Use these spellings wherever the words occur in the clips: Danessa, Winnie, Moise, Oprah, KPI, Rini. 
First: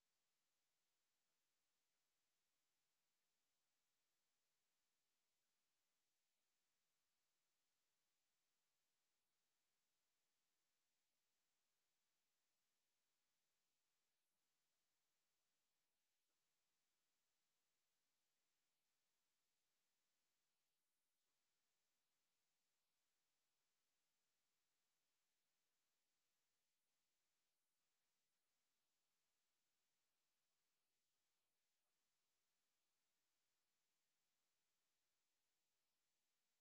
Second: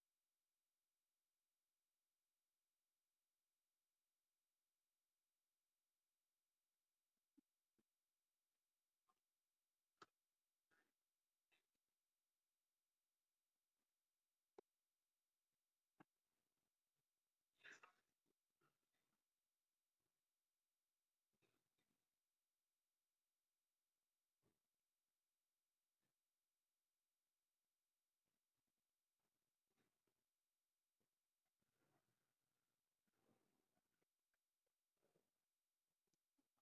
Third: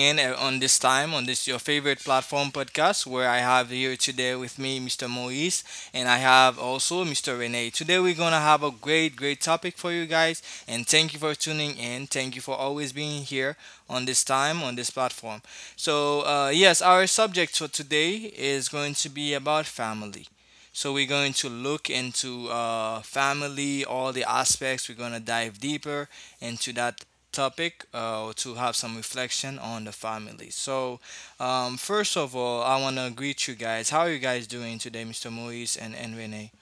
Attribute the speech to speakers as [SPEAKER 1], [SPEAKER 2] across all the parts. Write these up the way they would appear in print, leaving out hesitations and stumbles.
[SPEAKER 1] in on this time on this your favorite platform podcast where I have here today with me Mr. Moise and I have also Mr. Renee. Today we're going to have a great topic for you guys, and thank you for tuning in. Thank you for always being here on this time on this platform. So, yes, our subject for today is going to be about family. So we're going to look into family, all the aspects. We're going to dive deeper into that topic to have some reflection on the family. So, first of all, I want to greet you guys. How are you guys doing today, Mr. Moise and Renee?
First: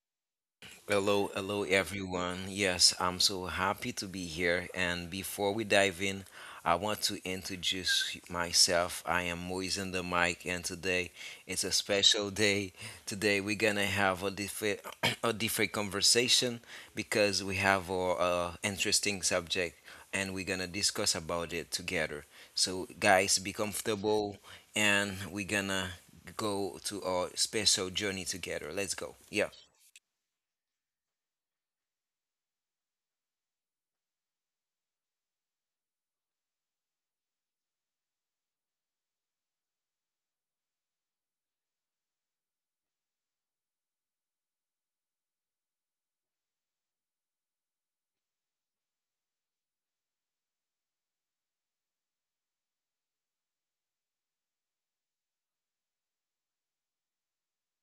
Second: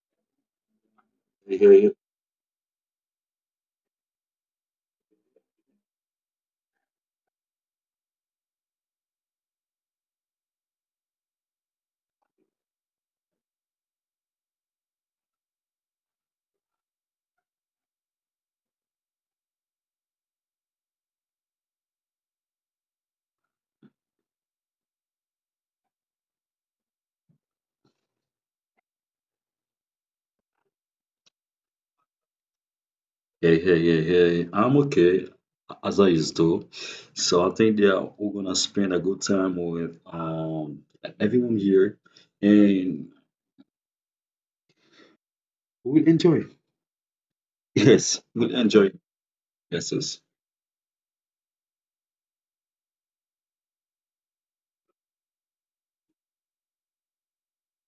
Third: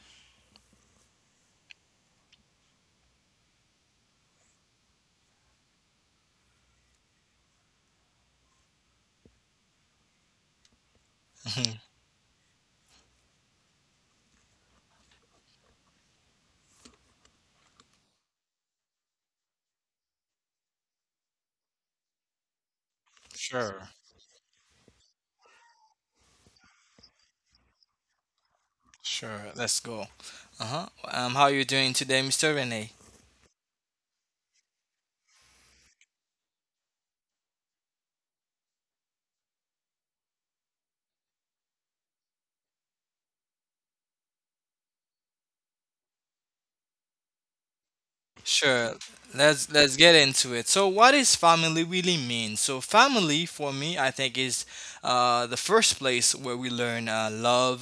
[SPEAKER 2] Hello,
[SPEAKER 3] Hey,
[SPEAKER 2] hello
[SPEAKER 3] hey,
[SPEAKER 2] everyone. Yes, I'm so happy to be here. And before we dive in, I want to introduce myself. I am Moise in the mic, and today it's a special day. Today we're gonna have a different, a different conversation because we have a interesting subject, and we're gonna discuss about it together. So, guys, be
[SPEAKER 1] Sure,
[SPEAKER 2] comfortable, and we're gonna go to our special journey together. Let's go.
[SPEAKER 1] sure.
[SPEAKER 2] Yeah.
[SPEAKER 1] Let's go. Uh huh. How are you doing today, Mr. Renee?
[SPEAKER 3] hey, hey. I'm okay as I used to. So I think that we're gonna spend a good time with everyone here and we'll enjoy. Yes, we'll enjoy.
[SPEAKER 1] Sure, let's
[SPEAKER 3] Yes,
[SPEAKER 1] let's get
[SPEAKER 3] yes.
[SPEAKER 1] into it. So, what is family really mean? So, family for me, I think, is the first place where we learn love,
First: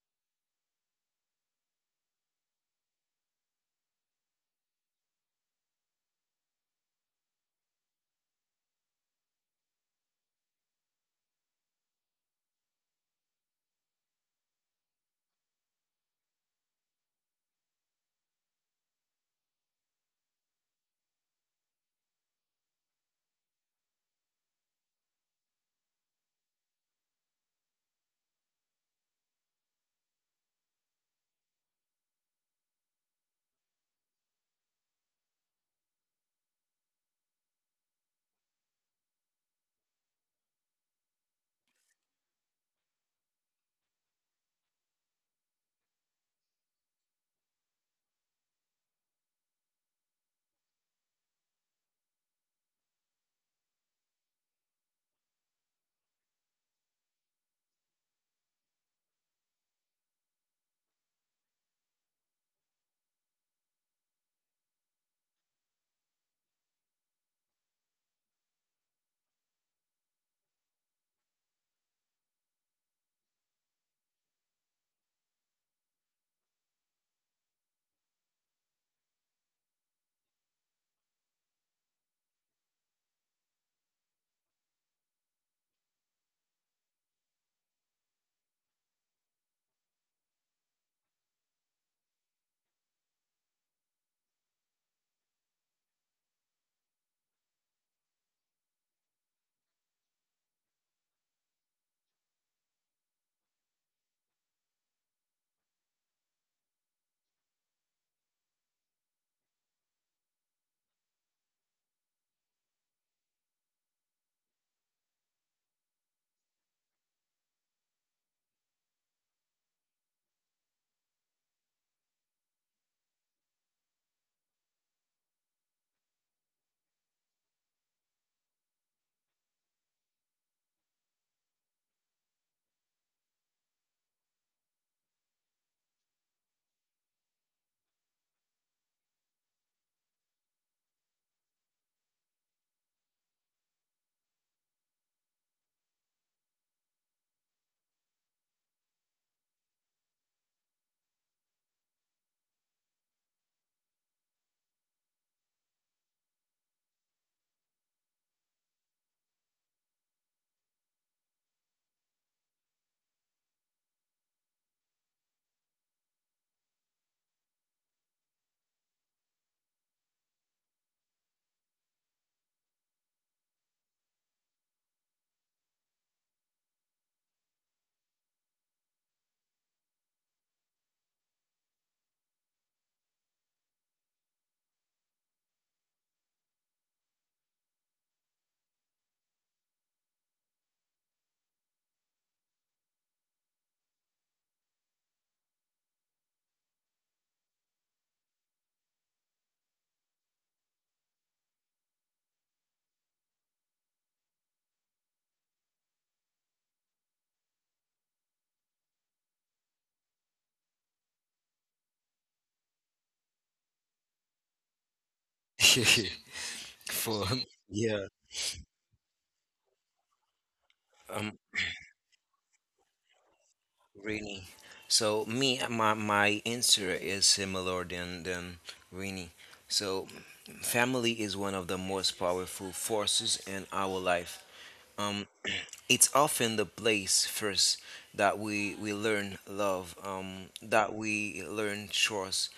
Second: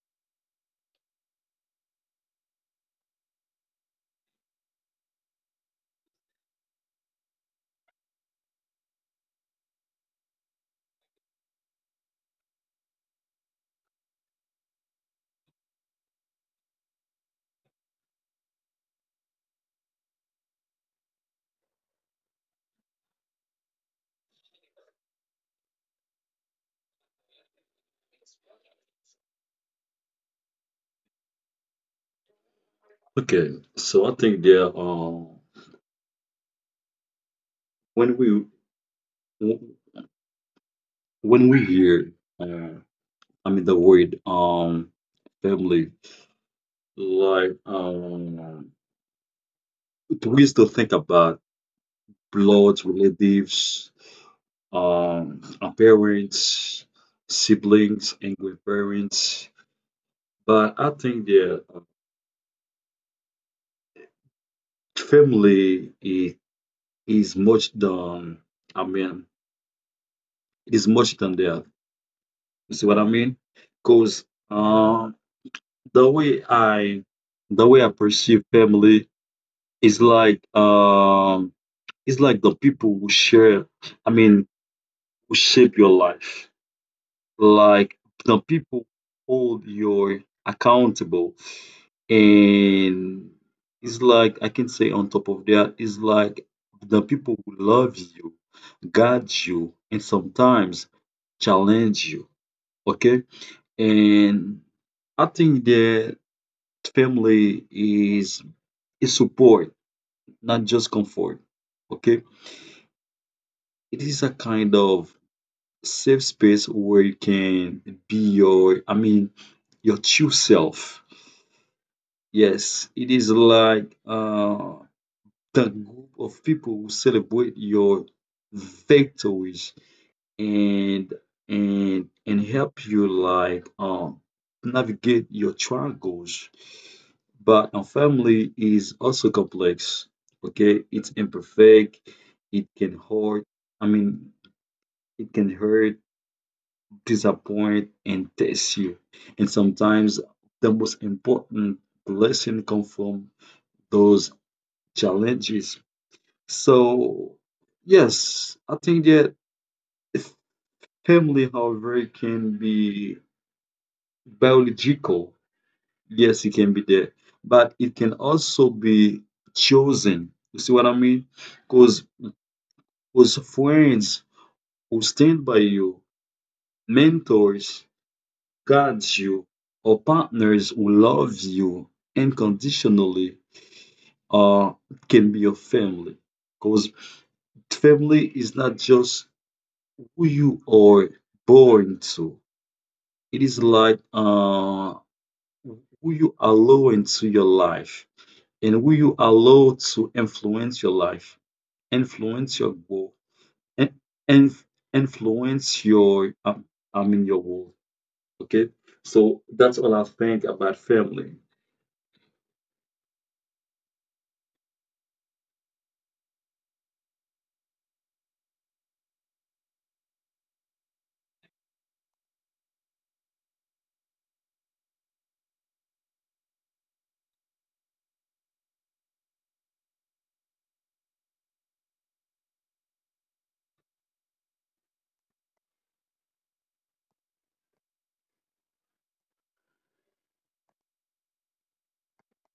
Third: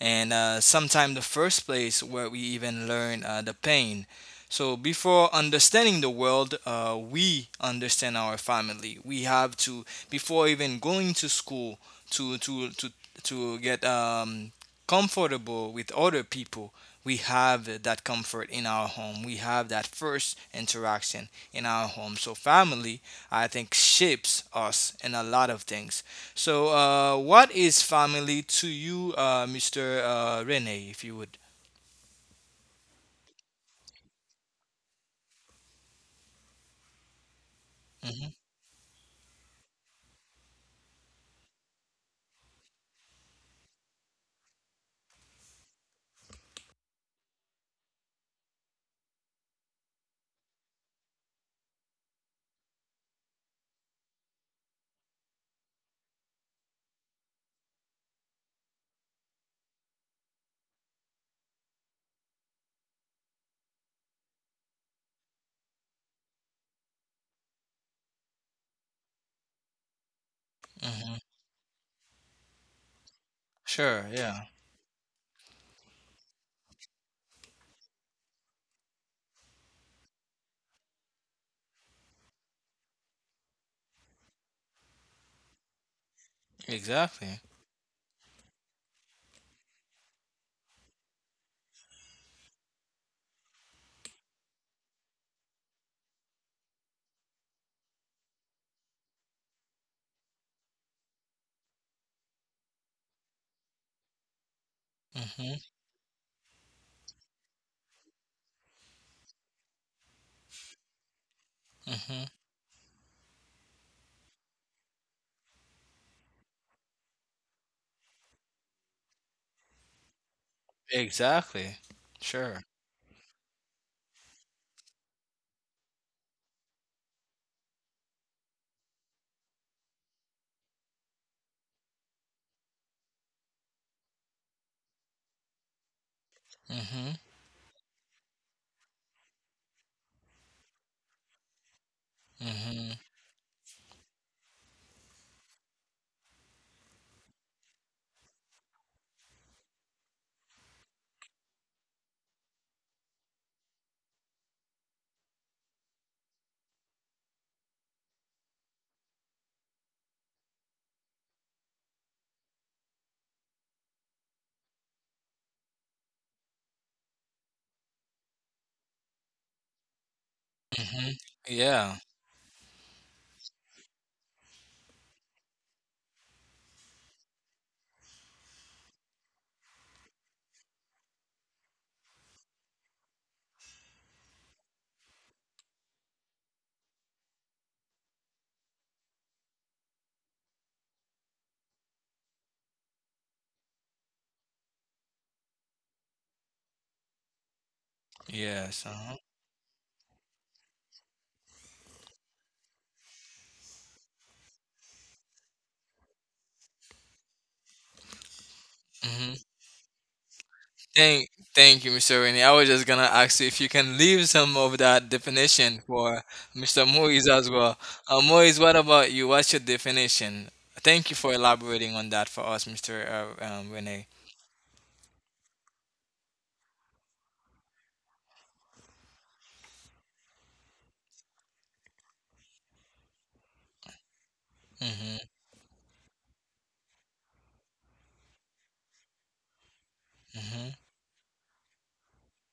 [SPEAKER 1] and sometimes the first place where we even learn the pain. So, before understanding the world, we understand our family. We have to, before even going to school, to to to to get comfortable with other people, we have that comfort in our home. We have that first interaction in our home. So family, I think, shapes us in a lot of things. So what is family to you, Mr. Rene, if you would?
[SPEAKER 3] Okay. So I think that when
[SPEAKER 1] Hmm.
[SPEAKER 3] we when we hear uh I mean the word family like we used to think about blood relatives parents, siblings, and grandparents. But I think the family is much than, I mean, it is
[SPEAKER 1] Hmm.
[SPEAKER 3] much than that. You see what I mean?
[SPEAKER 1] Sure.
[SPEAKER 3] Because
[SPEAKER 1] Yeah.
[SPEAKER 3] the way I, the way I perceive family is like, it's like the people who share, I mean, who shape your life.
[SPEAKER 1] Exactly.
[SPEAKER 3] Like the people hold your accountable, and it's like I can say on top of that, it's like the people who love you, guide you, and sometimes challenge you. Okay, and I
[SPEAKER 1] Hmm.
[SPEAKER 3] think that family is support, not just comfort.
[SPEAKER 1] Hmm.
[SPEAKER 3] Okay, it is a kind of safe space where you can be your, I mean, your true self.
[SPEAKER 1] Exactly. Sure.
[SPEAKER 3] Yes, it is like the group of people who celebrate your victories and and help you like navigate your struggles.
[SPEAKER 1] Hmm.
[SPEAKER 3] But a family is also complex. Okay, it's imperfect. It
[SPEAKER 1] Hmm.
[SPEAKER 3] can hurt. I mean, it can hurt, disappoint, and test you. And sometimes the most important lesson come from those challenges. So, yes, I think that family, however, can be biological. Yes, it can be there, but it can also be chosen. You see what I
[SPEAKER 1] Hmm.
[SPEAKER 3] mean?
[SPEAKER 1] Yeah.
[SPEAKER 3] Because those friends who stand by you, mentors, guides you, or partners who love you unconditionally, uh, can be your family. Because family is not just who you are born to. It is like who you allow into your life, and
[SPEAKER 1] Yes.
[SPEAKER 3] who you allow to influence your life, influence your goal, and, and influence your I mean your world. Okay,
[SPEAKER 1] Uh-huh.
[SPEAKER 3] so that's all I think about
[SPEAKER 1] Thank,
[SPEAKER 3] family.
[SPEAKER 1] thank you, Mr. Rainey. I was just gonna ask you if you can leave some of that definition for Mr.
[SPEAKER 2] for
[SPEAKER 1] Moise as well.
[SPEAKER 2] yeah
[SPEAKER 1] Moise, what about you? What's your definition? Thank you for
[SPEAKER 2] um
[SPEAKER 1] elaborating on that for us, Mr. Renee.
[SPEAKER 2] Rini. So me my answer is similar than Rini. So family is one of the most powerful forces in our life.
[SPEAKER 1] Mhm,
[SPEAKER 2] Um it's often the place first that we learn love,
[SPEAKER 1] mhm,
[SPEAKER 2] that we learn trust,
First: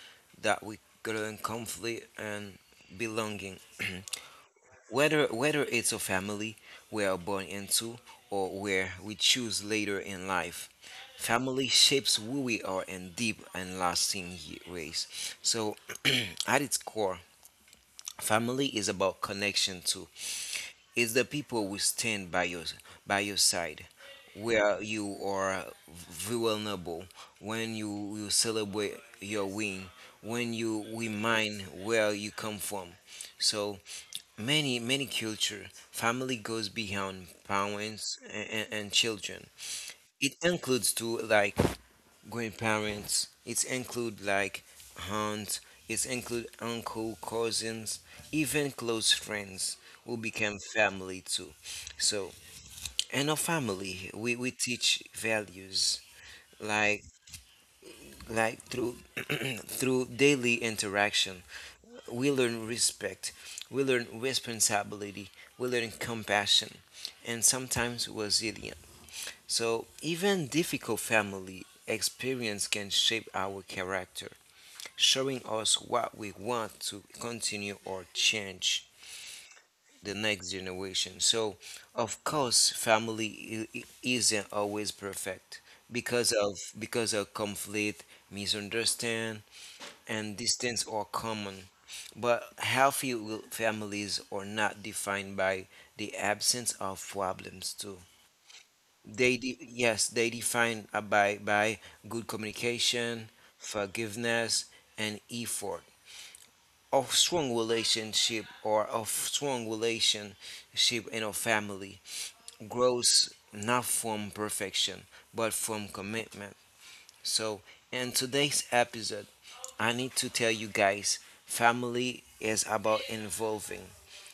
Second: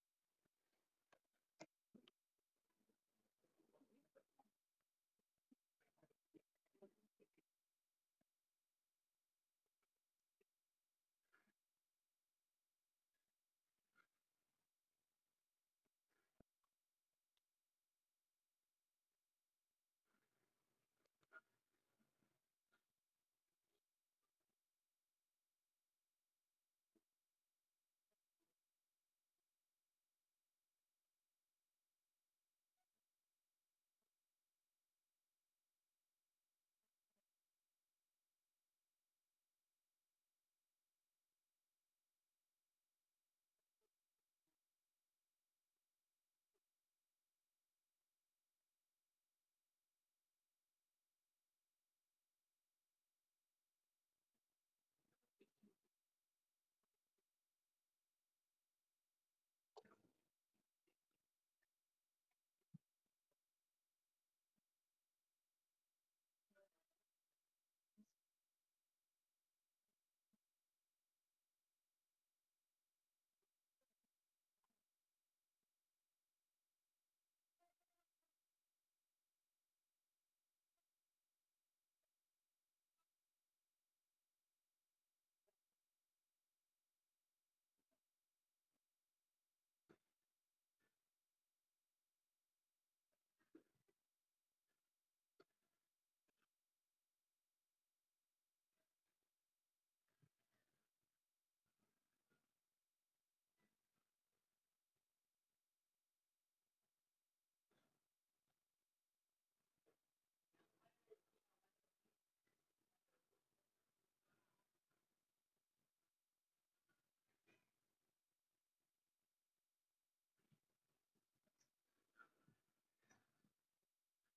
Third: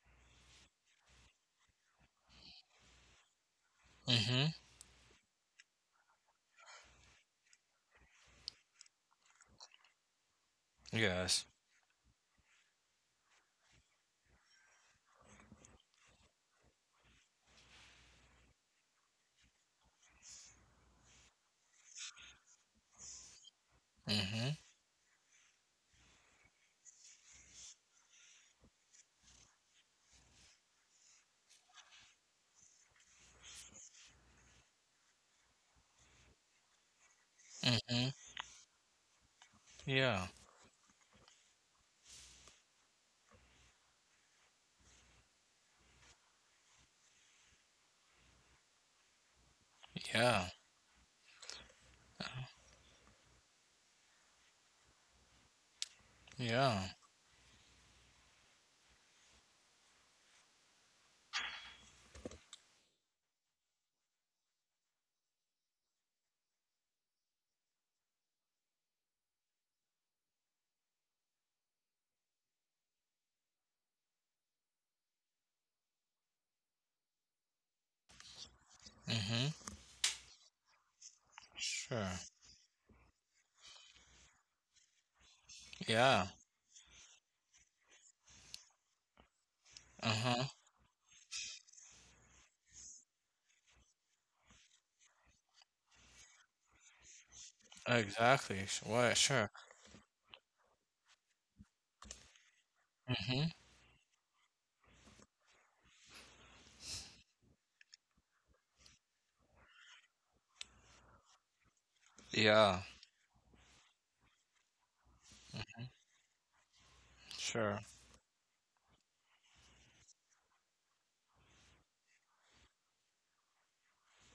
[SPEAKER 2] that we learn conflict and belonging.
[SPEAKER 1] mhm.
[SPEAKER 2] Whether it's a family we are born into or where we choose later in life,
[SPEAKER 1] Yes.
[SPEAKER 2] family shapes who we are in deep and lasting ways. So, at its core, family is about connection too. It's the people who stand by your side,
[SPEAKER 1] Mhm,
[SPEAKER 2] where you are vulnerable, when you celebrate your win, when you remind where you come from. So many culture, family goes beyond
[SPEAKER 1] mhm.
[SPEAKER 2] parents and children.
[SPEAKER 1] Yeah,
[SPEAKER 2] It includes too, like grandparents. It include like aunts. It include uncle, cousins, even close friends who
[SPEAKER 1] yeah,
[SPEAKER 2] become family too. So in our family, we teach values,
[SPEAKER 1] yeah.
[SPEAKER 2] like through through daily interaction. We learn respect, we learn responsibility, we learn compassion, and sometimes resilience. So, even difficult family experience can shape our character, showing us what we want to continue or change
[SPEAKER 1] Mhm.
[SPEAKER 2] the next generation. So,
[SPEAKER 1] Sure.
[SPEAKER 2] of course, family isn't always perfect
[SPEAKER 1] Yeah.
[SPEAKER 2] because of conflict, misunderstanding,
[SPEAKER 1] Uh
[SPEAKER 2] and
[SPEAKER 1] huh.
[SPEAKER 2] distance are common, but healthy families are not defined by the absence of problems too.
[SPEAKER 1] Exactly. What? Sure.
[SPEAKER 2] Yes, they define by good communication,
[SPEAKER 1] Mhm.
[SPEAKER 2] forgiveness, and effort. Of strong relationship, in a family,
[SPEAKER 1] Yeah.
[SPEAKER 2] grows not from perfection but from commitment. So,
[SPEAKER 1] Sure.
[SPEAKER 2] in today's episode, I need to tell you guys family is about involving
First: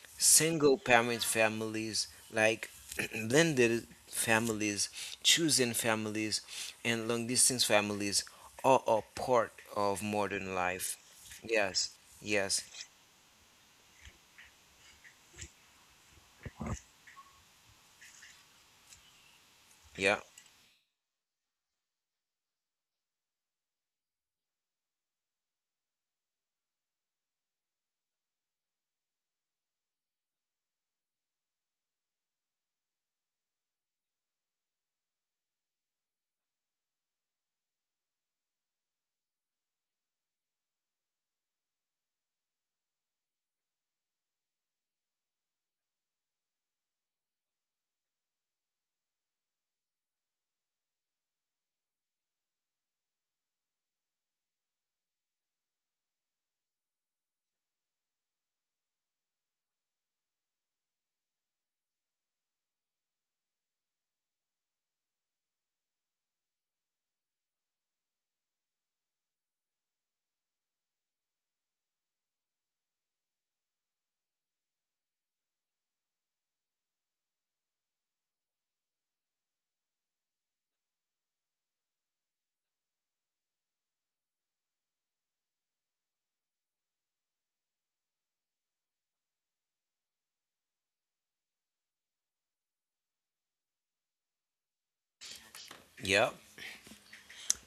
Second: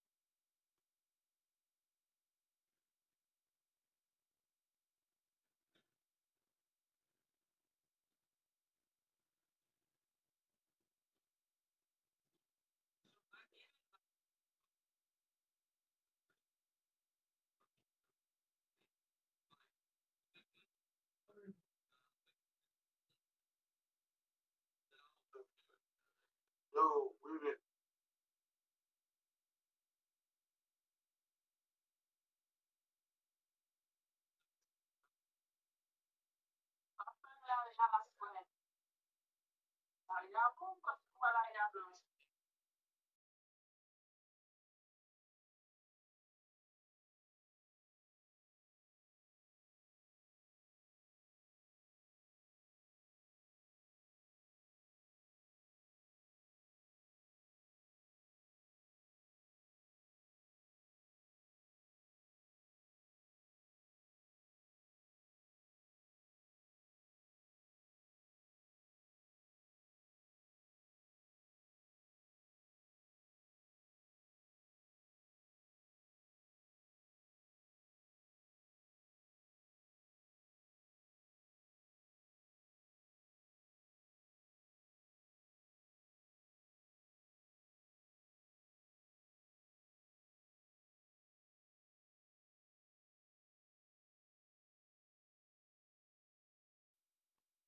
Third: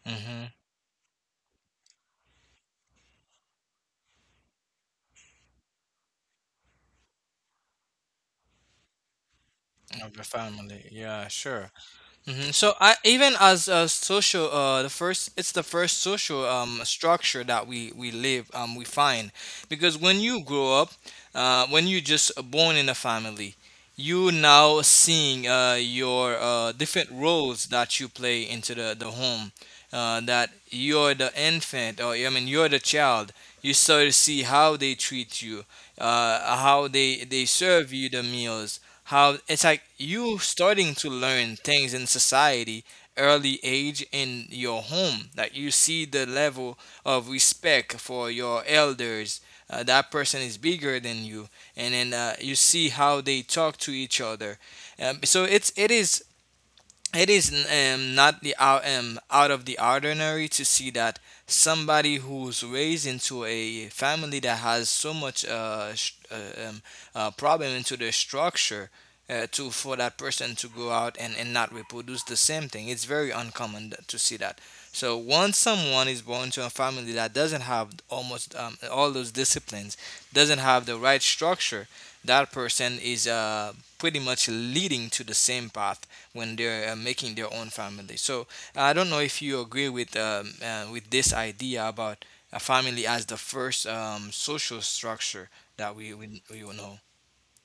[SPEAKER 1] Mhm.
[SPEAKER 2] single parent families, like blended families, choosing families, and long distance families are a part of
[SPEAKER 1] Of the
[SPEAKER 2] modern
[SPEAKER 1] family.
[SPEAKER 2] life.
[SPEAKER 1] Yeah. Sure.
[SPEAKER 2] Yes, yes,
[SPEAKER 1] So, I even, as a social, the first it's the first social structure that we live, we find, because when
[SPEAKER 2] yeah,
[SPEAKER 1] you grow up, when you just born in a family, you now seeing your different roles that you play into the home, that you're the infant, or I mean you're the child. You start to see how they treat you, how they serve you the meals, how it's like you starting to learn things in society early age in your home, like you see the level of respect for your elders, that person is bigger than you, and then you see how they talk to each other, so it is not out of the ordinary to see that somebody who's raised into a family that has so much problem into the structure, to for that person to go out and, not reproduce the same thing. It's very uncommon to see that. So once someone is born to a family that doesn't have almost all those disciplines, doesn't have the right structure, that person is pretty much leading to the same path when they're making their own family. So I don't know if you agree with this idea about a family as the first social structure that we
[SPEAKER 2] yeah.
[SPEAKER 1] we, we will know.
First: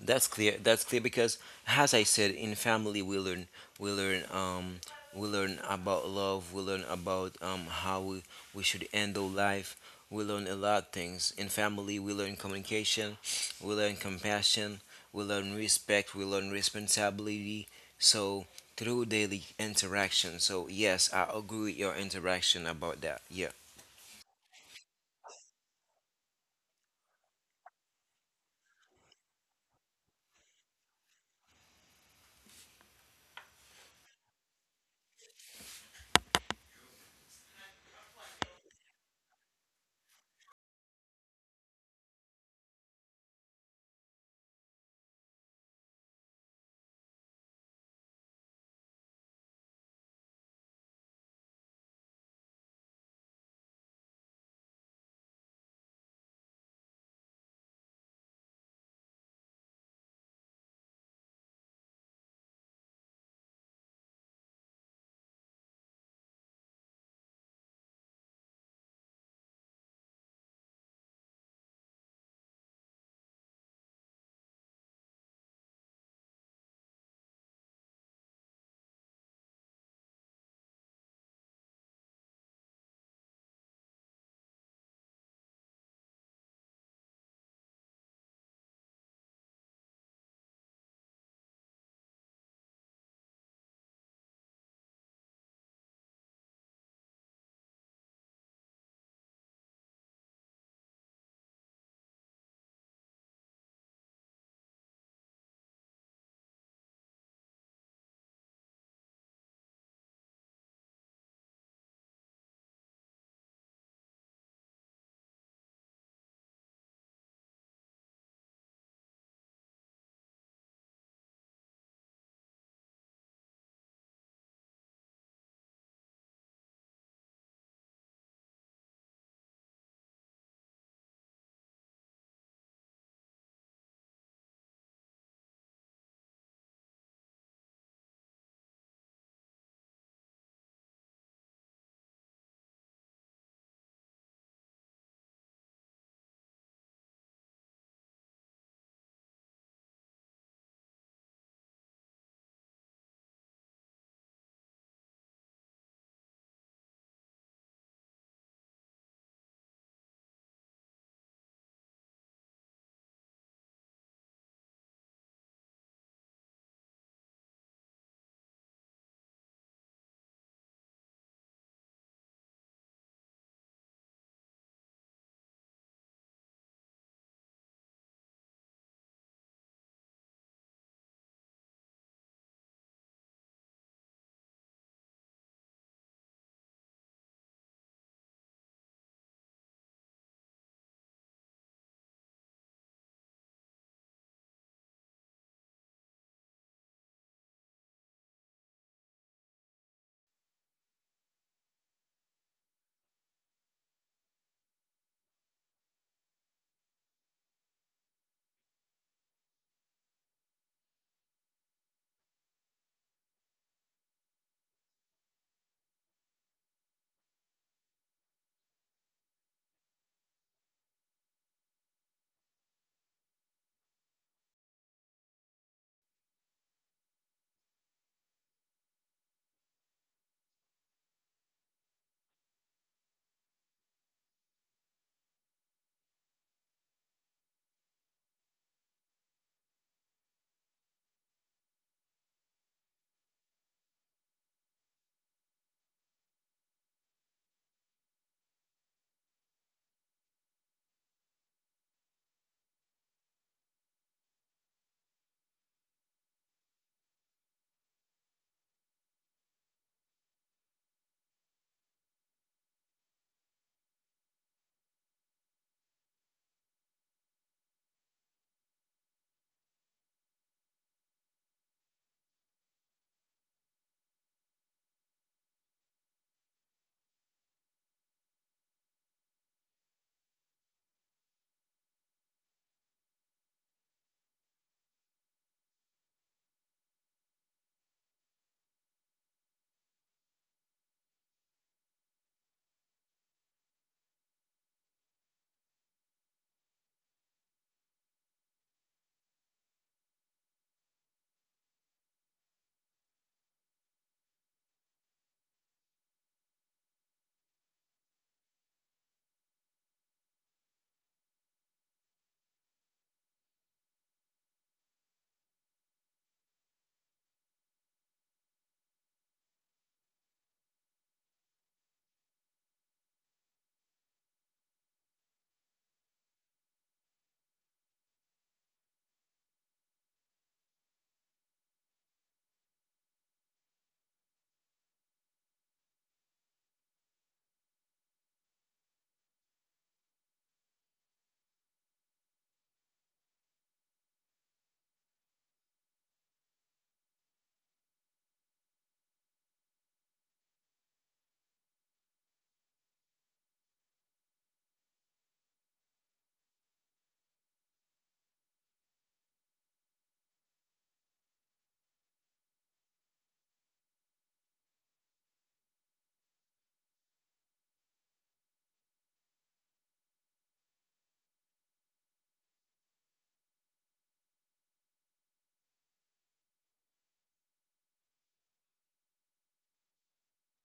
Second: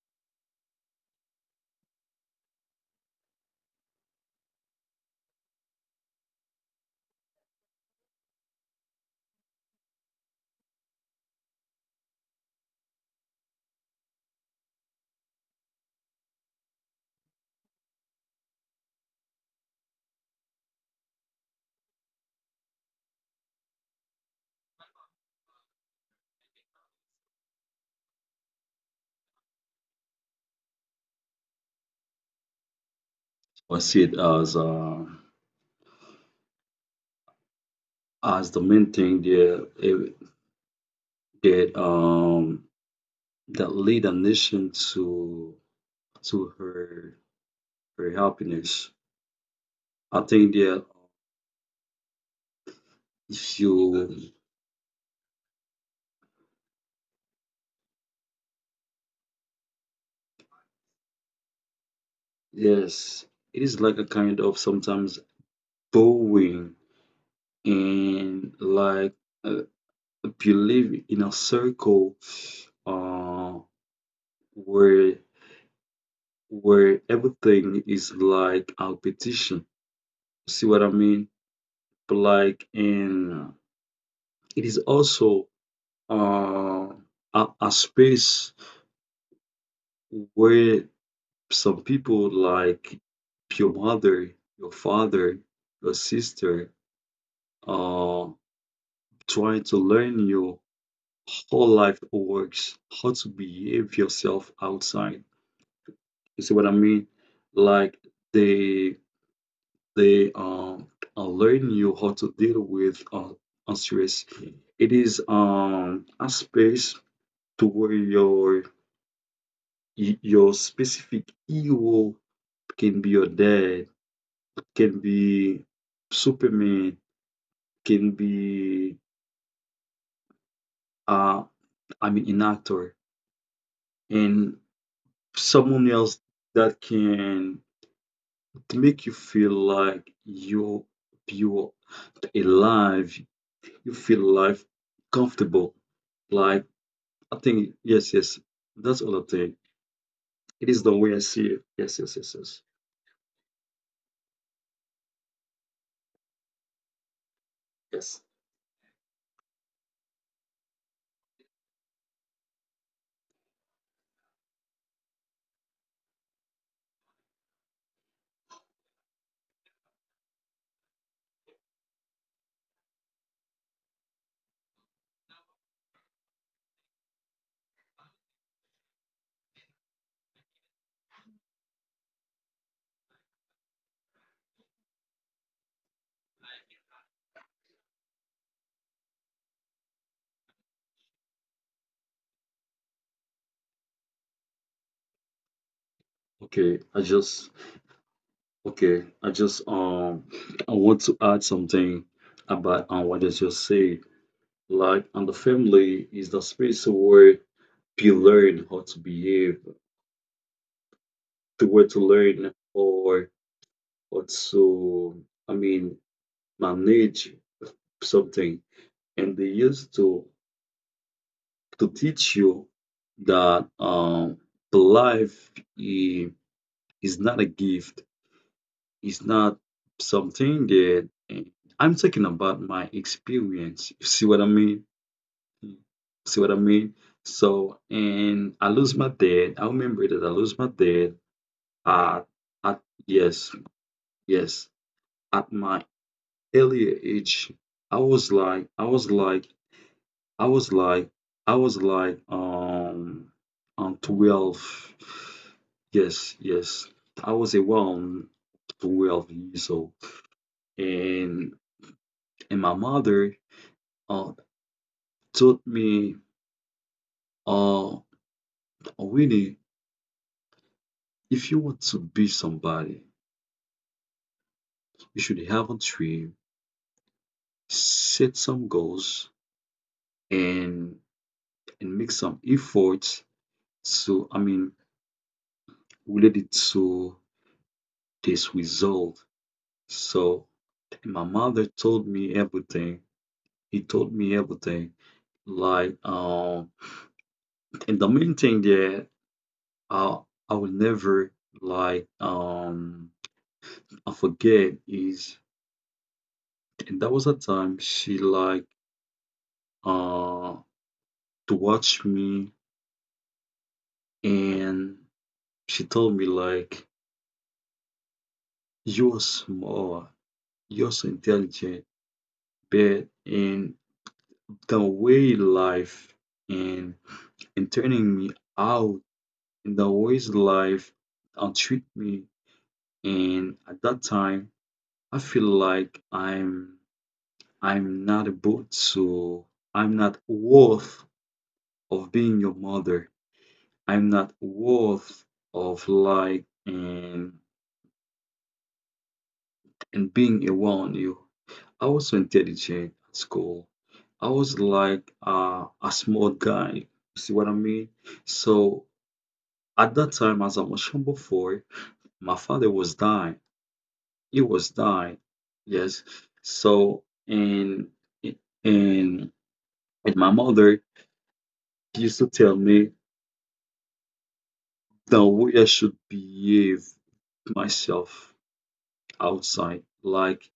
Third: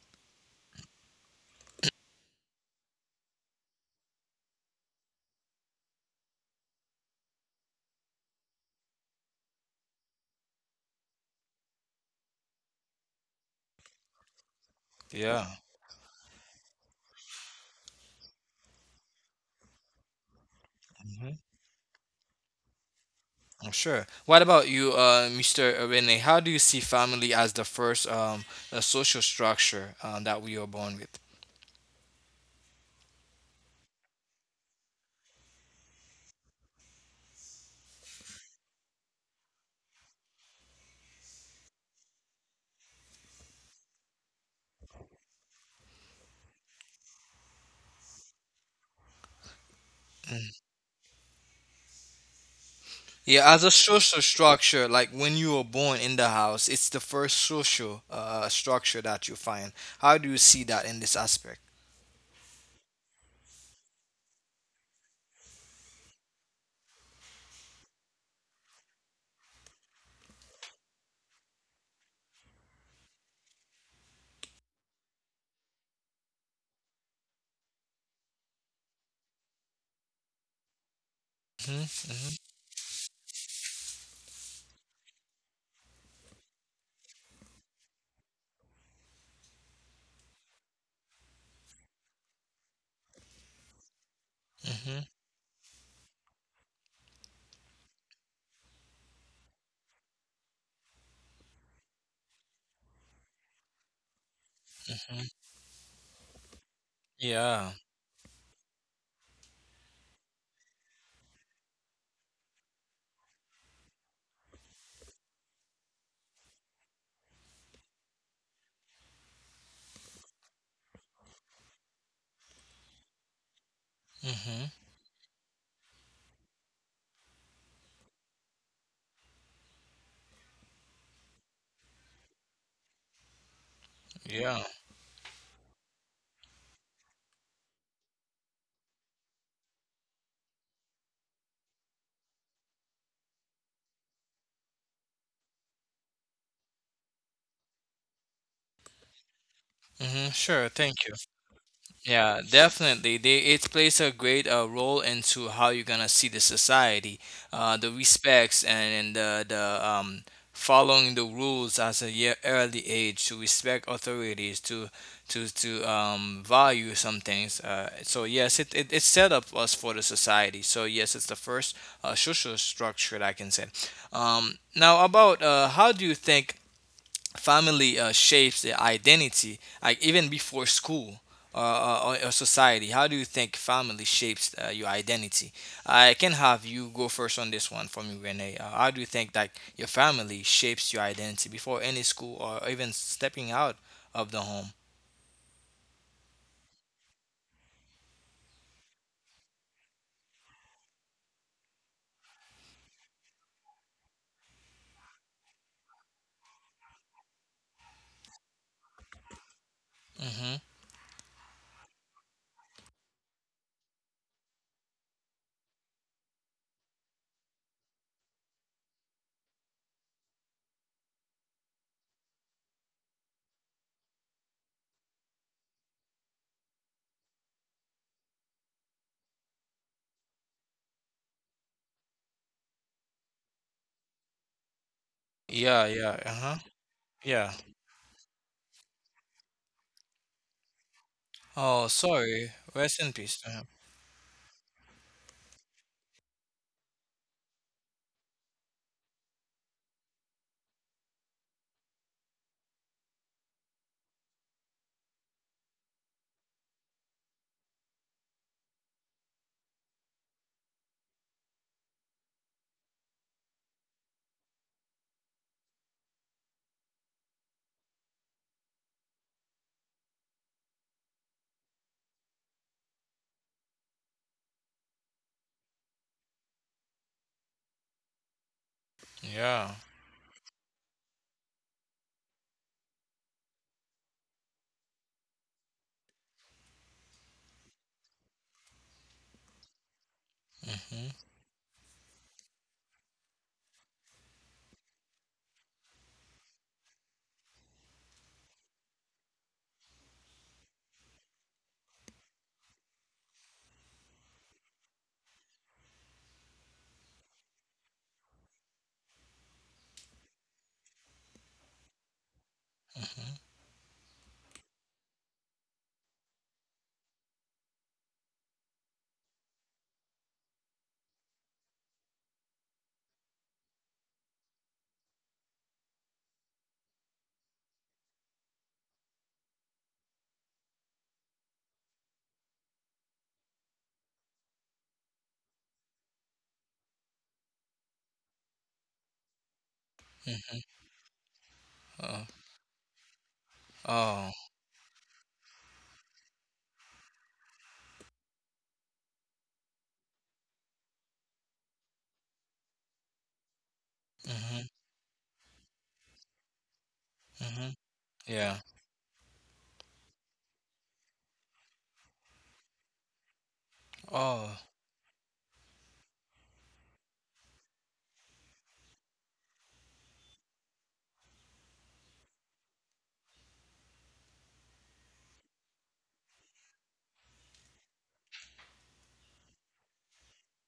[SPEAKER 2] That's clear. That's clear because, as I said, in family we learn, um, we learn about love. We learn about how we should handle life. We learn a lot of things in family. We learn communication. We learn compassion. We
[SPEAKER 1] Yeah,
[SPEAKER 2] learn respect. We learn responsibility. So through daily interaction. So yes, I
[SPEAKER 1] hmm
[SPEAKER 2] agree with your interaction about that. Yeah,
[SPEAKER 1] I'm sure. What about you, Mr. Rene? How do you see family as the first social structure that we are born with?
[SPEAKER 3] I see it as the main thing there that that lead a nation to her her happiness. I think
[SPEAKER 1] Mm.
[SPEAKER 3] that
[SPEAKER 1] Yeah,
[SPEAKER 3] if
[SPEAKER 1] as a social
[SPEAKER 3] you.
[SPEAKER 1] structure, like when you were born in the house, it's the first social structure that you find. How do you see that in this aspect?
[SPEAKER 3] Yes, it is like a kind of sometimes bowing and like uh, if you live in a circle uh, where where everything is like a competition. See what I mean?
[SPEAKER 1] Mm-hmm.
[SPEAKER 3] But
[SPEAKER 1] Mm-hmm.
[SPEAKER 3] like, and it is also uh, a space where some people like your mother, your
[SPEAKER 1] Mm-hmm.
[SPEAKER 3] father, your sister, uh. Try to learn your whole life works, how to behave yourself outside. You see what I mean?
[SPEAKER 1] Yeah.
[SPEAKER 3] Like they they um learn you how to deal with stress. It is a space to where your your specific hero can be your dad,
[SPEAKER 1] Mm-hmm.
[SPEAKER 3] can be Superman, can be uh I mean an actor. And
[SPEAKER 1] Yeah.
[SPEAKER 3] someone else that can make you feel like you are alive, you feel alive, comfortable, like I think yes, yes, that's all I think.
[SPEAKER 1] Mm-hmm. Sure.
[SPEAKER 3] It is the
[SPEAKER 1] Thank you.
[SPEAKER 3] way I see it. Yes, yes, yes,
[SPEAKER 1] Yeah,
[SPEAKER 3] yes,
[SPEAKER 1] definitely. They it plays a great role into how you're gonna see the society, the
[SPEAKER 3] yes.
[SPEAKER 1] respects, and the following the rules as a early age, to respect authorities, to value some things. So yes, it set up us for the society. So yes, it's the first social structure that I can say. Now, about how do you think family shapes the identity, like even before school or society. How do you think family shapes your identity? I can have you go first on this one. From you, Renee, how do you think that your family shapes your identity before any school or even stepping out of the home?
[SPEAKER 3] Okay, I just, okay I just I want to add something about what I just said, like, and the family is the space where you learn how to behave,
[SPEAKER 1] Mm-hmm.
[SPEAKER 3] the way to learn or also, I mean, manage something. And they used to teach you that life i- is not a gift. It's not something that I'm talking about my experience. You see what I mean?
[SPEAKER 1] Yeah, yeah,
[SPEAKER 3] See what I
[SPEAKER 1] uh-huh.
[SPEAKER 3] mean?
[SPEAKER 1] Yeah.
[SPEAKER 3] So, and I lose my dad. I remember that I lose my dad
[SPEAKER 1] Oh,
[SPEAKER 3] at,
[SPEAKER 1] sorry.
[SPEAKER 3] at,
[SPEAKER 1] Rest in peace to
[SPEAKER 3] yes,
[SPEAKER 1] him.
[SPEAKER 3] yes, at my earlier age, I was like, I was like, I was like, I was like, 12. Yes, yes. I was around 12 years old. And my mother uh told me, uh, Winnie, if you want to be somebody, you should have a dream, set some goals,
[SPEAKER 1] Yeah.
[SPEAKER 3] and make some efforts to, I mean, related to this result. So
[SPEAKER 1] Mm-hmm.
[SPEAKER 3] my mother told me everything. He told me everything. Like and the main thing that I I will never like um I forget is, and that was a time she like uh to watch me,
[SPEAKER 1] Mm-hmm.
[SPEAKER 3] and she told me like, you're smart, you're so intelligent, but in the way life and and turning me out and I always life, and treat me. And at that time, I feel like I'm not a boat, so I'm not
[SPEAKER 1] Mm-hmm.
[SPEAKER 3] worth
[SPEAKER 1] Oh.
[SPEAKER 3] of being your mother. I'm
[SPEAKER 1] Oh.
[SPEAKER 3] not worth of like and being around you. I was so intelligent at school. I
[SPEAKER 1] Mm-hmm.
[SPEAKER 3] was like a small guy. See what I
[SPEAKER 1] Mm-hmm.
[SPEAKER 3] mean?
[SPEAKER 1] Yeah.
[SPEAKER 3] So at that time, as I mentioned before, my father was dying. It
[SPEAKER 1] Oh.
[SPEAKER 3] was died. Yes. So and and my mother used to tell me the way I should behave myself outside. Like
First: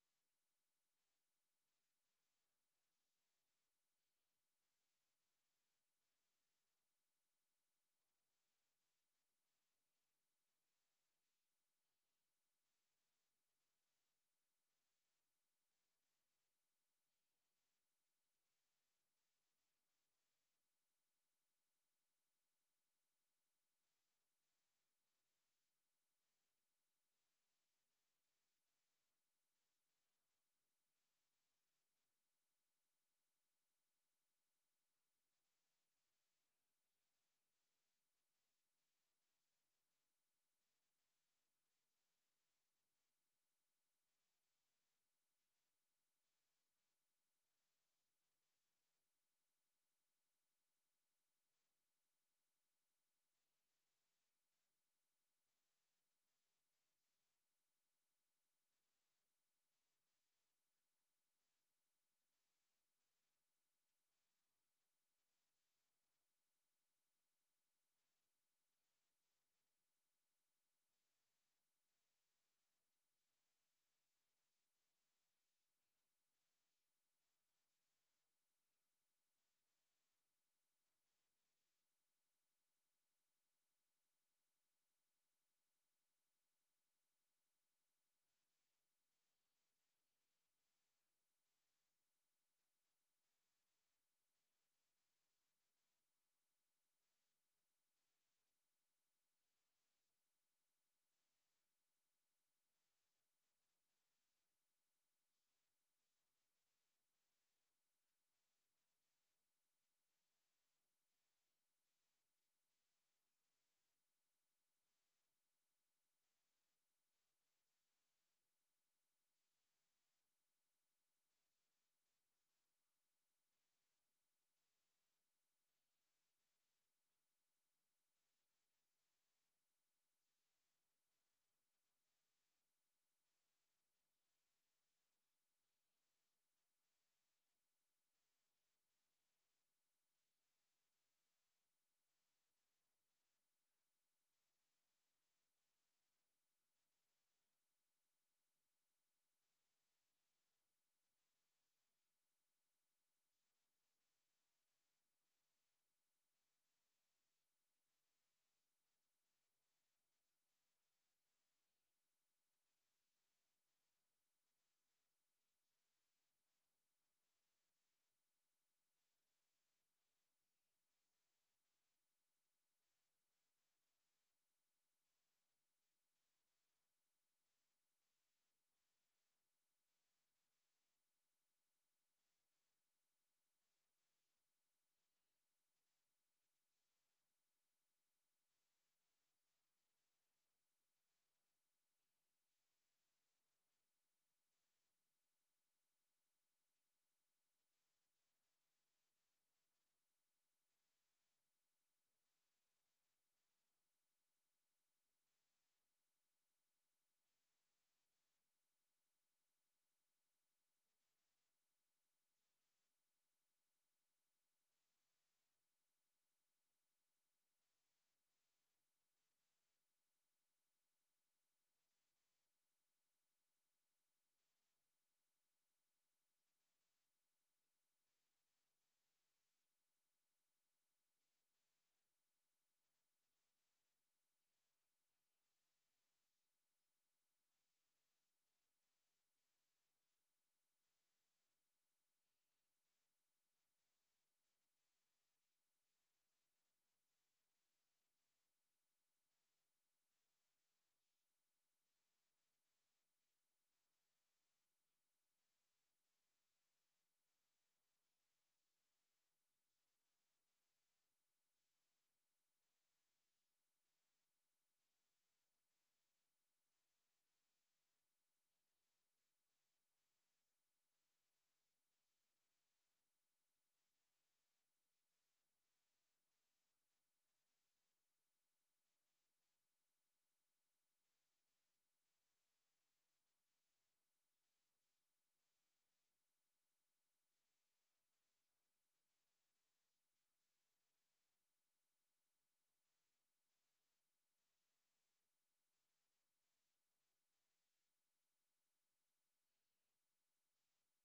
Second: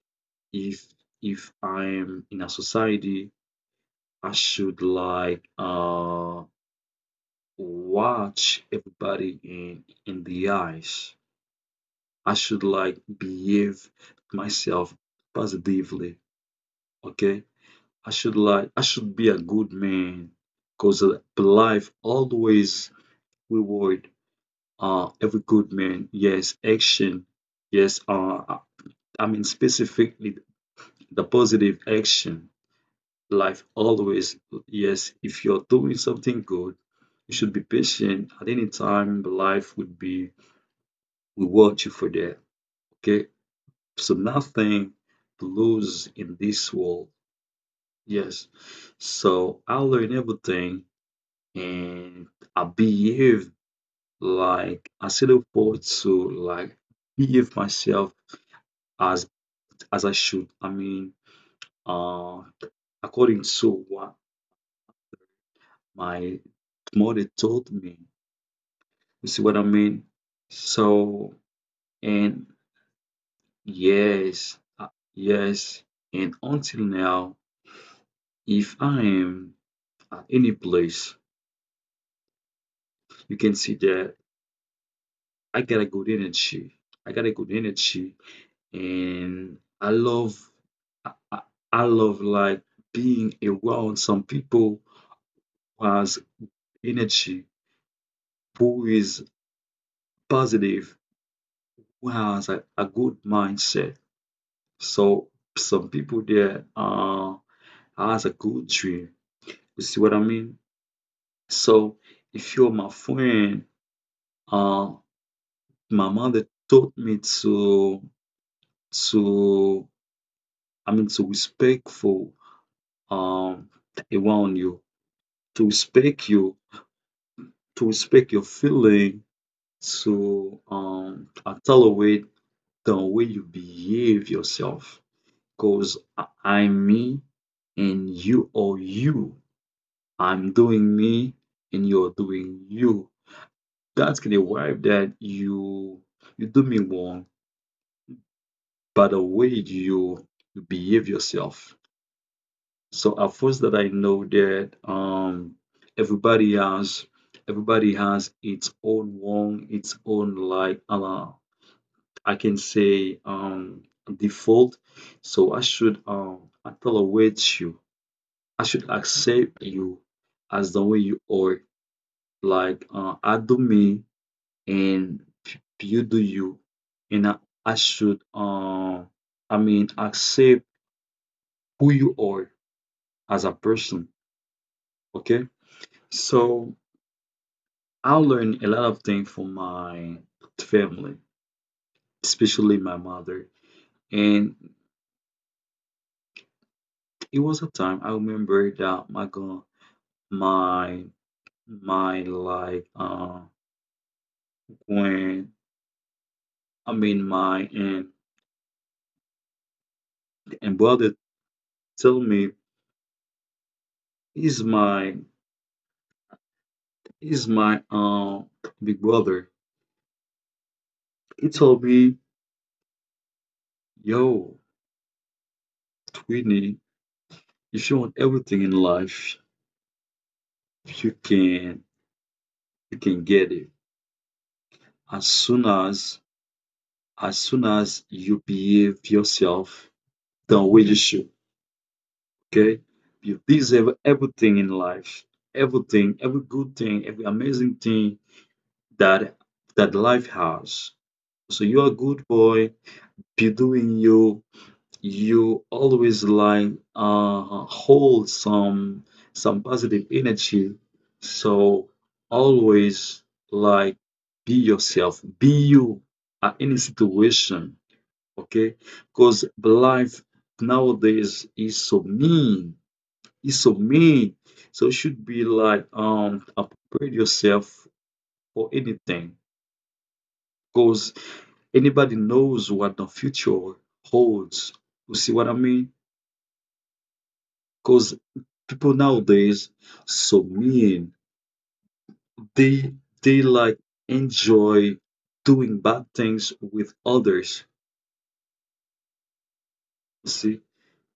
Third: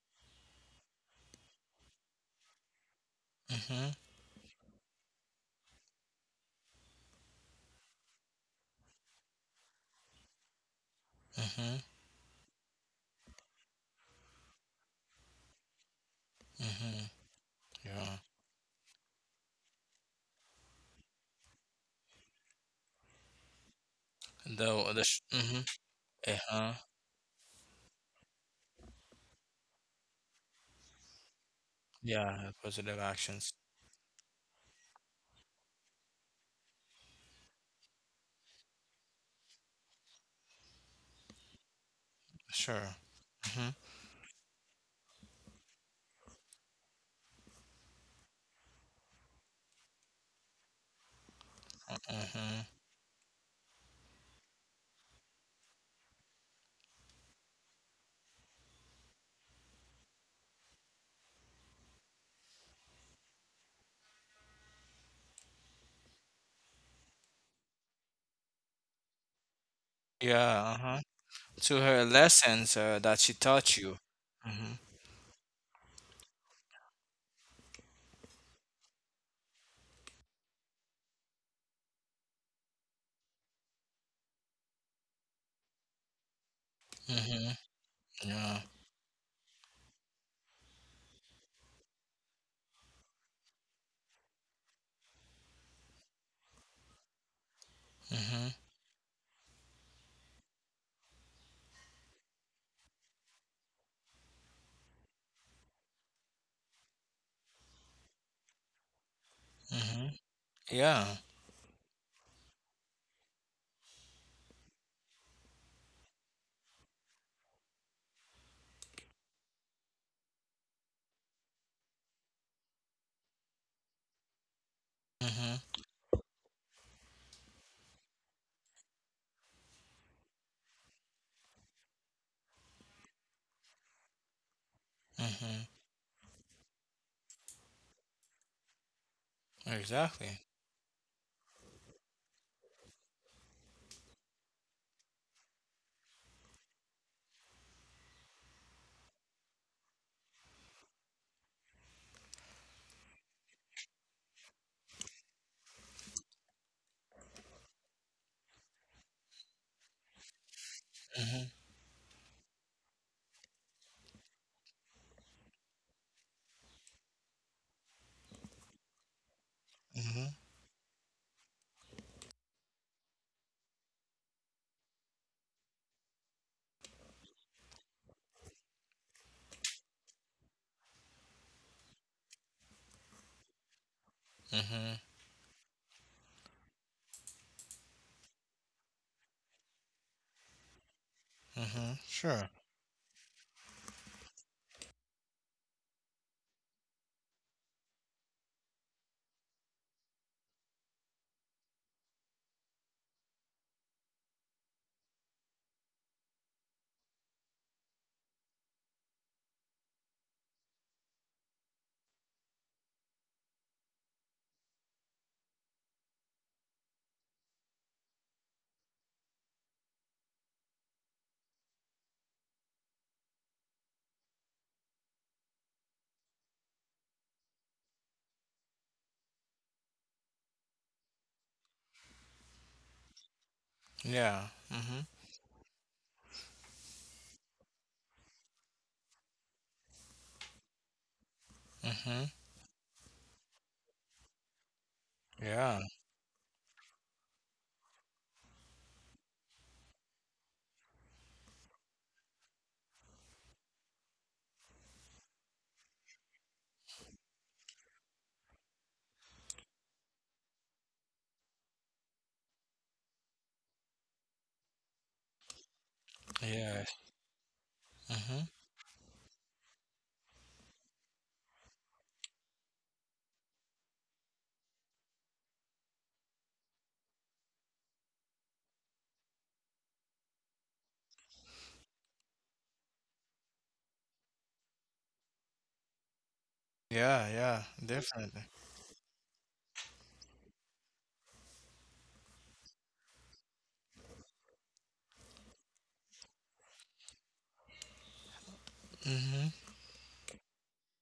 [SPEAKER 3] if if I'm in a society,
[SPEAKER 1] Mm-hmm.
[SPEAKER 3] I should like watch everybody in the eyes.
[SPEAKER 1] Mm-hmm.
[SPEAKER 3] I should like behave myself positively.
[SPEAKER 1] Mm-hmm.
[SPEAKER 3] Okay.
[SPEAKER 1] Yeah.
[SPEAKER 3] I should be a good man, cause life always reward every
[SPEAKER 1] Mm-hmm.
[SPEAKER 3] good man. Yes,
[SPEAKER 1] Uh-huh.
[SPEAKER 3] action. Yes, I mean specifically the positive
[SPEAKER 1] Yeah,
[SPEAKER 3] action.
[SPEAKER 1] positive actions.
[SPEAKER 3] Life always. Yes, if you're doing something good, you should be patient. At any time, life would be reward you for that.
[SPEAKER 1] Sure.
[SPEAKER 3] Okay,
[SPEAKER 1] Mm-hmm.
[SPEAKER 3] so nothing to lose in this world. Yes, so I learned everything and
[SPEAKER 1] Mm-hmm.
[SPEAKER 3] I behave like I still afford to like behave myself as as I should. I mean, uh, according to what my mother told me. You see what I mean?
[SPEAKER 1] Yeah, uh-huh.
[SPEAKER 3] So
[SPEAKER 1] To her
[SPEAKER 3] and
[SPEAKER 1] lessons that she taught you.
[SPEAKER 3] yes,
[SPEAKER 1] Mm-hmm.
[SPEAKER 3] yes, and until now, if I am at any place, you can see that I got a good energy. I got a good
[SPEAKER 1] Mm-hmm.
[SPEAKER 3] energy,
[SPEAKER 1] Yeah.
[SPEAKER 3] and I love I I love like being around some people who has energy,
[SPEAKER 1] Mm-hmm.
[SPEAKER 3] who is positive, who has a good mindset. So some people there has a good dream. You see
[SPEAKER 1] Mm-hmm.
[SPEAKER 3] what I mean?
[SPEAKER 1] Yeah.
[SPEAKER 3] So if you're my friend, uh my mother taught me to to I mean to respectful um around
[SPEAKER 1] Mm-hmm.
[SPEAKER 3] you, to respect your feeling. So, accelerate the way you behave yourself.
[SPEAKER 1] Mm-hmm.
[SPEAKER 3] Cause I'm me and you are you.
[SPEAKER 1] Exactly.
[SPEAKER 3] I'm doing me and you're doing you. That's gonna arrive that you do me wrong by the way you you behave yourself. So at first that I know that everybody has everybody has its own wrong, its own like
[SPEAKER 1] Mm-hmm.
[SPEAKER 3] I can say default. So I should tolerate you. I should accept you
[SPEAKER 1] Mm-hmm.
[SPEAKER 3] as the way you are. Like I do me and you do you, and I should I mean accept who you are as a person.
[SPEAKER 1] Mm-hmm.
[SPEAKER 3] Okay. So I learned a lot of things from my family,
[SPEAKER 1] Mm-hmm. Sure.
[SPEAKER 3] especially my mother. And it was a time I remember that my God, my my like when I mean my and brother told me, he's my he's my big brother. He told me, yo, Twinny, if you want everything in life, you can get it.
[SPEAKER 1] Yeah. Mm-hmm.
[SPEAKER 3] As soon as soon as you behave yourself the way you should,
[SPEAKER 1] Mm-hmm.
[SPEAKER 3] okay? You deserve everything in life.
[SPEAKER 1] Yeah.
[SPEAKER 3] Everything, every good thing, every amazing thing that life has. So you're a good boy, be doing you. You always like hold some positive energy. So always like be yourself, be you at any
[SPEAKER 1] Yeah.
[SPEAKER 3] situation,
[SPEAKER 1] Mm-hmm.
[SPEAKER 3] okay? Because life nowadays is so mean, is so mean. So it should be like upgrade yourself for anything. Because anybody knows what the future holds. You see what I mean?
[SPEAKER 1] Yeah, yeah,
[SPEAKER 3] Because
[SPEAKER 1] definitely.
[SPEAKER 3] people nowadays so mean. They like enjoy doing bad things with others.
[SPEAKER 1] Mm-hmm.
[SPEAKER 3] You see?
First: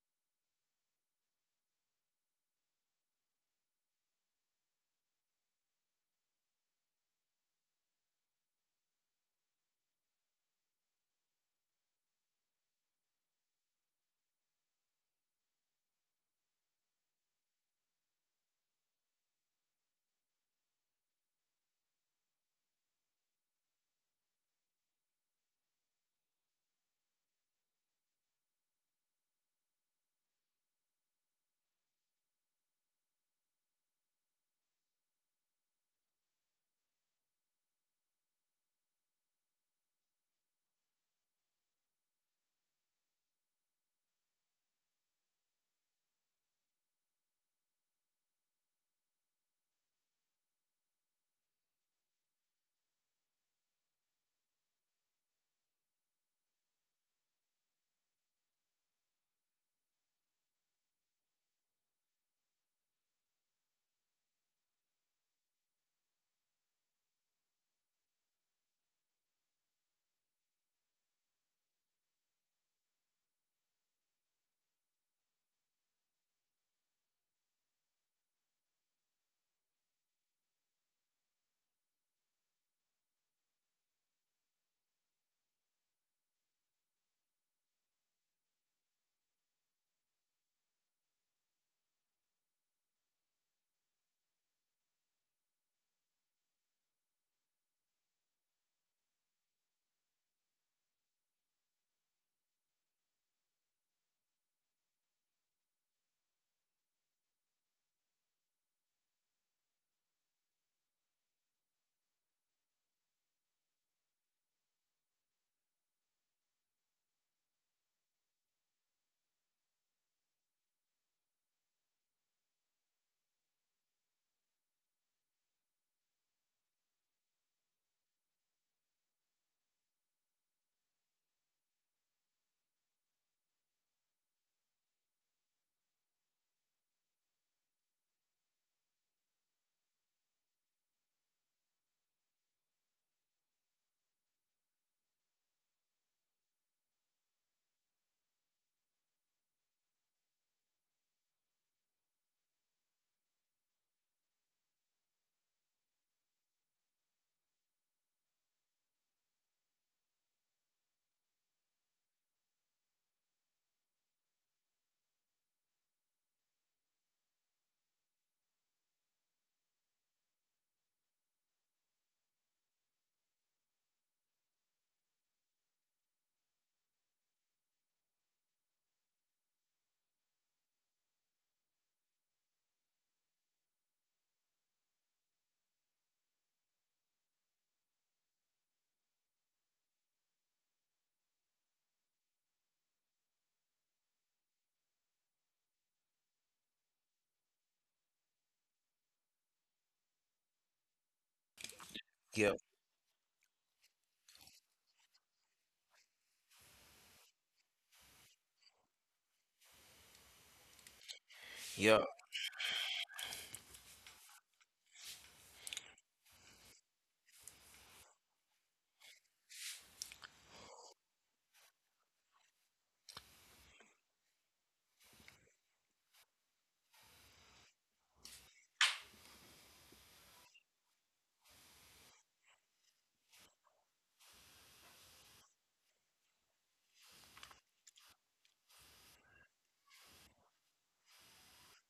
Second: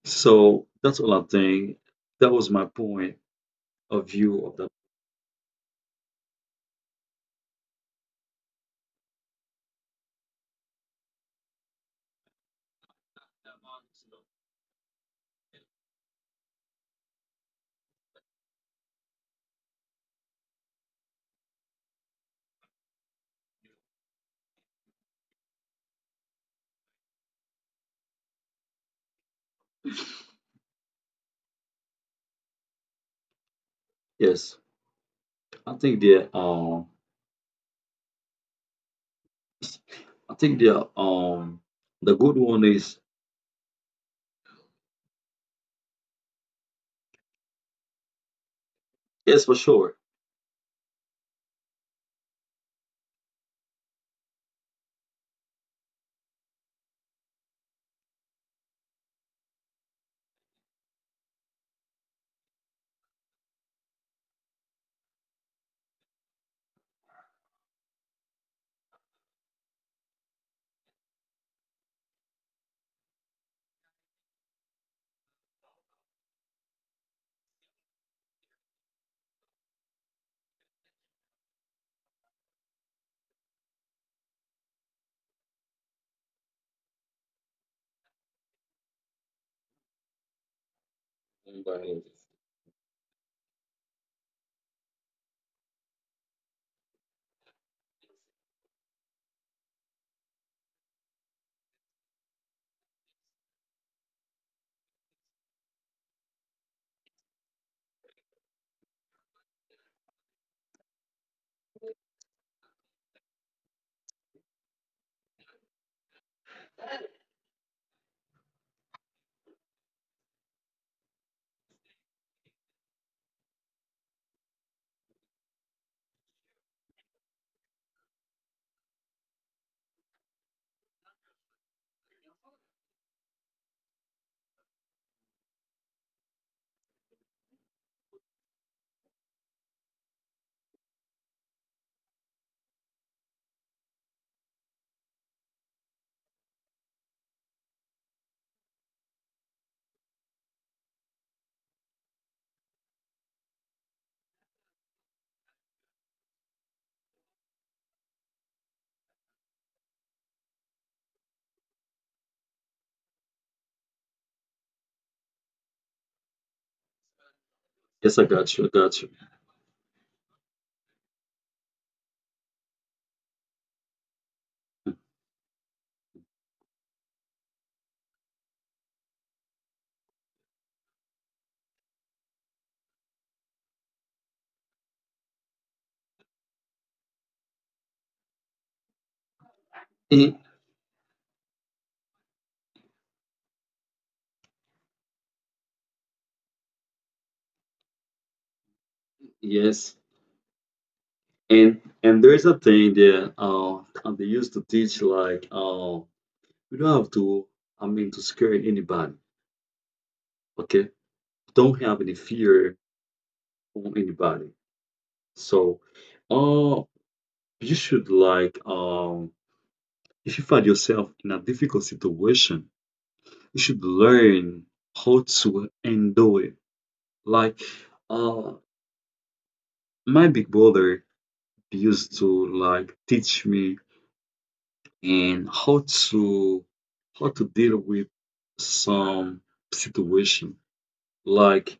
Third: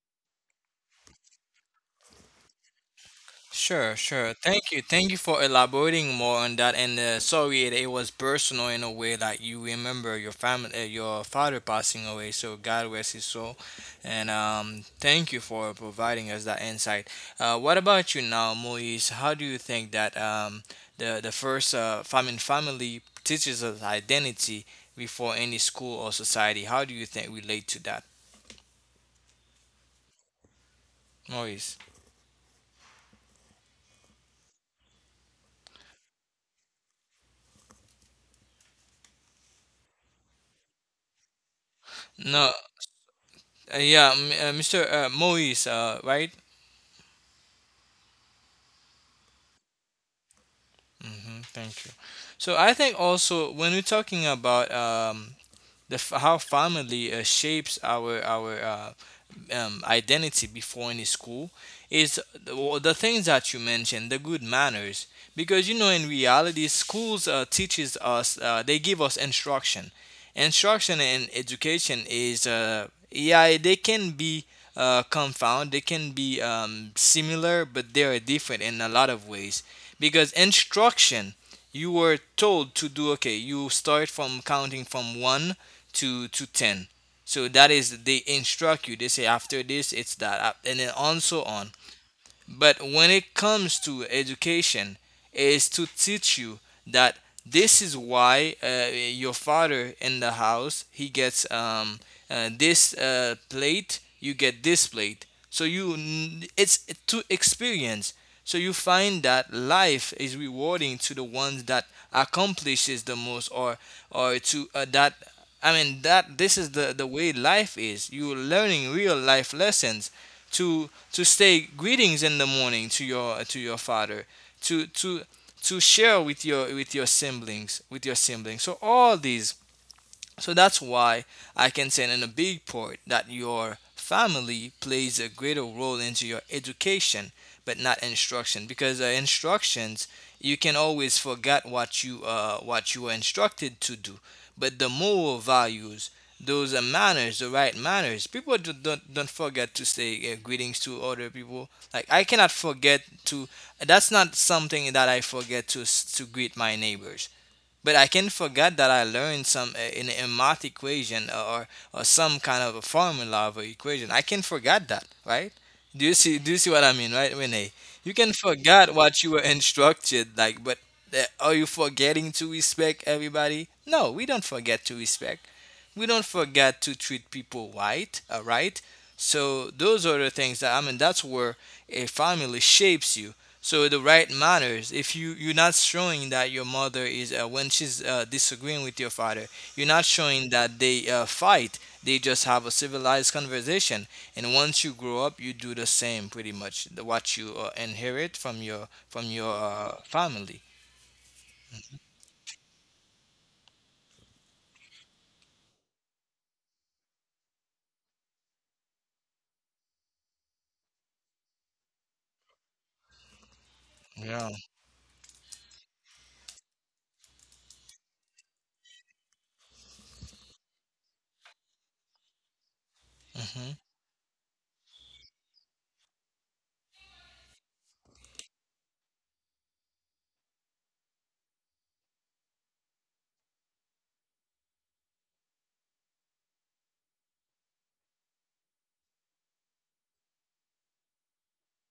[SPEAKER 3] So that's all I think. That was my point
[SPEAKER 1] Sure,
[SPEAKER 3] of
[SPEAKER 1] sure.
[SPEAKER 3] view of
[SPEAKER 1] Thank
[SPEAKER 3] that.
[SPEAKER 1] you. Thank you for elaborating more on that. And sorry, it was personal in a way, that you remember your family, your father passing away. So God rest his soul. And thank you for providing us that insight. What about you now, Moise? How do you think that the first family teaches us identity before any school or society? How do you think relate to that, Moise?
[SPEAKER 3] Yes. I think they're um I think they're the good
[SPEAKER 1] No,
[SPEAKER 3] one is,
[SPEAKER 1] yeah, Mr. Moise, right?
[SPEAKER 3] yes, for sure.
[SPEAKER 1] Mm-hmm, thank you. So I think also, when we're talking about how family shapes our identity before any school, is the, well, the things that you mentioned, the good manners. Because, you know, in reality, schools teaches us, they give us instruction. Instruction and education is, yeah, they can be confound, they can be similar, but they are different in a lot of ways. Because instruction, you were told to do, okay, you start from counting from 1 to 10, so that is, they instruct you. They say after this it's that, and then on, so on. But when it comes to education, is to teach you that this is why your father in the house, he gets this plate, you get this plate. So you it's to experience. So you find that life is rewarding to the ones that accomplishes the most, or to that. I mean that this is the way life is. You're learning real life lessons, to to say greetings in the morning to your father, to to to share with your siblings. So all these so that's why I can say, in a big part, that your family plays a greater role into your education, but not instruction, because instructions, you can always forget what you were instructed to do. But the moral values, those are manners, the right manners. People do, don't forget to say greetings to other people. Like, I cannot forget to. That's not something that I forget to greet my neighbors. But I can forget that I learned some in a math equation, or some kind of a formula of a equation. I can forget that, right? Do you see? Do you see what I mean, right, Renee? You
[SPEAKER 3] Yes, I
[SPEAKER 1] can
[SPEAKER 3] got you, I
[SPEAKER 1] forget
[SPEAKER 3] got you.
[SPEAKER 1] what you were instructed, like, but are you forgetting to respect everybody? No, we don't forget to respect. We don't forget to treat people right, all right? So those are the things that I mean. That's where a family shapes you, so the right matters. If you're not showing that your mother is, when she's disagreeing with your father, you're not showing that they fight. They just have a civilized conversation. And once you grow up, you do the same, pretty much. What you inherit from your
[SPEAKER 3] Yes.
[SPEAKER 1] family.
[SPEAKER 3] And
[SPEAKER 2] yeah,
[SPEAKER 3] there's a thing that they used to teach like you don't have to I mean to scare anybody, okay? Don't
[SPEAKER 2] yeah.
[SPEAKER 3] have any fear on
[SPEAKER 1] Yeah.
[SPEAKER 3] anybody. So uh you should like if you find yourself in a difficult situation, you
[SPEAKER 1] Mhm.
[SPEAKER 3] should learn how to handle it. Like uh my big brother used to like teach me and how to deal with some situation. Like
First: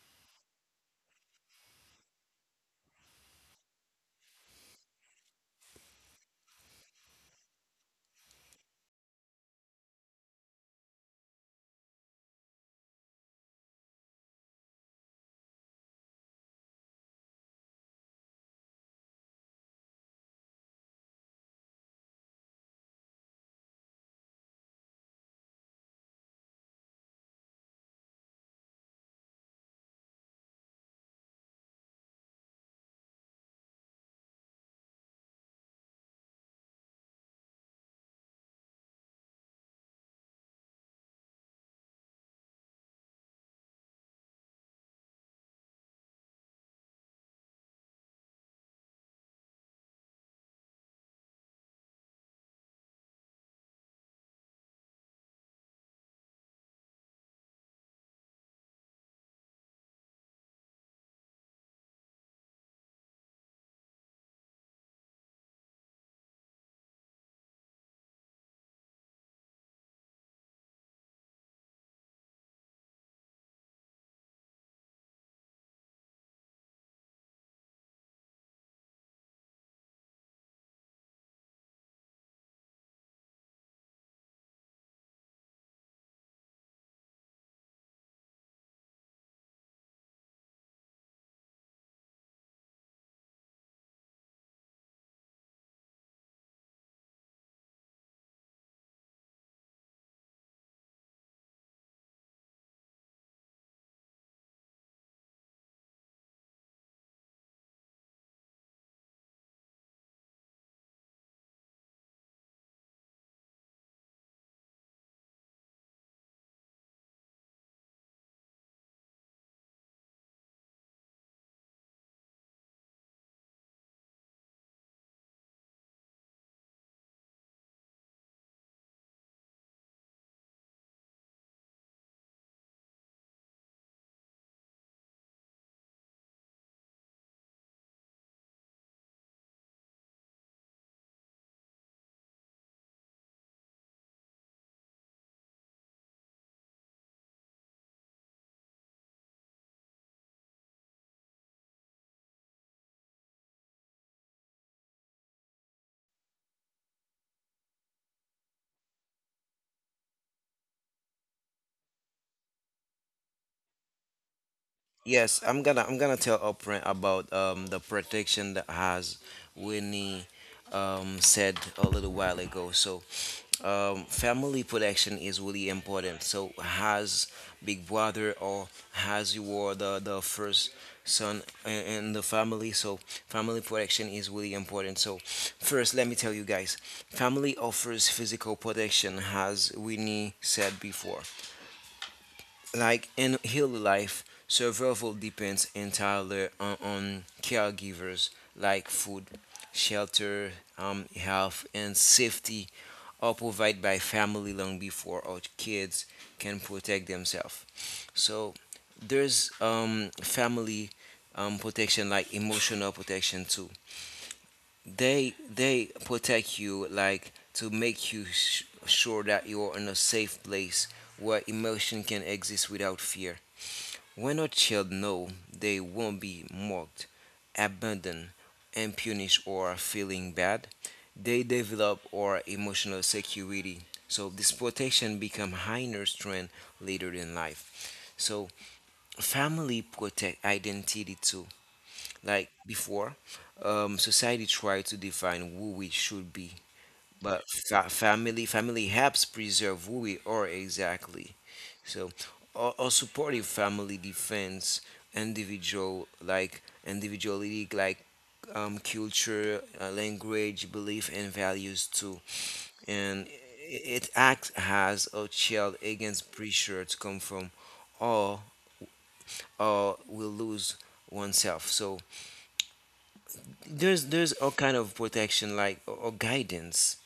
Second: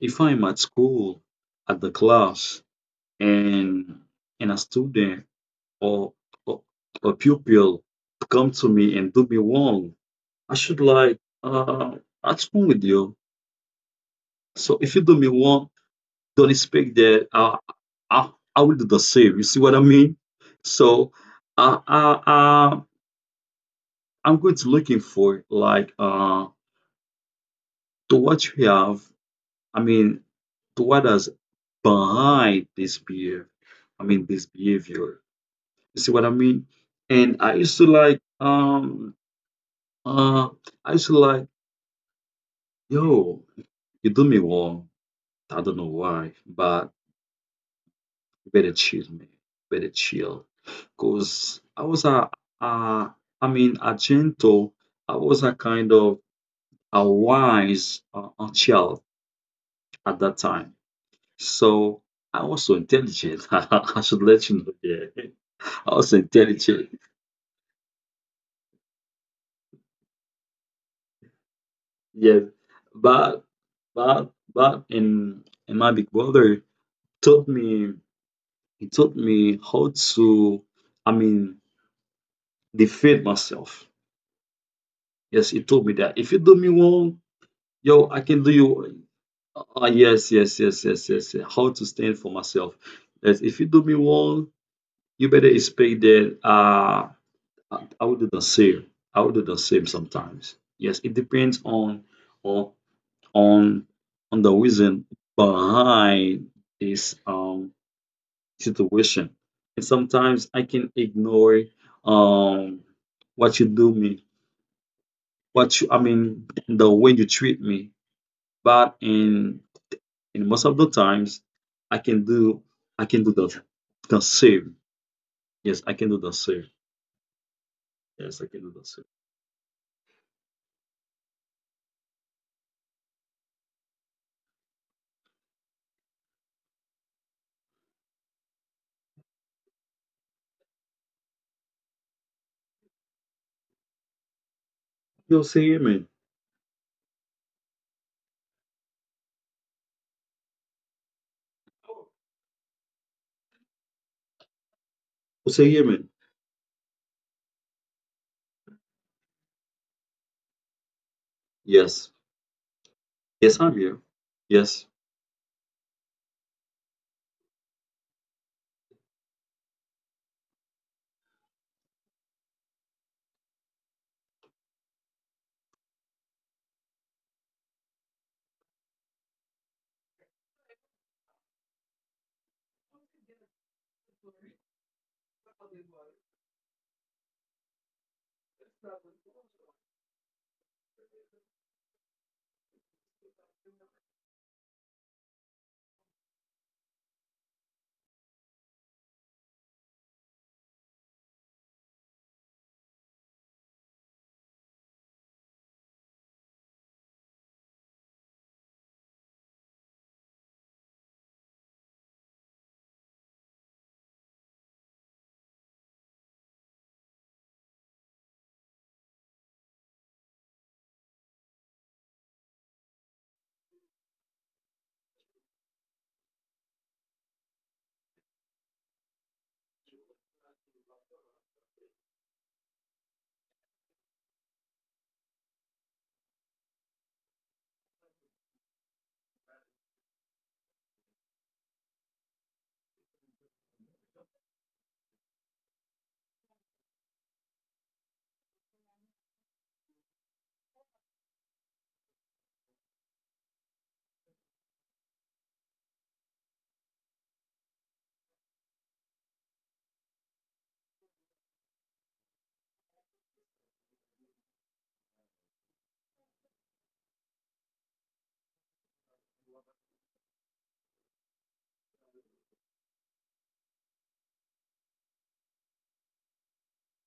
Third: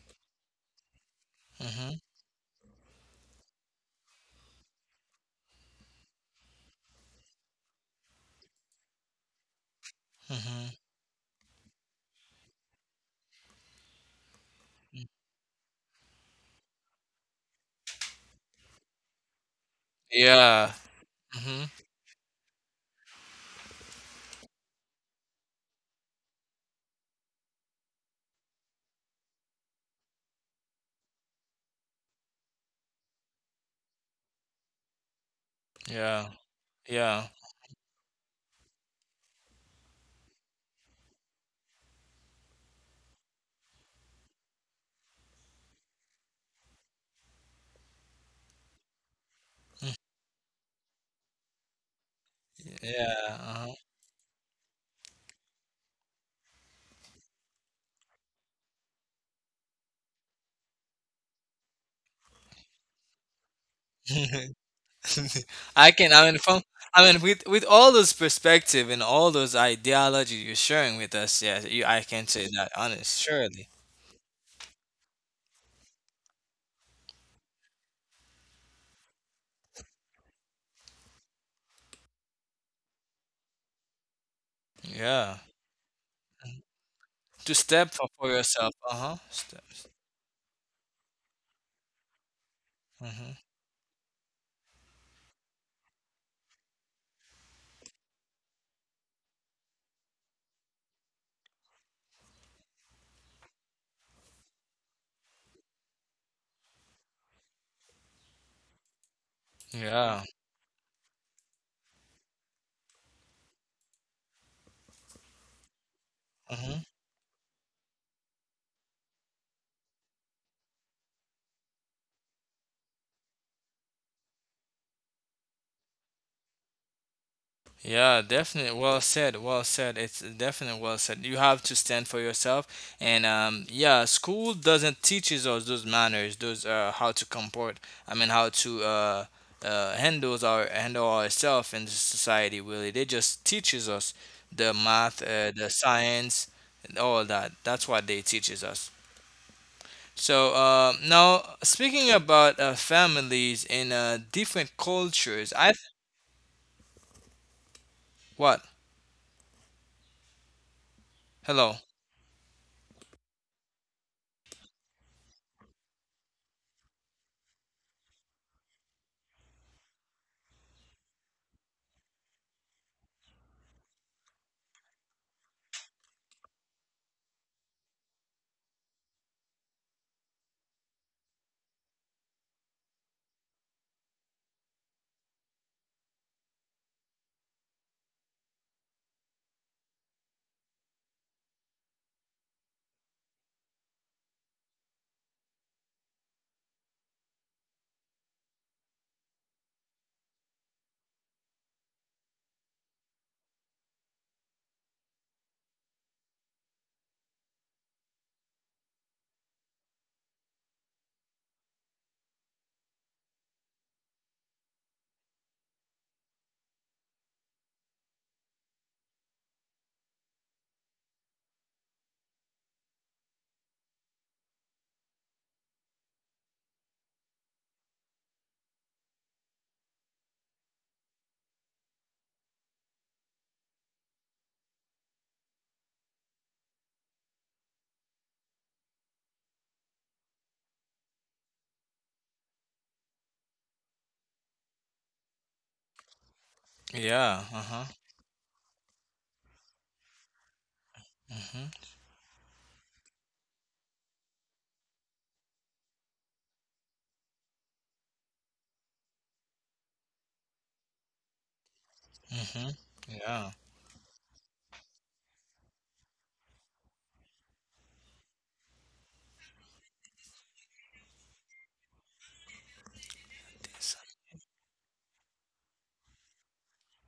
[SPEAKER 3] if I'm at school at the
[SPEAKER 1] Mhm.
[SPEAKER 3] class, and a student or, or a pupil come to me and do me wrong, I
[SPEAKER 1] Mhm.
[SPEAKER 3] should like what's wrong with you? So if you do me wrong, don't expect that I I will do the same. You see what I mean?
[SPEAKER 1] Yeah.
[SPEAKER 3] So
[SPEAKER 1] Mhm.
[SPEAKER 3] uh, uh, uh, I'm going to looking for like to what you have, I mean, to what is behind this behavior? I mean, this behavior. You see
[SPEAKER 1] Yeah.
[SPEAKER 3] what I mean?
[SPEAKER 1] Yeah.
[SPEAKER 3] And I used to like, uh, I used to like, yo, you do me wrong. I don't know why, but you better chill, man. Better chill, cause I was a, a
[SPEAKER 1] Yeah.
[SPEAKER 3] I
[SPEAKER 1] Uh-huh.
[SPEAKER 3] mean, a gentle. I was a kind of a wise a child at that time. So I was so intelligent. I should let you know. Yeah,
[SPEAKER 1] I
[SPEAKER 3] I was
[SPEAKER 1] can.
[SPEAKER 3] so
[SPEAKER 1] I mean,
[SPEAKER 3] intelligent.
[SPEAKER 1] with all those perspective and all those ideology you're sharing with us, yeah, I can
[SPEAKER 3] Yes,
[SPEAKER 1] say that, honest,
[SPEAKER 3] but
[SPEAKER 1] surely.
[SPEAKER 3] but in and my big brother taught me. He taught me how to, I mean, defend myself.
[SPEAKER 1] Yeah,
[SPEAKER 3] Yes, he told me that if you do me wrong,
[SPEAKER 1] to step
[SPEAKER 3] yo,
[SPEAKER 1] up
[SPEAKER 3] I
[SPEAKER 1] for
[SPEAKER 3] can do you.
[SPEAKER 1] yourself. Uh huh. Steps.
[SPEAKER 3] Yes, yes, yes, yes, yes, yes. How to stand for myself.
[SPEAKER 1] Hmm.
[SPEAKER 3] Yes, if you do me wrong, you better expect that. I would do the same. I would do the same sometimes. Yes, it depends on on on the reason behind this situation. And
[SPEAKER 1] Yeah.
[SPEAKER 3] sometimes I can ignore um what you do me, what you I mean
[SPEAKER 1] Mm-hmm.
[SPEAKER 3] the way you treat me. But in most of the times I can do I can do the same. Yes, I can do the same.
[SPEAKER 1] Yeah,
[SPEAKER 3] Yes, I can do
[SPEAKER 1] definitely.
[SPEAKER 3] the same.
[SPEAKER 1] Well said. Well said. It's definitely well said. You have to stand for yourself, and yeah, school doesn't teaches us those manners, those how to comport. I mean, how to handle ourselves in society. Really, they just teaches us the math,
[SPEAKER 3] You'll say
[SPEAKER 1] the
[SPEAKER 3] amen.
[SPEAKER 1] science, and all that. That's what they teaches us. So now, speaking about families in different
[SPEAKER 3] You'll
[SPEAKER 1] cultures,
[SPEAKER 3] say amen.
[SPEAKER 1] what? Hello.
[SPEAKER 3] Yes. Yes, I'm here. Yes.
[SPEAKER 2] Yes, I'm gonna tell Oprah about the protection that has Winnie said a little while ago. So family protection is really important. So has big brother, or has you were the first son, in the family. So family protection is really important. So first let me tell you guys, family offers physical protection as Winnie said before. Like in early life, survival depends entirely on caregivers like food, shelter, health, and safety are provided by family long before our kids can protect themselves. So there's family protection, like emotional protection too. They protect you like to make you sure that you are in a safe place where emotion can exist without fear. When our child know they won't be mocked, abandoned, and punished or feeling bad, they develop our emotional security. So this protection become higher strength later in life. So family protect identity too. Like before, society tried to define who we should be, but
[SPEAKER 1] Yeah. Uh huh.
[SPEAKER 2] family helps preserve who we are exactly.
[SPEAKER 1] Mhm.
[SPEAKER 2] So, or supportive family defense individual, like individuality, like culture, language, belief, and values too.
[SPEAKER 1] Mhm.
[SPEAKER 2] And
[SPEAKER 1] Yeah.
[SPEAKER 2] it acts as a shield against pressure to come from, or or will lose oneself. So there's a kind of protection, like or guidance,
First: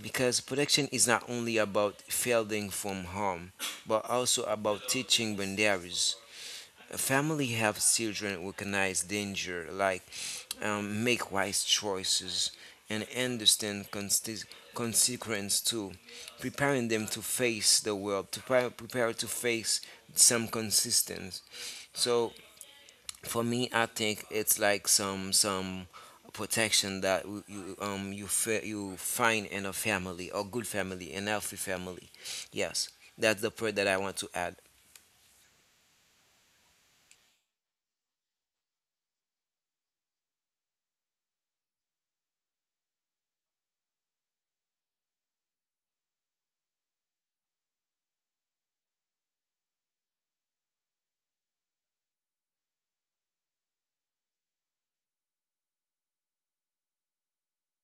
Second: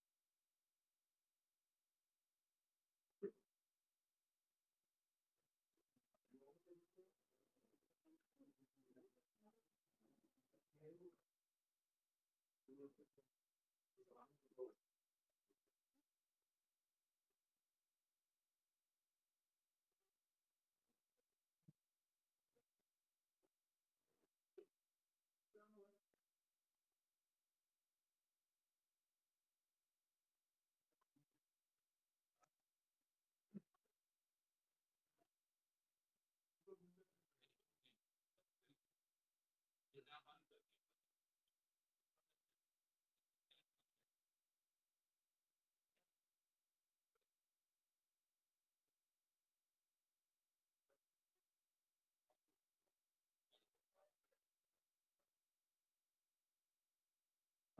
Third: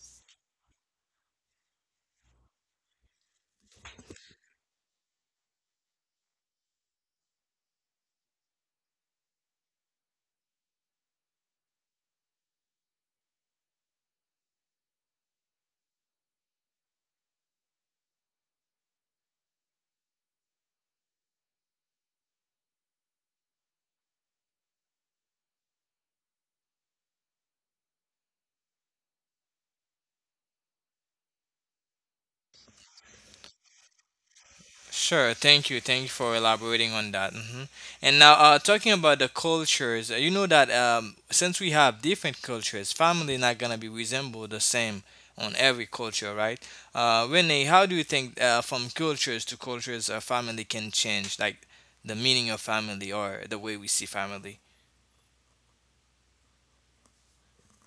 [SPEAKER 2] because protection is not only about fielding from harm, but also about teaching boundaries. Family helps children recognize danger, like make wise choices, and understand consequence too, preparing them to face the world, to prepare to face some consistence. So for me, I think it's like some protection that you you you find in a family, a good family, an healthy family. Yes, that's the part that I want to add.
[SPEAKER 1] Sure. Thank you. Thank you for elaborating on that. And now, talking about the cultures, you know that since we have different cultures, family not gonna be resembled the same on every culture, right? Renee, how do you think, from cultures to cultures, family can change, like the meaning of family or the way we see family?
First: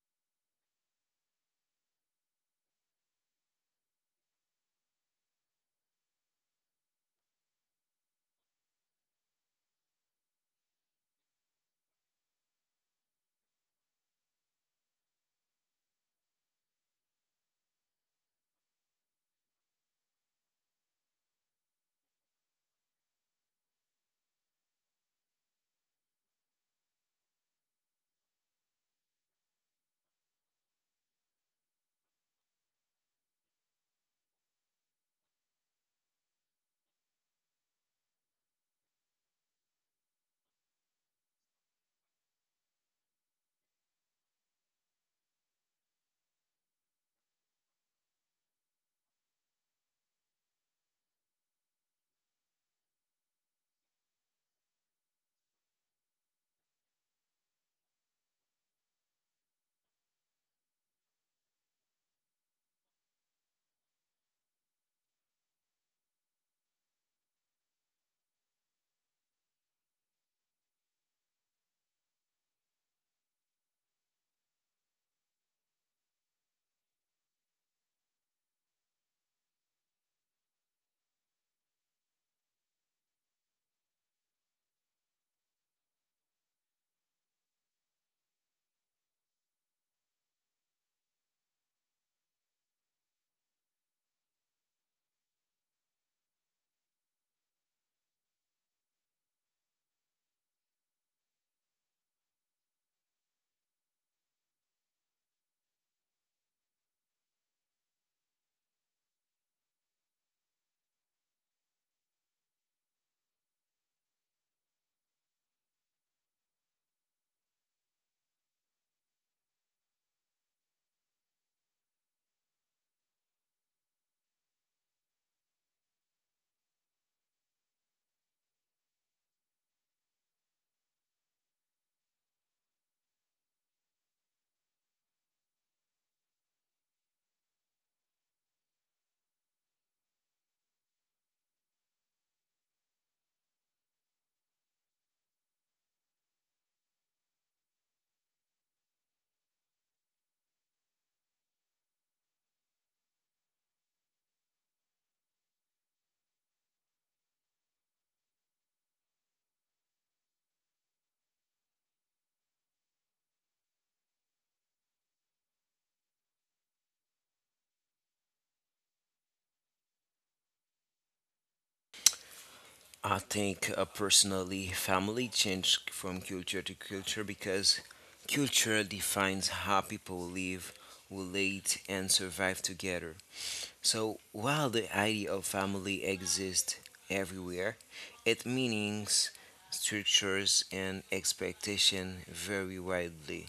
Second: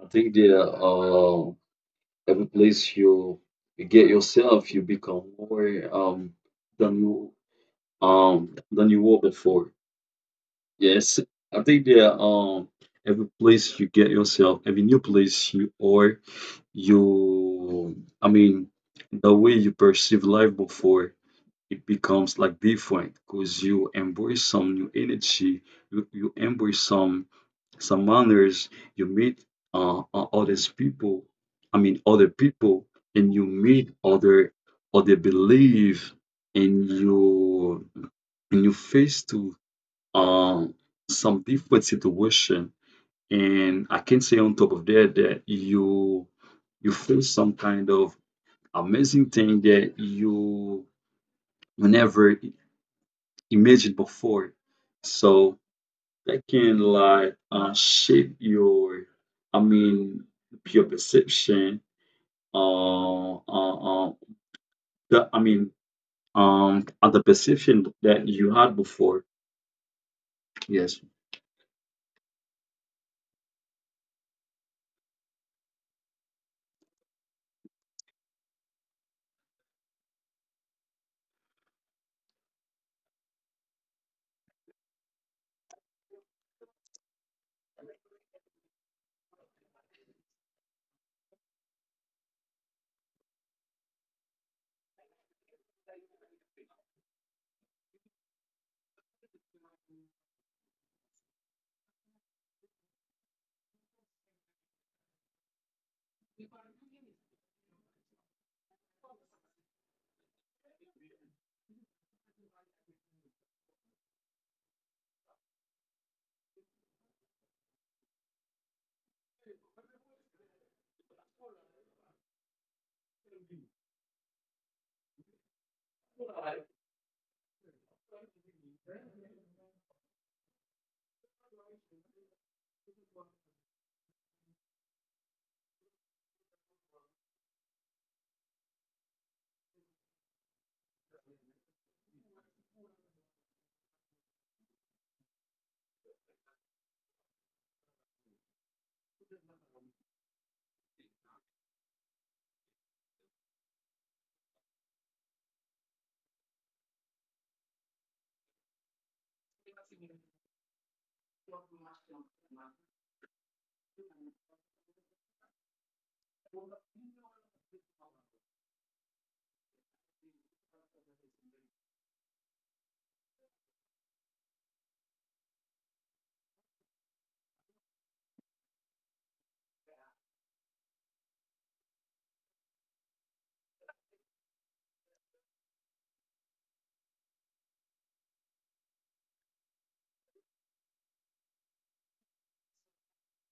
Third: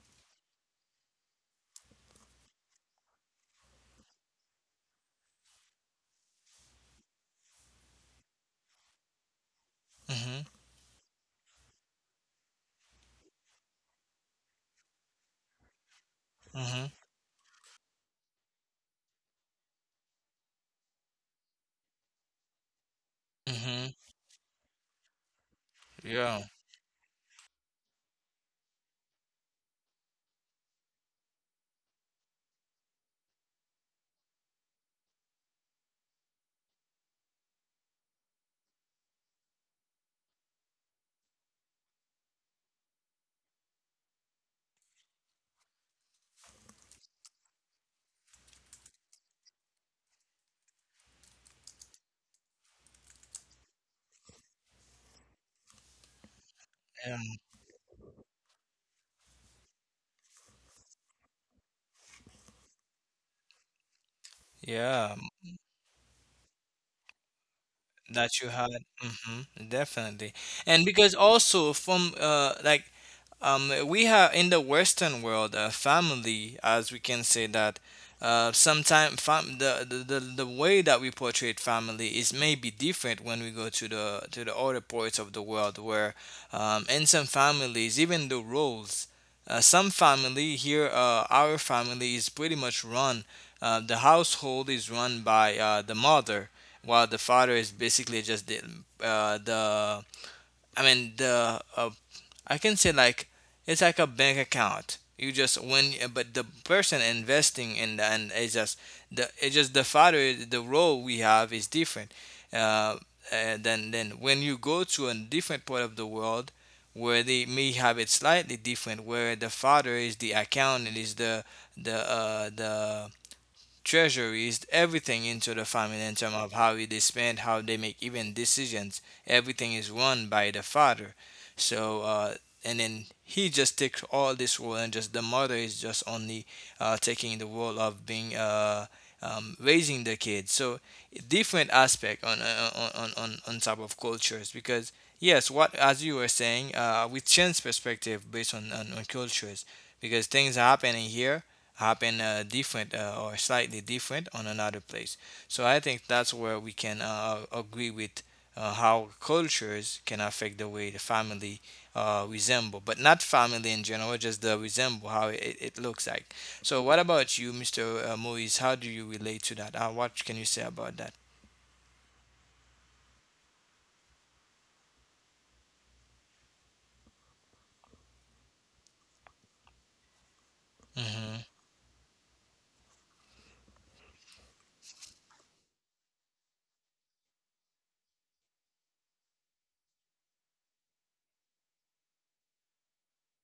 [SPEAKER 3] I think that every place you get yourself, you become more than you than you were before.
[SPEAKER 1] Mhm.
[SPEAKER 3] Yes, I think that every place you get yourself, every new place you are,
[SPEAKER 1] Mhm.
[SPEAKER 3] you, I mean the way you perceive life before, it becomes like different because you
[SPEAKER 1] Mhm.
[SPEAKER 3] embrace some new energy, you
[SPEAKER 1] Yeah.
[SPEAKER 3] embrace some manners, you meet other people, I mean other people, and you meet other belief, and you face to um some different situation. And I can say on top of that that you feel some kind of amazing thing that you whenever imagined before. So that can
[SPEAKER 1] Yeah.
[SPEAKER 3] like shape your, I mean, your perception, uh, uh, uh
[SPEAKER 1] Yeah.
[SPEAKER 3] I mean, the perception that
[SPEAKER 1] That
[SPEAKER 3] you
[SPEAKER 1] you
[SPEAKER 3] had
[SPEAKER 1] had.
[SPEAKER 3] before.
[SPEAKER 1] hmm Definitely. And
[SPEAKER 3] Yes.
[SPEAKER 1] because also from, like, we have in the Western world, family, as we can say that, sometimes the, the way that we portray family is maybe different when we go to the other parts of the world where, in some families even the roles, some family here, our family is pretty much run, the household is run by, the mother while the father is basically just the, the, I mean the, I can say like it's like a bank account. You just when but the person investing in the, and it's just the father the role we have is different. Uh, then when you go to a different part of the world where they may have it slightly different, where the father is the accountant, is the, the treasuries, everything into the family in terms of how they spend, how they make even decisions. Everything is run by the father. So, and then he just takes all this role, and just the mother is just only, taking the role of being, raising the kids. So, different aspect on, on top of cultures because. Yes, what as you were saying, we change perspective based on, on cultures because things are happening here happen, different, or slightly different on another place. So I think that's where we can, agree with, how cultures can affect the way the family, resemble, but not family in general, just the resemble how it, it looks like. So what about you, Mr. Moise? How do you relate to that? What can you say about that?
[SPEAKER 2] I think personally, family change from culture to culture because culture defines how people live,
[SPEAKER 1] Mm-hmm.
[SPEAKER 2] relate, and survive together. So while the idea of family exists everywhere, its meanings, structures, and expectation vary widely.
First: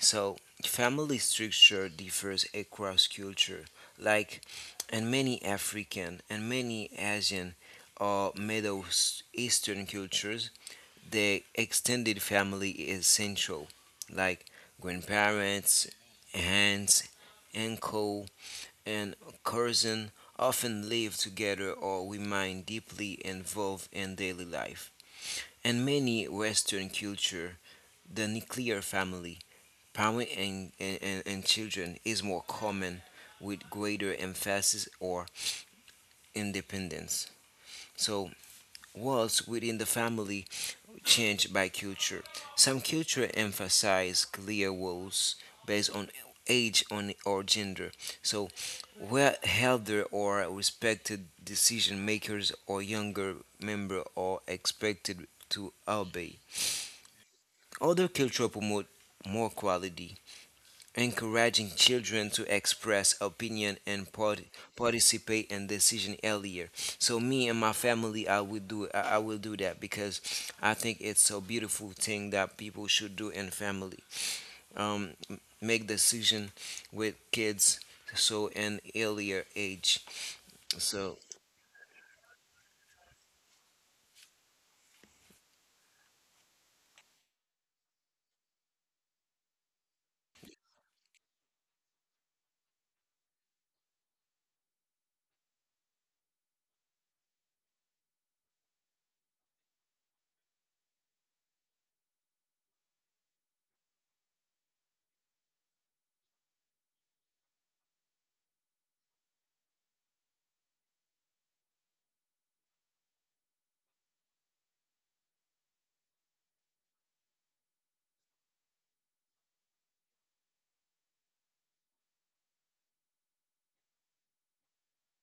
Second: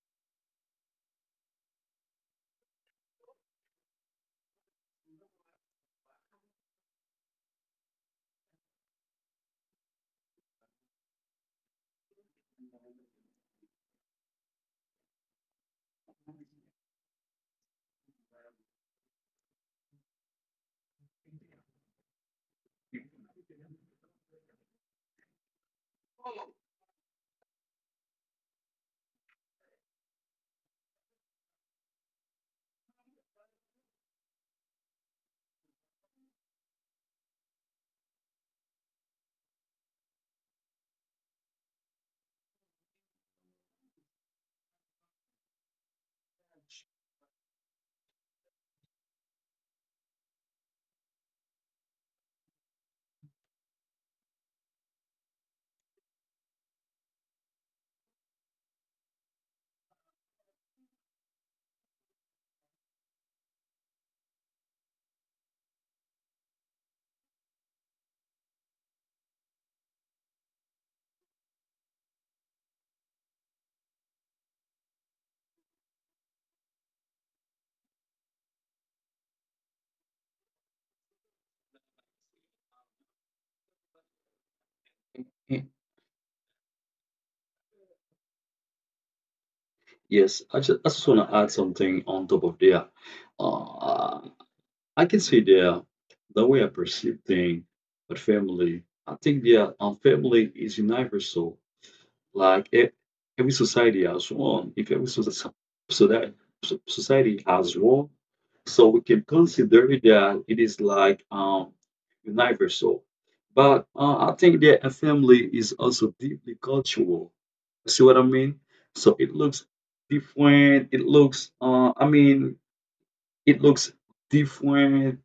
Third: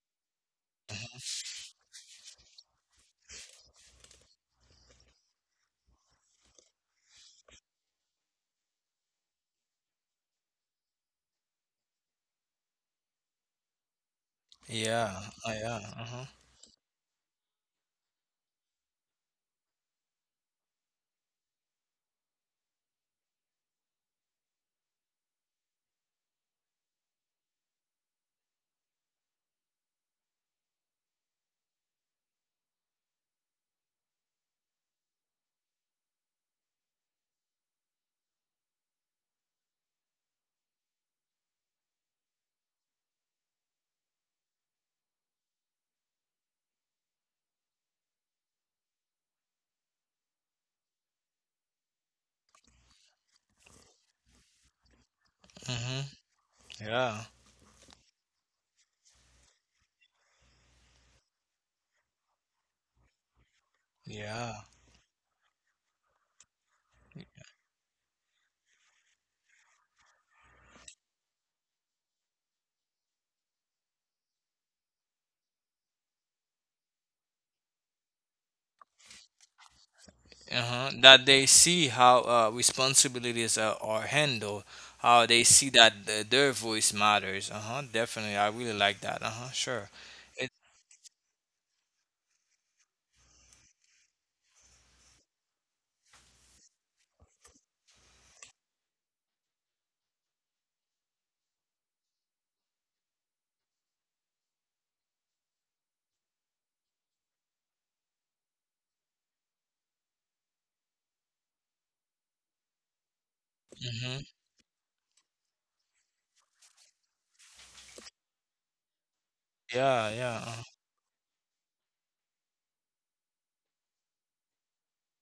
[SPEAKER 2] So, family structure differs across culture, like in many African and many Asian or Middle Eastern cultures, the extended family is central, like
[SPEAKER 1] Yeah. Uh, yeah.
[SPEAKER 2] grandparents,
[SPEAKER 1] Uh-huh.
[SPEAKER 2] aunts, uncle, and cousin often live together or remain deeply involved in daily life. In many Western culture, the nuclear family, and children, is more common, with greater emphasis or independence. So, roles within the family change by culture. Some culture emphasize clear roles based on age, or gender. So, where elder or respected decision makers, or younger member, are expected to
[SPEAKER 1] Mm-hmm.
[SPEAKER 2] obey.
[SPEAKER 1] Yeah.
[SPEAKER 2] Other culture promote more quality, encouraging children to express opinion and
[SPEAKER 1] Yeah.
[SPEAKER 2] participate in decision earlier. So me and my family, I will do that because I think it's a beautiful thing that people should do in family, make decision with kids, so in earlier age.
[SPEAKER 1] Uh-huh,
[SPEAKER 2] So
[SPEAKER 1] that they see how, responsibilities are handled, how they
[SPEAKER 3] Mm,
[SPEAKER 1] see that, their voice matters. Uh huh. Definitely, I really like that. Uh huh. Sure.
[SPEAKER 3] yes,
[SPEAKER 1] It.
[SPEAKER 3] I just want to add something on top of there. Uh I can say there The way I perceive things, but family, I think, family is universal. Like e- every society has one. If every society so so that so- Society has one, so we can consider it that it is like universal. But
[SPEAKER 1] hmm
[SPEAKER 3] I think that a family is also deeply cultural. See what I mean? So it looks
[SPEAKER 1] Yeah. Yeah.
[SPEAKER 3] different. It looks I mean it looks different.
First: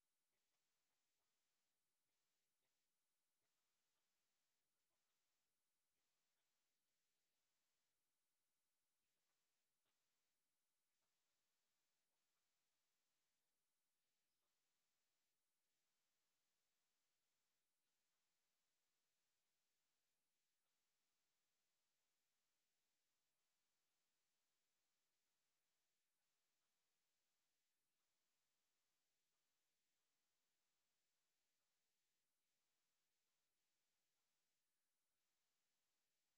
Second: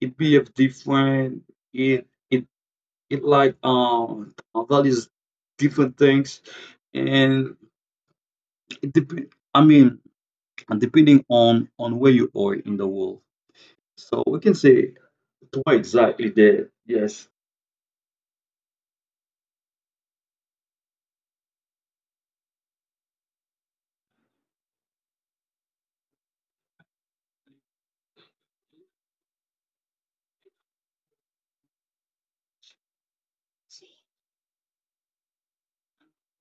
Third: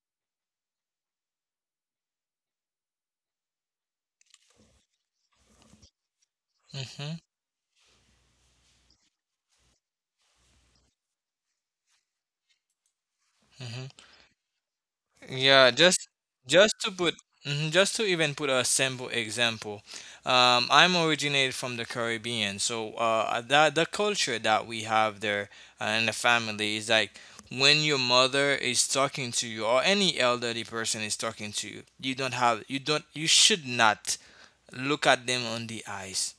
[SPEAKER 3] It behave different. It it it like values different things
[SPEAKER 1] Uh-huh.
[SPEAKER 3] and it I mean, depending on where you are in the world.
[SPEAKER 1] hmm
[SPEAKER 3] So we can say
[SPEAKER 1] Yeah,
[SPEAKER 3] why
[SPEAKER 1] just
[SPEAKER 3] exactly there.
[SPEAKER 1] just to put,
[SPEAKER 3] Yes.
[SPEAKER 1] mhm, just to even put a simple example, I'm originated from the Caribbean, so, that the culture that we have there, in the family is like when your mother is talking to you or any elderly person is talking to you, you don't have you don't you should not look at them on the eyes,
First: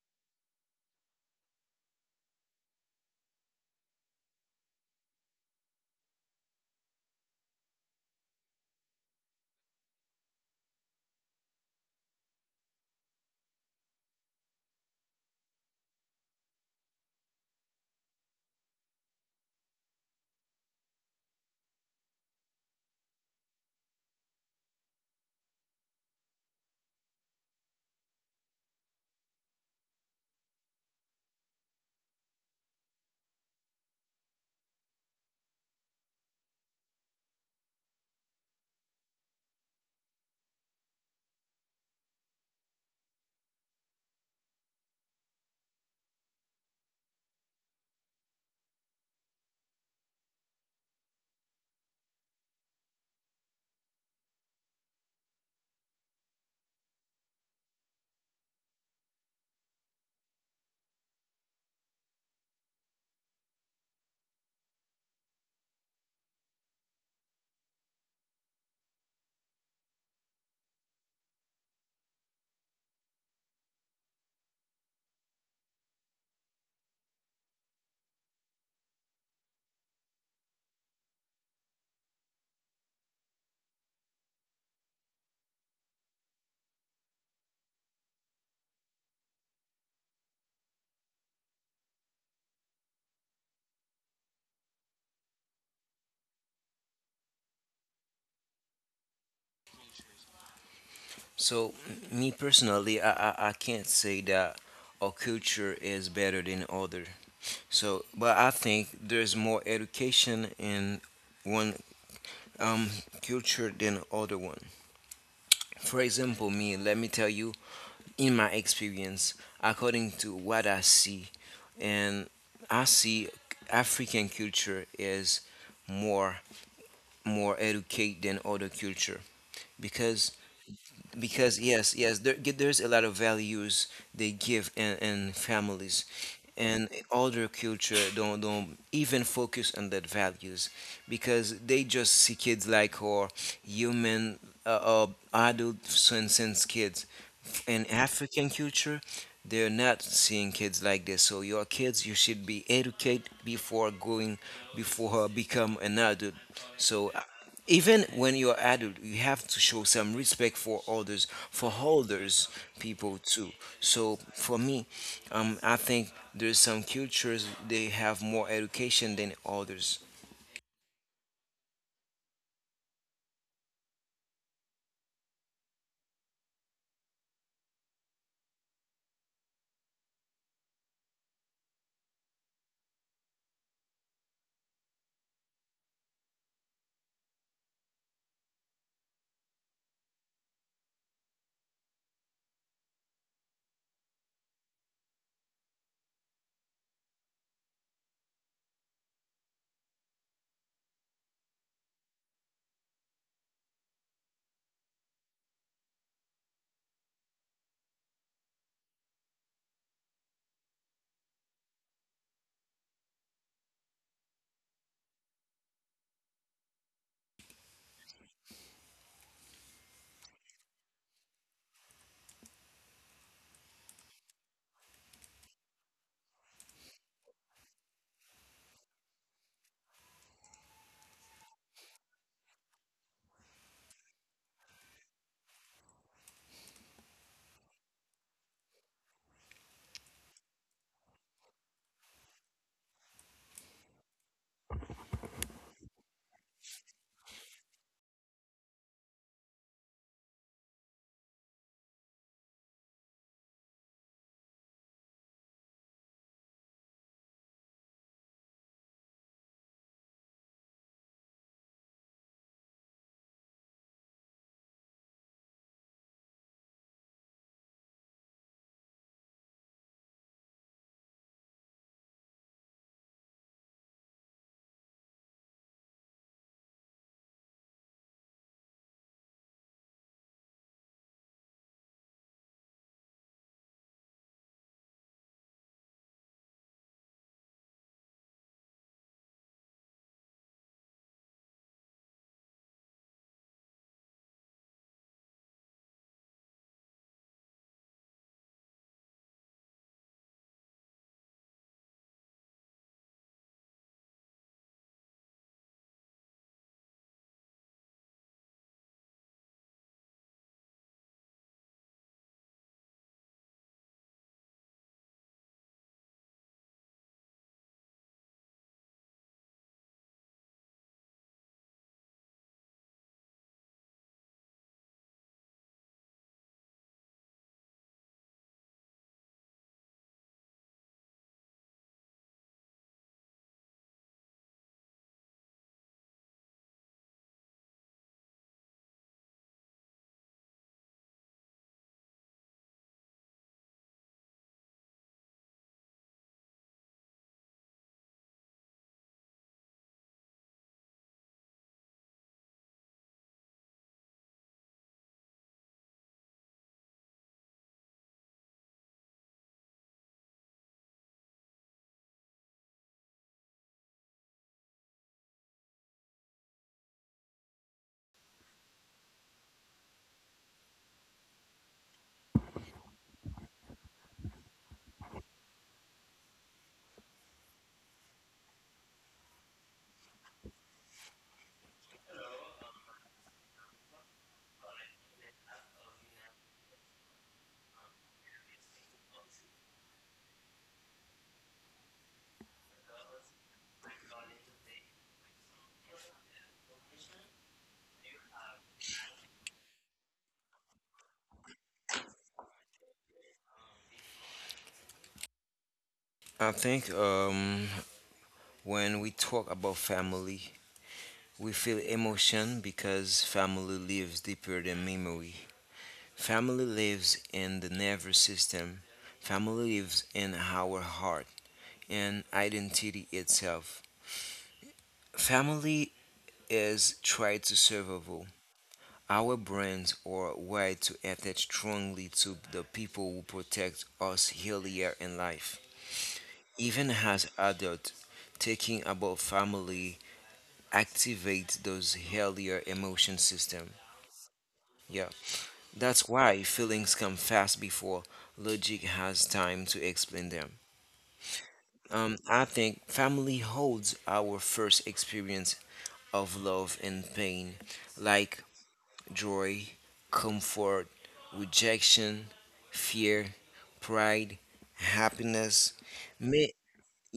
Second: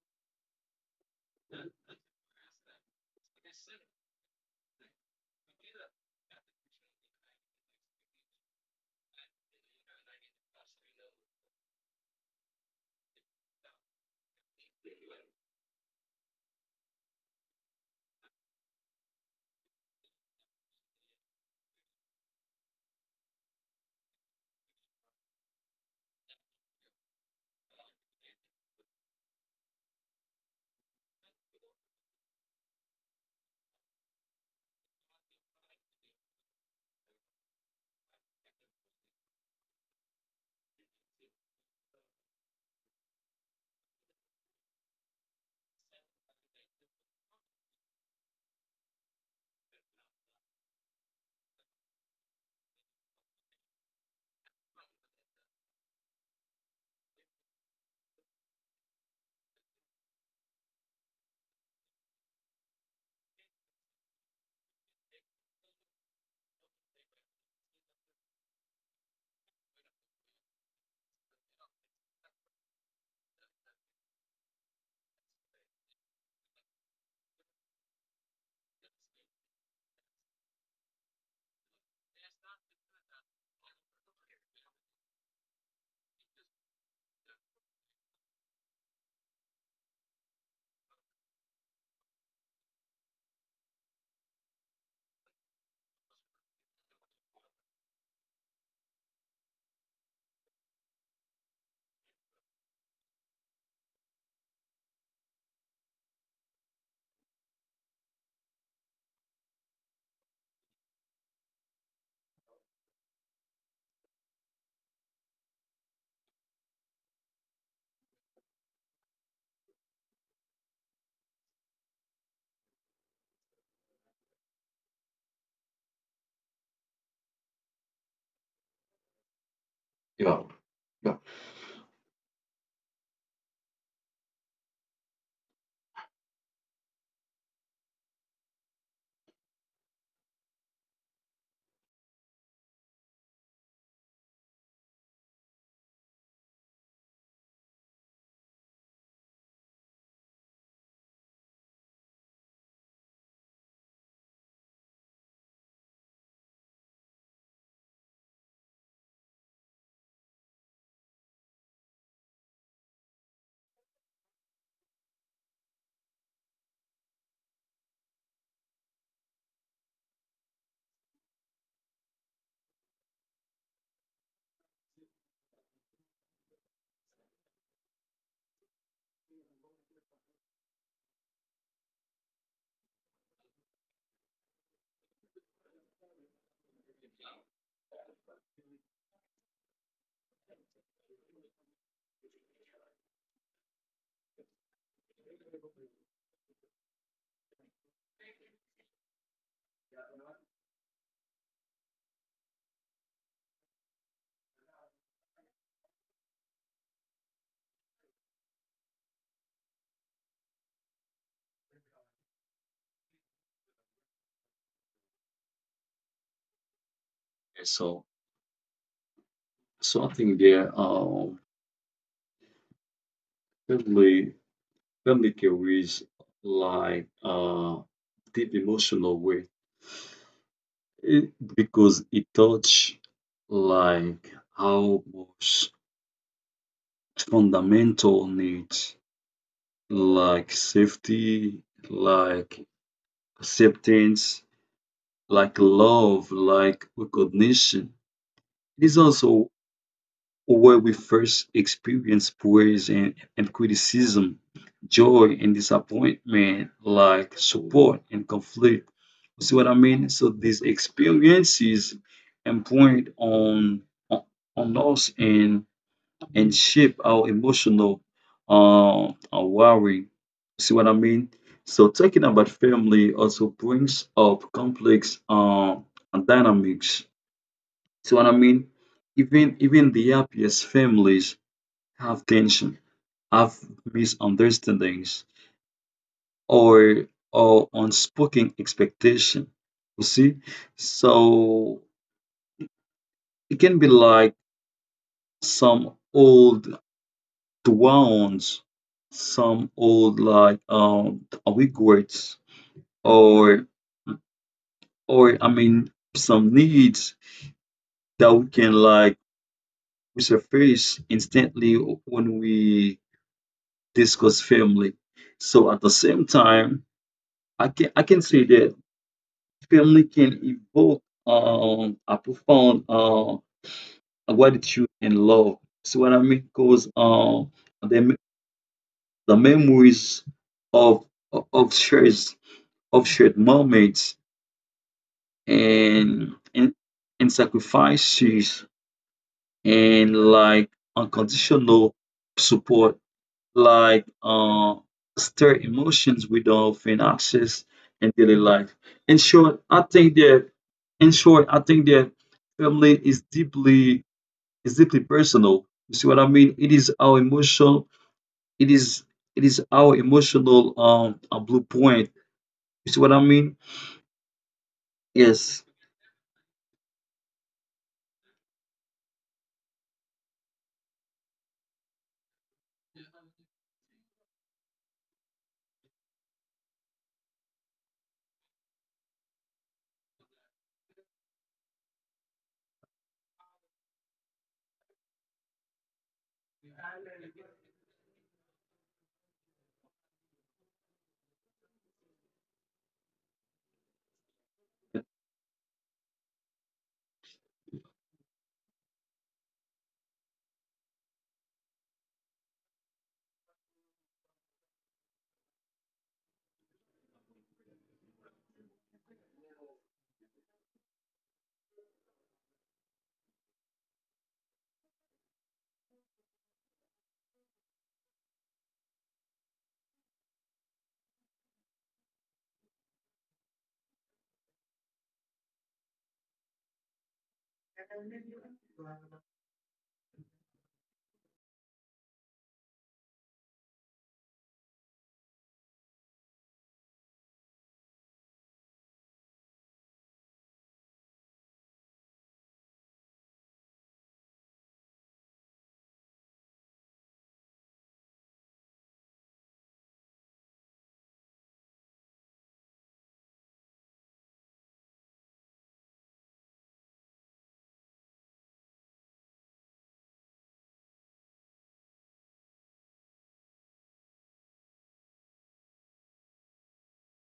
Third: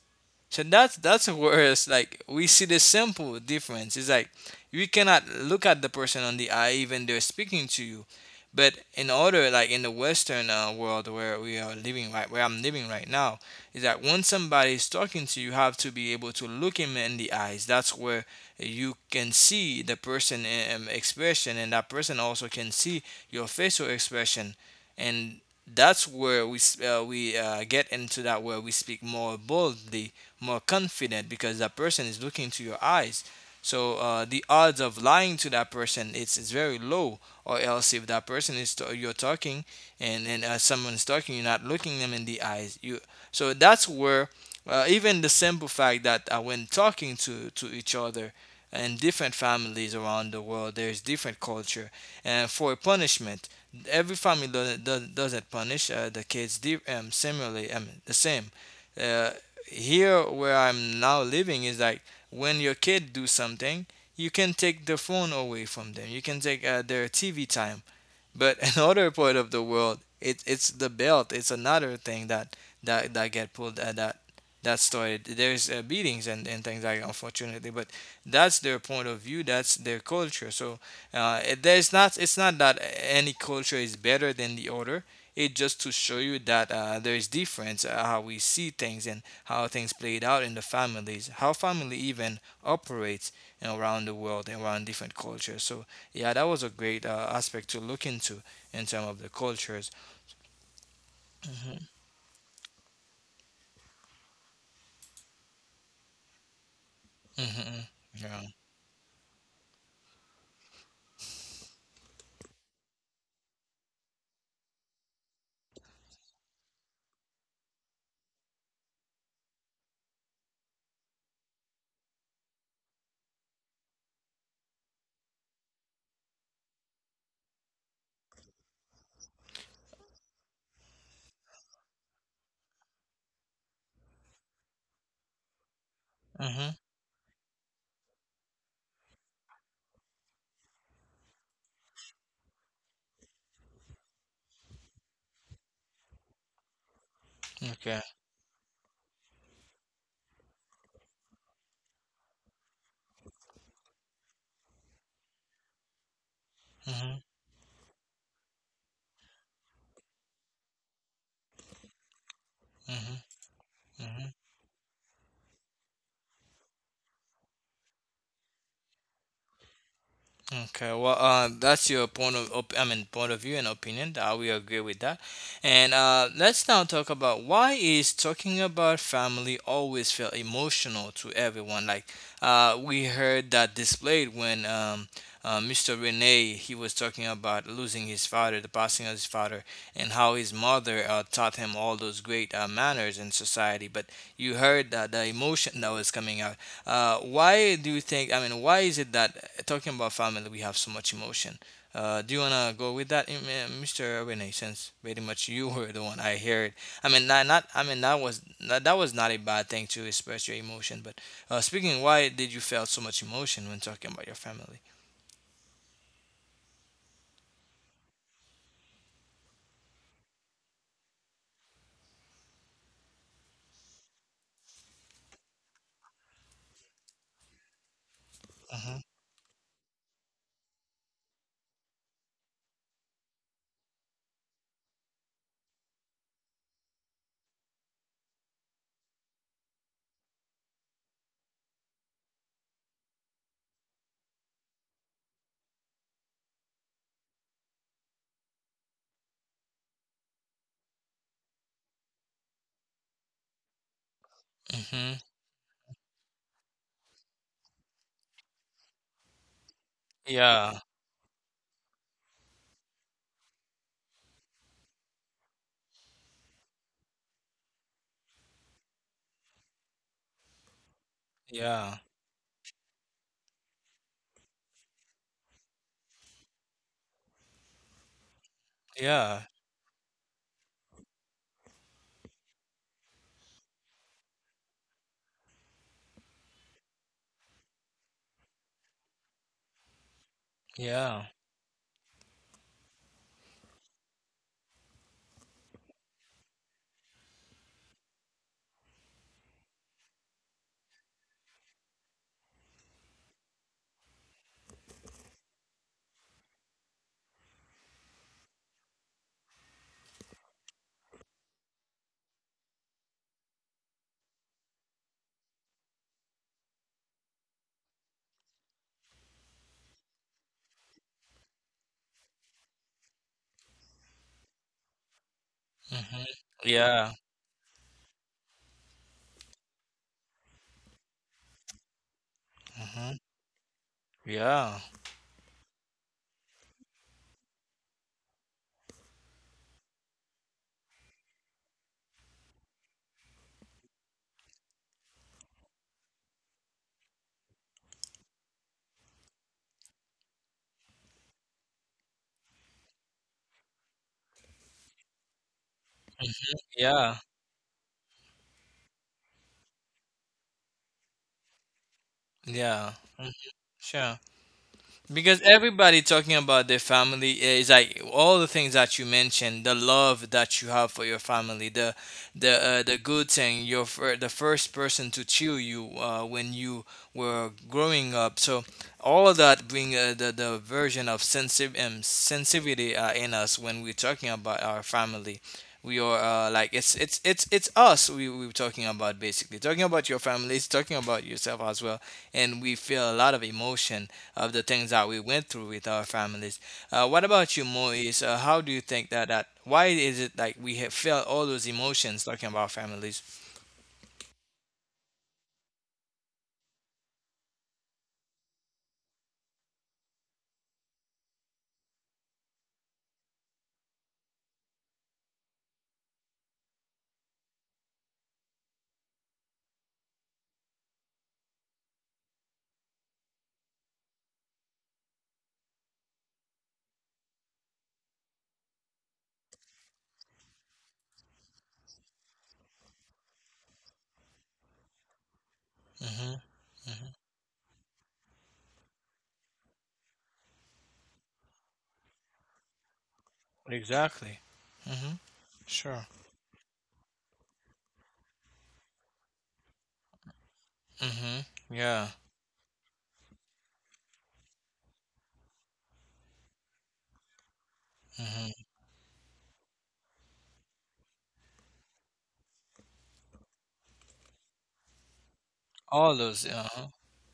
[SPEAKER 1] so that's where it's like we see the simple difference. It's like you cannot look at the person on the eye even they're speaking to you. But in order, like in the Western, world where we are living right, where I'm living right now, is that when somebody is talking to you, you have to be able to look him in the eyes. That's where you can see the person, expression, and that person also can see your facial expression, and that's where we, get into that where we speak more boldly, more confident because that person is looking to your eyes. So, the odds of lying to that person it's very low. Or else if that person is you're talking and someone's talking, you're not looking them in the eyes. You so that's where, even the simple fact that, when talking to each other in different families around the world, there's different culture. And for punishment, every family doesn't punish, the kids similarly, the same. Uh, here where I'm now living is like when your kid do something, you can take the phone away from them. You can take, their TV time. But another part of the world, it, it's the belt. It's another thing that that get pulled, that that started. There's, beatings and things like that, unfortunately, but that's their point of view. That's their culture. So, there's not. It's not that any culture is better than the other. It just to show you that, there is difference, how we see things and how things played out in the families, how family even operates around the world and around different cultures. So yeah, that was a great, aspect to look into in terms of the cultures.
[SPEAKER 2] so
[SPEAKER 1] hmm
[SPEAKER 2] me personally, I can't say that our culture is better than other.
[SPEAKER 1] hmm
[SPEAKER 2] So but
[SPEAKER 1] Yeah.
[SPEAKER 2] I think there's more education in one um culture than other one. For example, me, let me tell you, in my experience, according to what I see, and I see african culture is more more educated than other culture. Because
[SPEAKER 3] Yeah. Yeah.
[SPEAKER 2] yes, yes, there's a lot of values they give in families,
[SPEAKER 1] hmm
[SPEAKER 2] and older culture don't even focus on that values, because they just see kids like, or human, uh, uh, adult sense kids. In
[SPEAKER 1] Okay.
[SPEAKER 2] African culture, they're not seeing kids like this. So your kids, you should be educated before going, before become an adult. So
[SPEAKER 1] hmm
[SPEAKER 2] even when you're adult, you have to show some respect for others, for elders people
[SPEAKER 1] hmm
[SPEAKER 2] too. So
[SPEAKER 1] hmm
[SPEAKER 2] for me, I think there's some cultures they have more education than others.
[SPEAKER 1] Okay, well, that's your point of, I mean, point of view and opinion. I will agree with that. And let's now talk about why is talking about family always felt emotional to everyone. Like, we heard that displayed when, Mr. Rene he was talking about losing his father, the passing of his father, and how his mother, taught him all those great, manners in society. But you heard that the emotion that was coming out. Why do you think? I mean, why is it that, talking about family we have so much emotion? Do you wanna go with that, Mr. Rene? Since pretty much you were the one I heard. I mean, not, not I mean that was that, that was not a bad thing to express your emotion. But, speaking, why did you feel so much emotion when talking about your family?
[SPEAKER 3] so. So I think there family family carries like deep
[SPEAKER 1] Mm-hmm.
[SPEAKER 3] emotional weight, because it touch like how much fundamental needs, like safety, like acceptance, like love, like recognition. It is also where we first experience praise and, criticism,
[SPEAKER 1] Mm-hmm.
[SPEAKER 3] joy and disappointment, like support and conflict. You see what I mean? So these
[SPEAKER 1] Yeah.
[SPEAKER 3] experiences and point on on us and shape our emotional wiring. See what I mean?
[SPEAKER 1] Yeah.
[SPEAKER 3] So talking about family also brings up complex dynamics. See what I mean?
[SPEAKER 1] Yeah.
[SPEAKER 3] Even the happiest families have tension, have misunderstandings, or unspoken expectation. You see,
[SPEAKER 1] Yeah.
[SPEAKER 3] so it can be like some old downs, some old like regrets or or I mean some needs that we can like resurface instantly when we discuss family. So at the same time, I can say that family can evoke a profound gratitude and love. So what I
[SPEAKER 1] Mm-hmm.
[SPEAKER 3] mean? Because
[SPEAKER 1] Yeah.
[SPEAKER 3] the the memories of of shares of
[SPEAKER 1] Mm-hmm.
[SPEAKER 3] shared moments
[SPEAKER 1] Yeah.
[SPEAKER 3] and and, and sacrifices and like unconditional support, like stir emotions we don't often access in daily life. In short, I think that in short, I think that family is deeply, is deeply personal. You see what I mean? It is
[SPEAKER 1] Yeah.
[SPEAKER 3] our emotional, it is it is our emotional blueprint.
[SPEAKER 1] Yeah.
[SPEAKER 3] You see what I
[SPEAKER 1] hmm
[SPEAKER 3] mean?
[SPEAKER 1] Sure. Because
[SPEAKER 3] Yes.
[SPEAKER 1] everybody talking about their family is like all the things that you mentioned, the love that you have for your family, the, the good thing, you're the first person to cheer you, when you were growing up. So all of that bring, the version of sensitive, sensitivity, in us when we're talking about our family we are, like it's it's us we are talking about basically talking about your families talking about yourself as well and we feel a lot of emotion of the things that we went through with our families, what about you Moise, how do you think that that why is it like we have felt all those emotions talking about families?
[SPEAKER 2] I think when we talk about family, we feel emotion because family lives deeper than memory. Family lives in the nervous system. Family lives in our heart and identity itself. Family is tied to survival. Our brains are wired to attach strongly to the people who protect us earlier in life.
[SPEAKER 1] hmm
[SPEAKER 2] Even
[SPEAKER 1] hmm
[SPEAKER 2] as adults, thinking about family activates those earlier emotion system.
[SPEAKER 1] exactly. hmm
[SPEAKER 2] Yeah.
[SPEAKER 1] sure.
[SPEAKER 2] That's why feelings come fast before logic has time to explain them.
[SPEAKER 1] hmm yeah.
[SPEAKER 2] I think family holds our first experience of love and pain, like
[SPEAKER 1] hmm
[SPEAKER 2] joy, comfort, rejection, fear, pride, happiness.
[SPEAKER 1] all those
[SPEAKER 2] Ma-
[SPEAKER 1] uh,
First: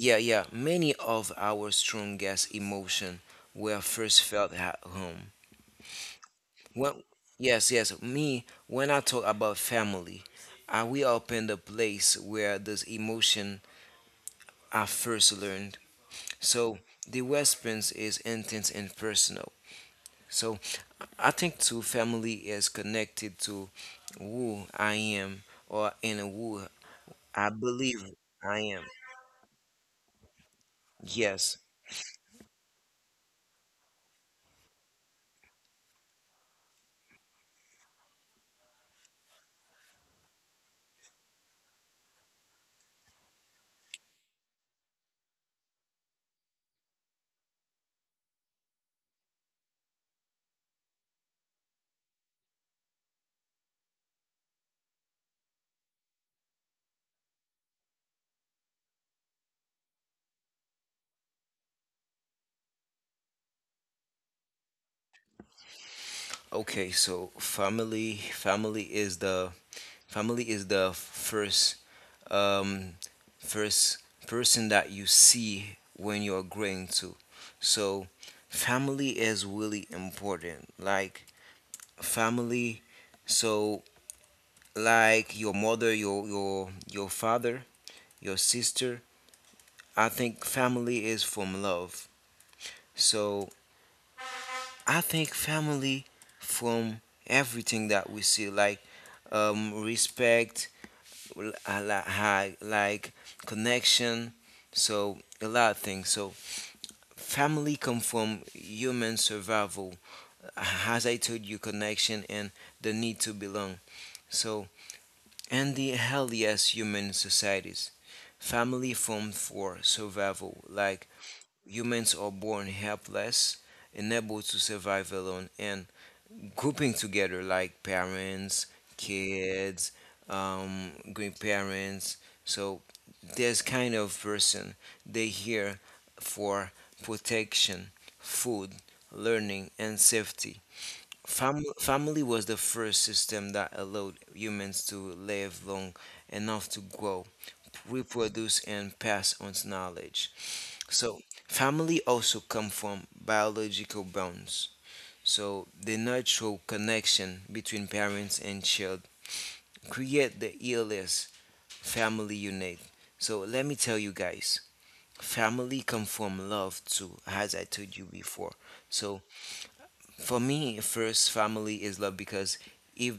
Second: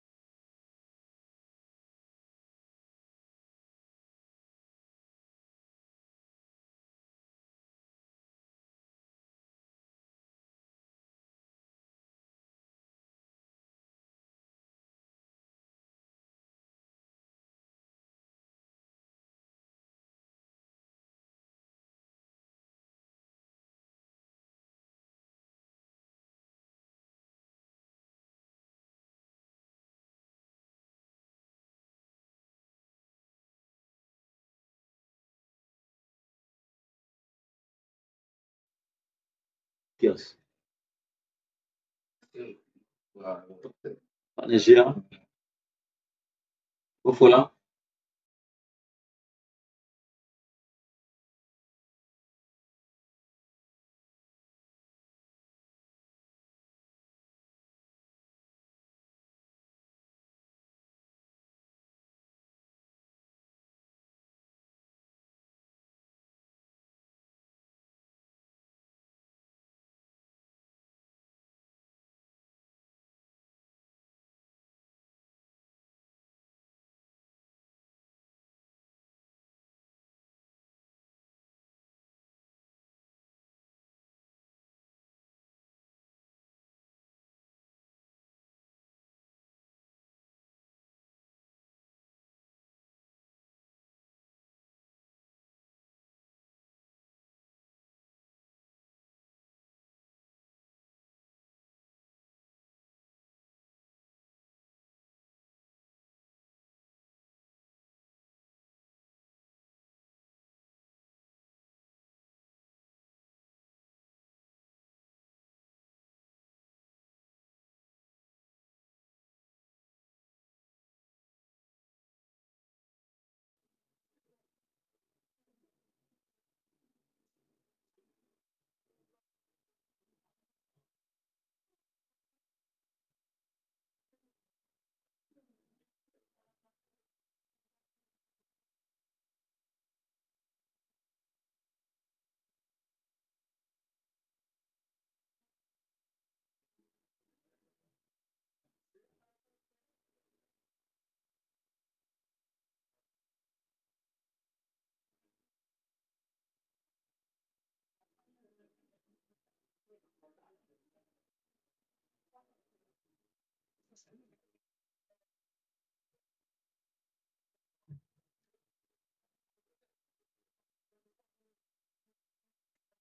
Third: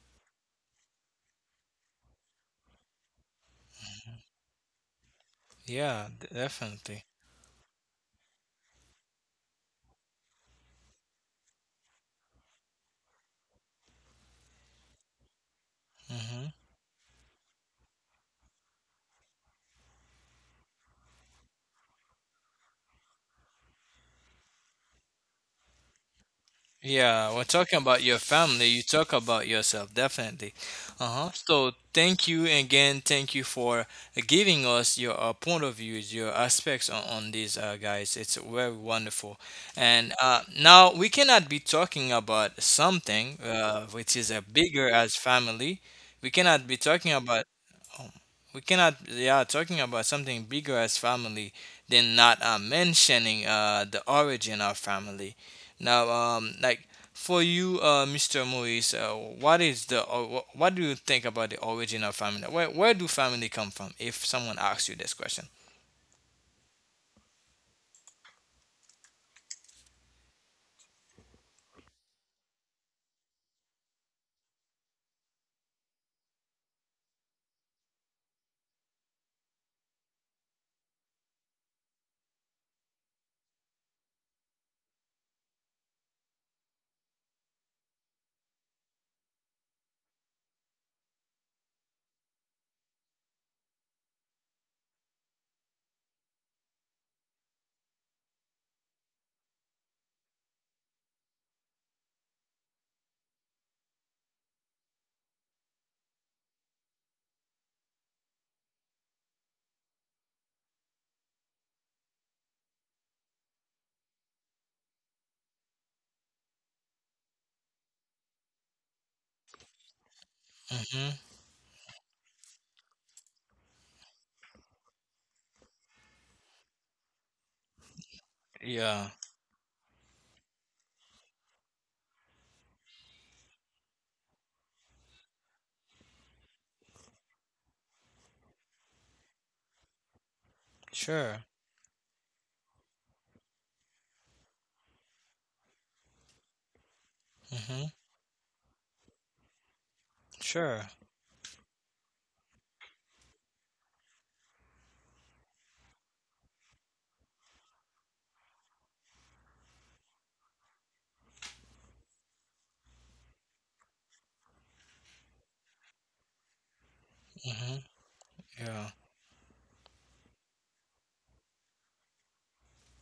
[SPEAKER 2] yeah, yeah. Many of our strongest emotions were first felt at home.
[SPEAKER 1] yeah,
[SPEAKER 2] When,
[SPEAKER 1] definitely.
[SPEAKER 2] yes, yes, me, when I talk about family, I will open the place where those emotions are first learned.
[SPEAKER 1] Mm-hmm.
[SPEAKER 2] So the response is intense and personal. So I think too, family is connected to who I am, or in who
[SPEAKER 1] Yeah, we're
[SPEAKER 2] I
[SPEAKER 1] talking about
[SPEAKER 2] believe
[SPEAKER 1] your
[SPEAKER 2] I
[SPEAKER 1] family. You
[SPEAKER 2] am.
[SPEAKER 1] talk about yourself, definitely. Uh-huh.
[SPEAKER 2] Yes.
[SPEAKER 1] So thank you again. Thank you for giving us your, point of views, your aspects on these, guys. It's very wonderful. And,
[SPEAKER 3] Yes.
[SPEAKER 1] now we cannot be talking about something, which is a
[SPEAKER 3] Manesia?
[SPEAKER 1] bigger as family. We cannot be talking
[SPEAKER 3] Hopefully.
[SPEAKER 1] about home. We cannot, yeah, talking about something bigger as family, then not, mentioning, the origin of family. Now, like for you, Mr. Maurice, what is the, or what do you think about the origin of family? Where do family come from? If someone asks you this question.
[SPEAKER 2] Okay, so family is the first um first person that you see when you're growing to. So family is really important. Like family, so like your mother, your father, your sister. I think family is from love. So I think family from everything that we see, like respect, like connection, so a lot of things. So family come from human survival, as I told you, connection and the need to belong. So and the healthiest human societies, family formed for survival, like
[SPEAKER 1] Mm-hmm.
[SPEAKER 2] humans are born helpless, unable to survive alone, and grouping together like parents,
[SPEAKER 1] Yeah.
[SPEAKER 2] kids, grandparents. So there's kind of person they here for protection, food, learning, and safety.
[SPEAKER 1] Sure.
[SPEAKER 2] Family was the first system that allowed humans to live long enough to grow,
[SPEAKER 1] Mm-hmm.
[SPEAKER 2] reproduce, and pass on knowledge.
[SPEAKER 1] Sure.
[SPEAKER 2] So, family also come from biological bonds. So the natural connection between parents and child create the ELS family unit. So let me tell you guys, family come from love too, as I told
[SPEAKER 1] Mm-hmm.
[SPEAKER 2] you before.
[SPEAKER 1] Yeah.
[SPEAKER 2] So for me, first family is love because if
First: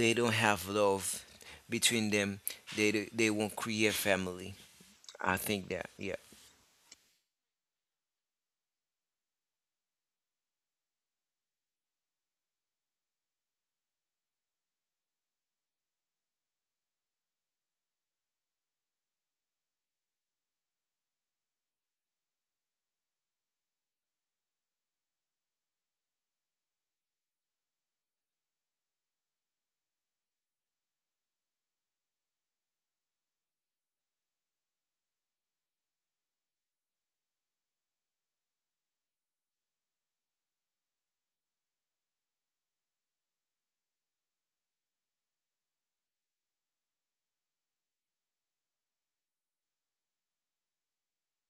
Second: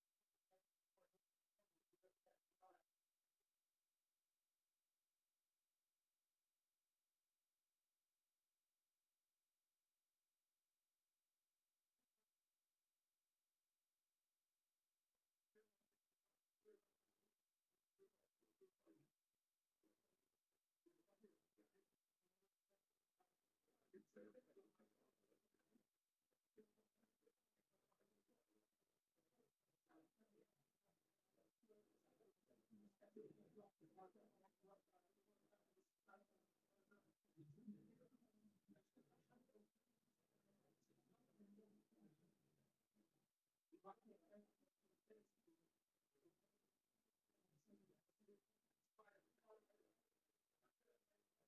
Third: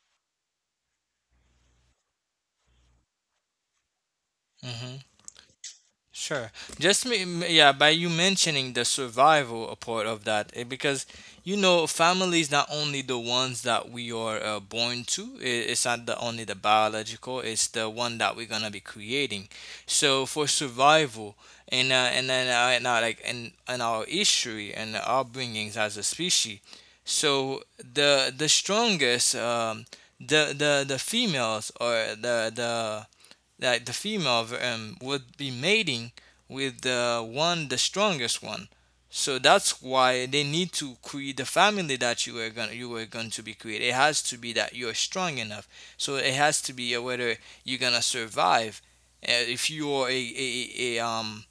[SPEAKER 2] they don't have love between them, they won't create family.
[SPEAKER 1] Mm-hmm.
[SPEAKER 2] I think that, yeah.
[SPEAKER 1] Sure. Just me, yeah, by you mentioning the survival a part of that, eh, because you know, family is not only the ones that we are, born to. It's not the only the biological. It's the one that we're gonna be creating. So for survival, and, and then, and, like in our history and our bringings as a species, so the strongest, the the females or the that the female, would be mating with the one, the strongest one. So that's why they need to create the family that you are going to be created. It has to be that you're strong enough. So it has to be, whether you're gonna survive. If you are a, a, a um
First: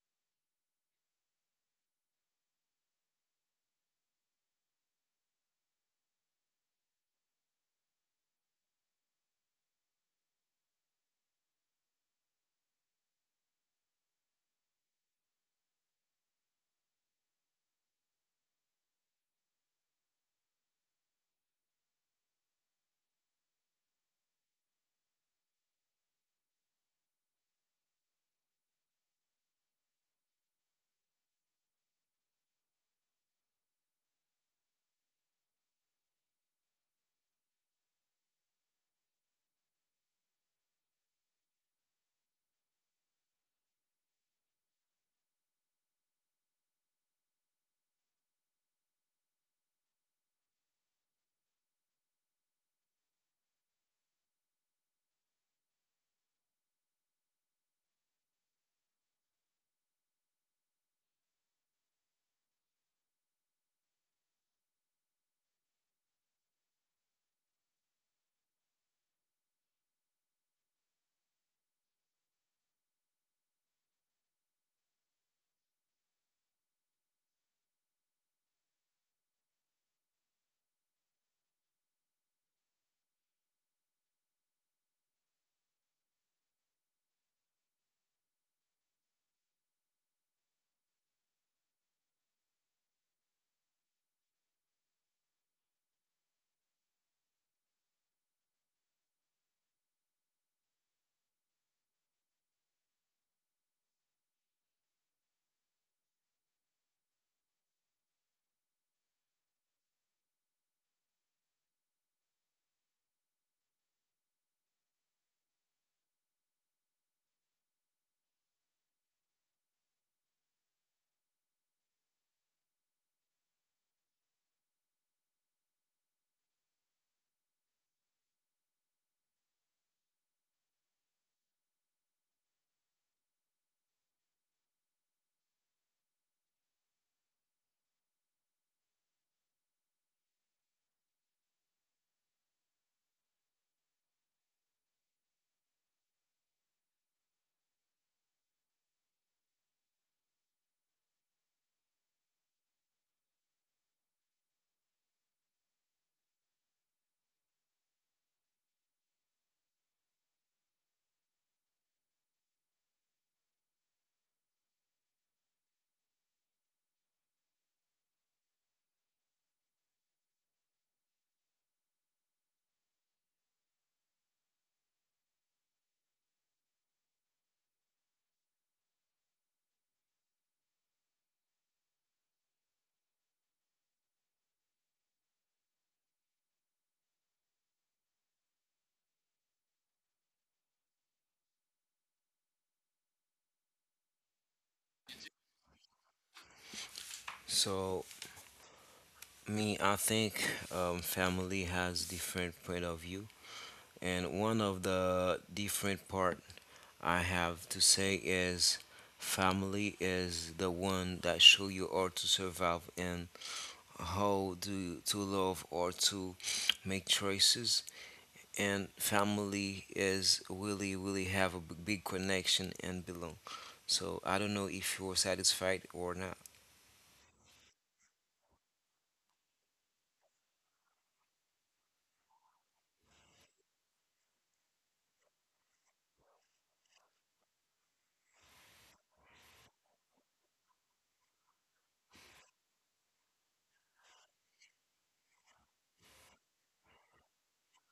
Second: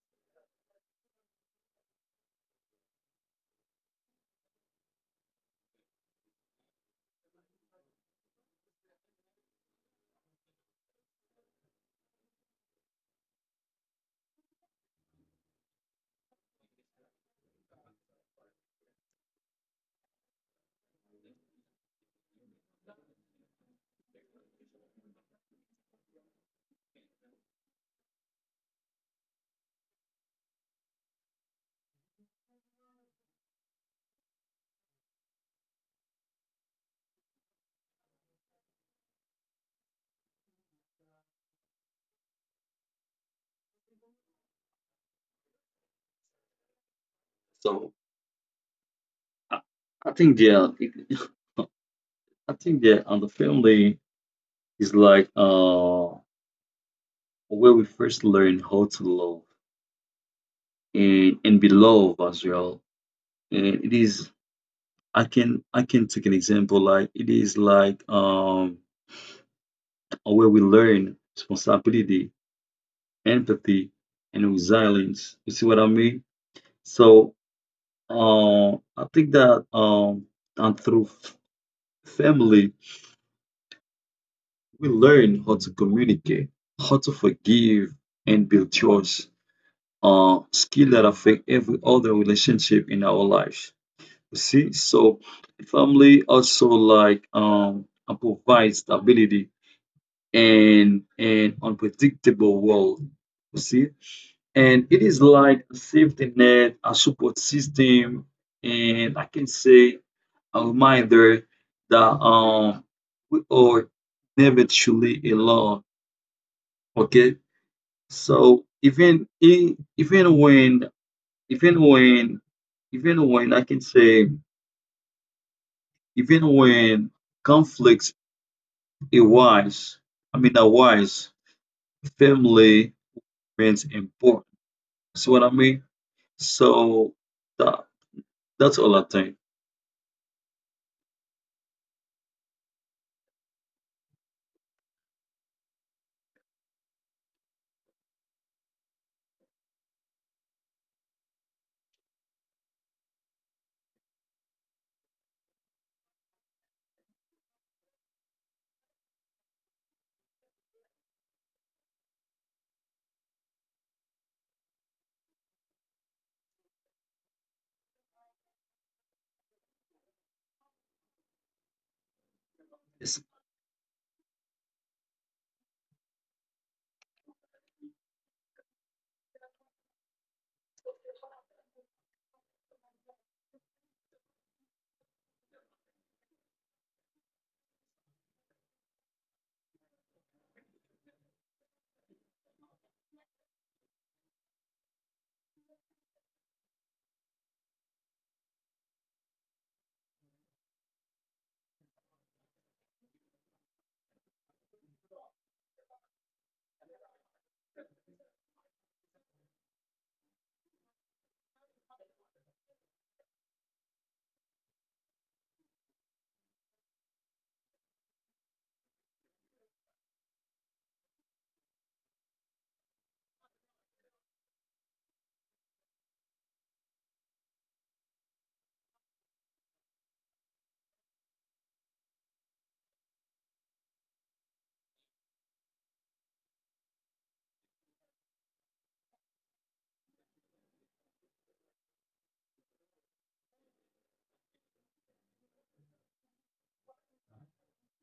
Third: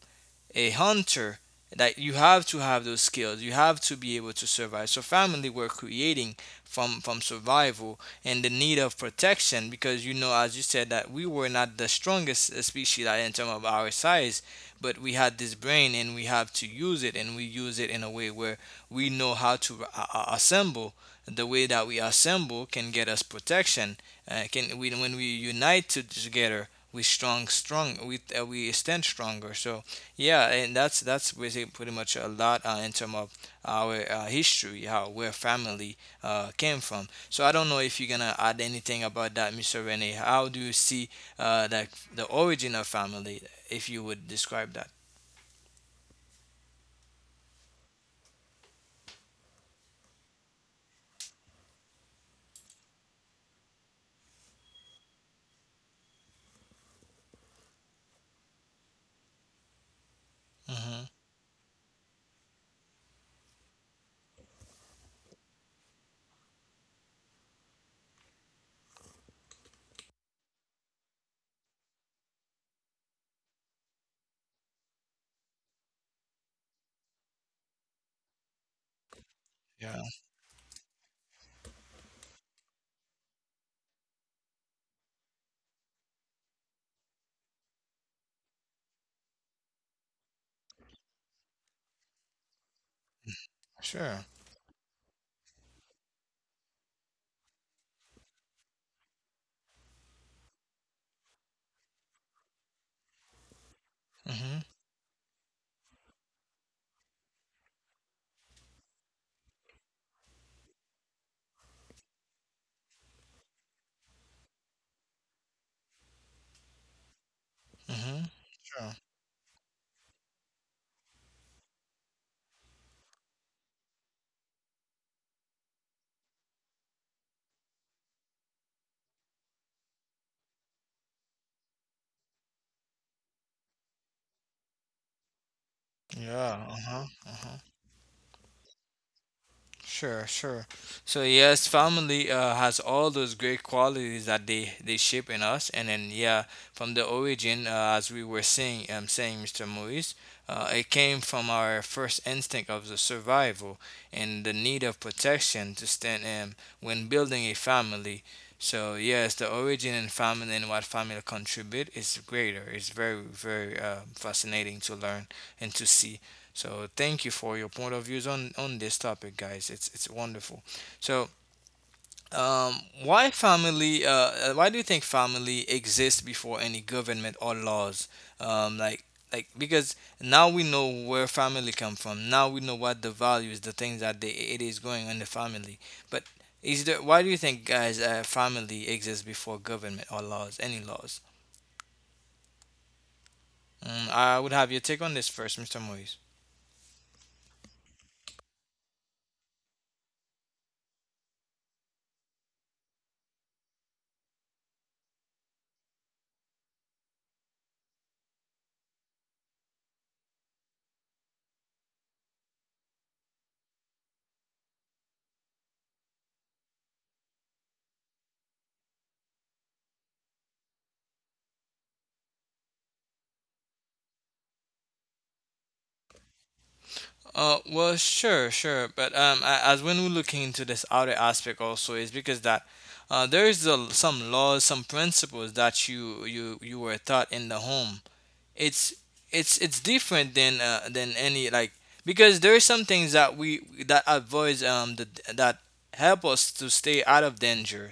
[SPEAKER 1] a hunter that you have to have those skills. You have to be able to survive, so family we're creating from survival and the need of protection, because you know, as you said, that we were not the strongest species, like, in terms of our size. But we had this brain and we have to use it, and we use it in a way where we know how to assemble. The way that we assemble can get us protection. Can we, when we unite together we strong, strong, we stand stronger. So yeah, and that's basically pretty much a lot in terms of our history, how where family came from. So I don't know if you're gonna add anything about that, Mr. Rene. How do you see that the origin of family, if you would describe that?
[SPEAKER 3] So I, I think they are. I think they and the family is like where we first learn how to love
[SPEAKER 1] Mm-hmm.
[SPEAKER 3] and be loved as well. And it is, I can take an example, like it is like where we learn responsibility, empathy, and resilience. You see what I mean? So I think that
[SPEAKER 1] Yeah,
[SPEAKER 3] and through family, we learn how to communicate, how to forgive, and build trust. Skill that affect every other relationship in our lives.
[SPEAKER 1] sure.
[SPEAKER 3] You see, so family also like provides stability and an unpredictable world. You see,
[SPEAKER 1] Mm-hmm.
[SPEAKER 3] and it is like a safety net, a support system, and I can say a reminder that we are never truly alone. Okay,
[SPEAKER 1] Mm-hmm.
[SPEAKER 3] so
[SPEAKER 1] Sure.
[SPEAKER 3] even when, even when I can say, even when conflicts arise, I mean arise, family remains important. See what I mean?
[SPEAKER 1] Yeah.
[SPEAKER 3] So
[SPEAKER 1] Uh-huh. Uh-huh.
[SPEAKER 3] that that's all I think.
[SPEAKER 1] Sure, sure. So yes, family has all those great qualities that they shape in us, and then yeah, from the origin, as we were saying, saying Mr. Moise, it came from our first instinct of the survival and the need of protection to stand when building a family. So yes, the origin and family and what family contribute is greater. It's very, very fascinating to learn and to see. So thank you for your point of views on this topic, guys. It's wonderful. So um,
[SPEAKER 3] It's
[SPEAKER 1] why family? Why do you think family exists before any government or laws? Um, like like because now we know where family come from. Now we know what the values, the things that they, it is going on in the family. But is there? Why do you think, guys, family exists before government or laws? Any laws? Mm, I would have your take on this first, Mr. Moise.
[SPEAKER 2] So me, I think family has different point of view. And one of the different part I have to say is family is the one that show you how to survive and how to love or to make choices. And family is really, really have a big connection and belong. So I don't know if you're satisfied or not.
[SPEAKER 1] Well, sure, sure, but as when we look into this other aspect also is because that there is a, some laws, some principles that you were taught in the home. It's it's different than any, like, because there is some things that we, that avoids the, that help us to stay out of danger,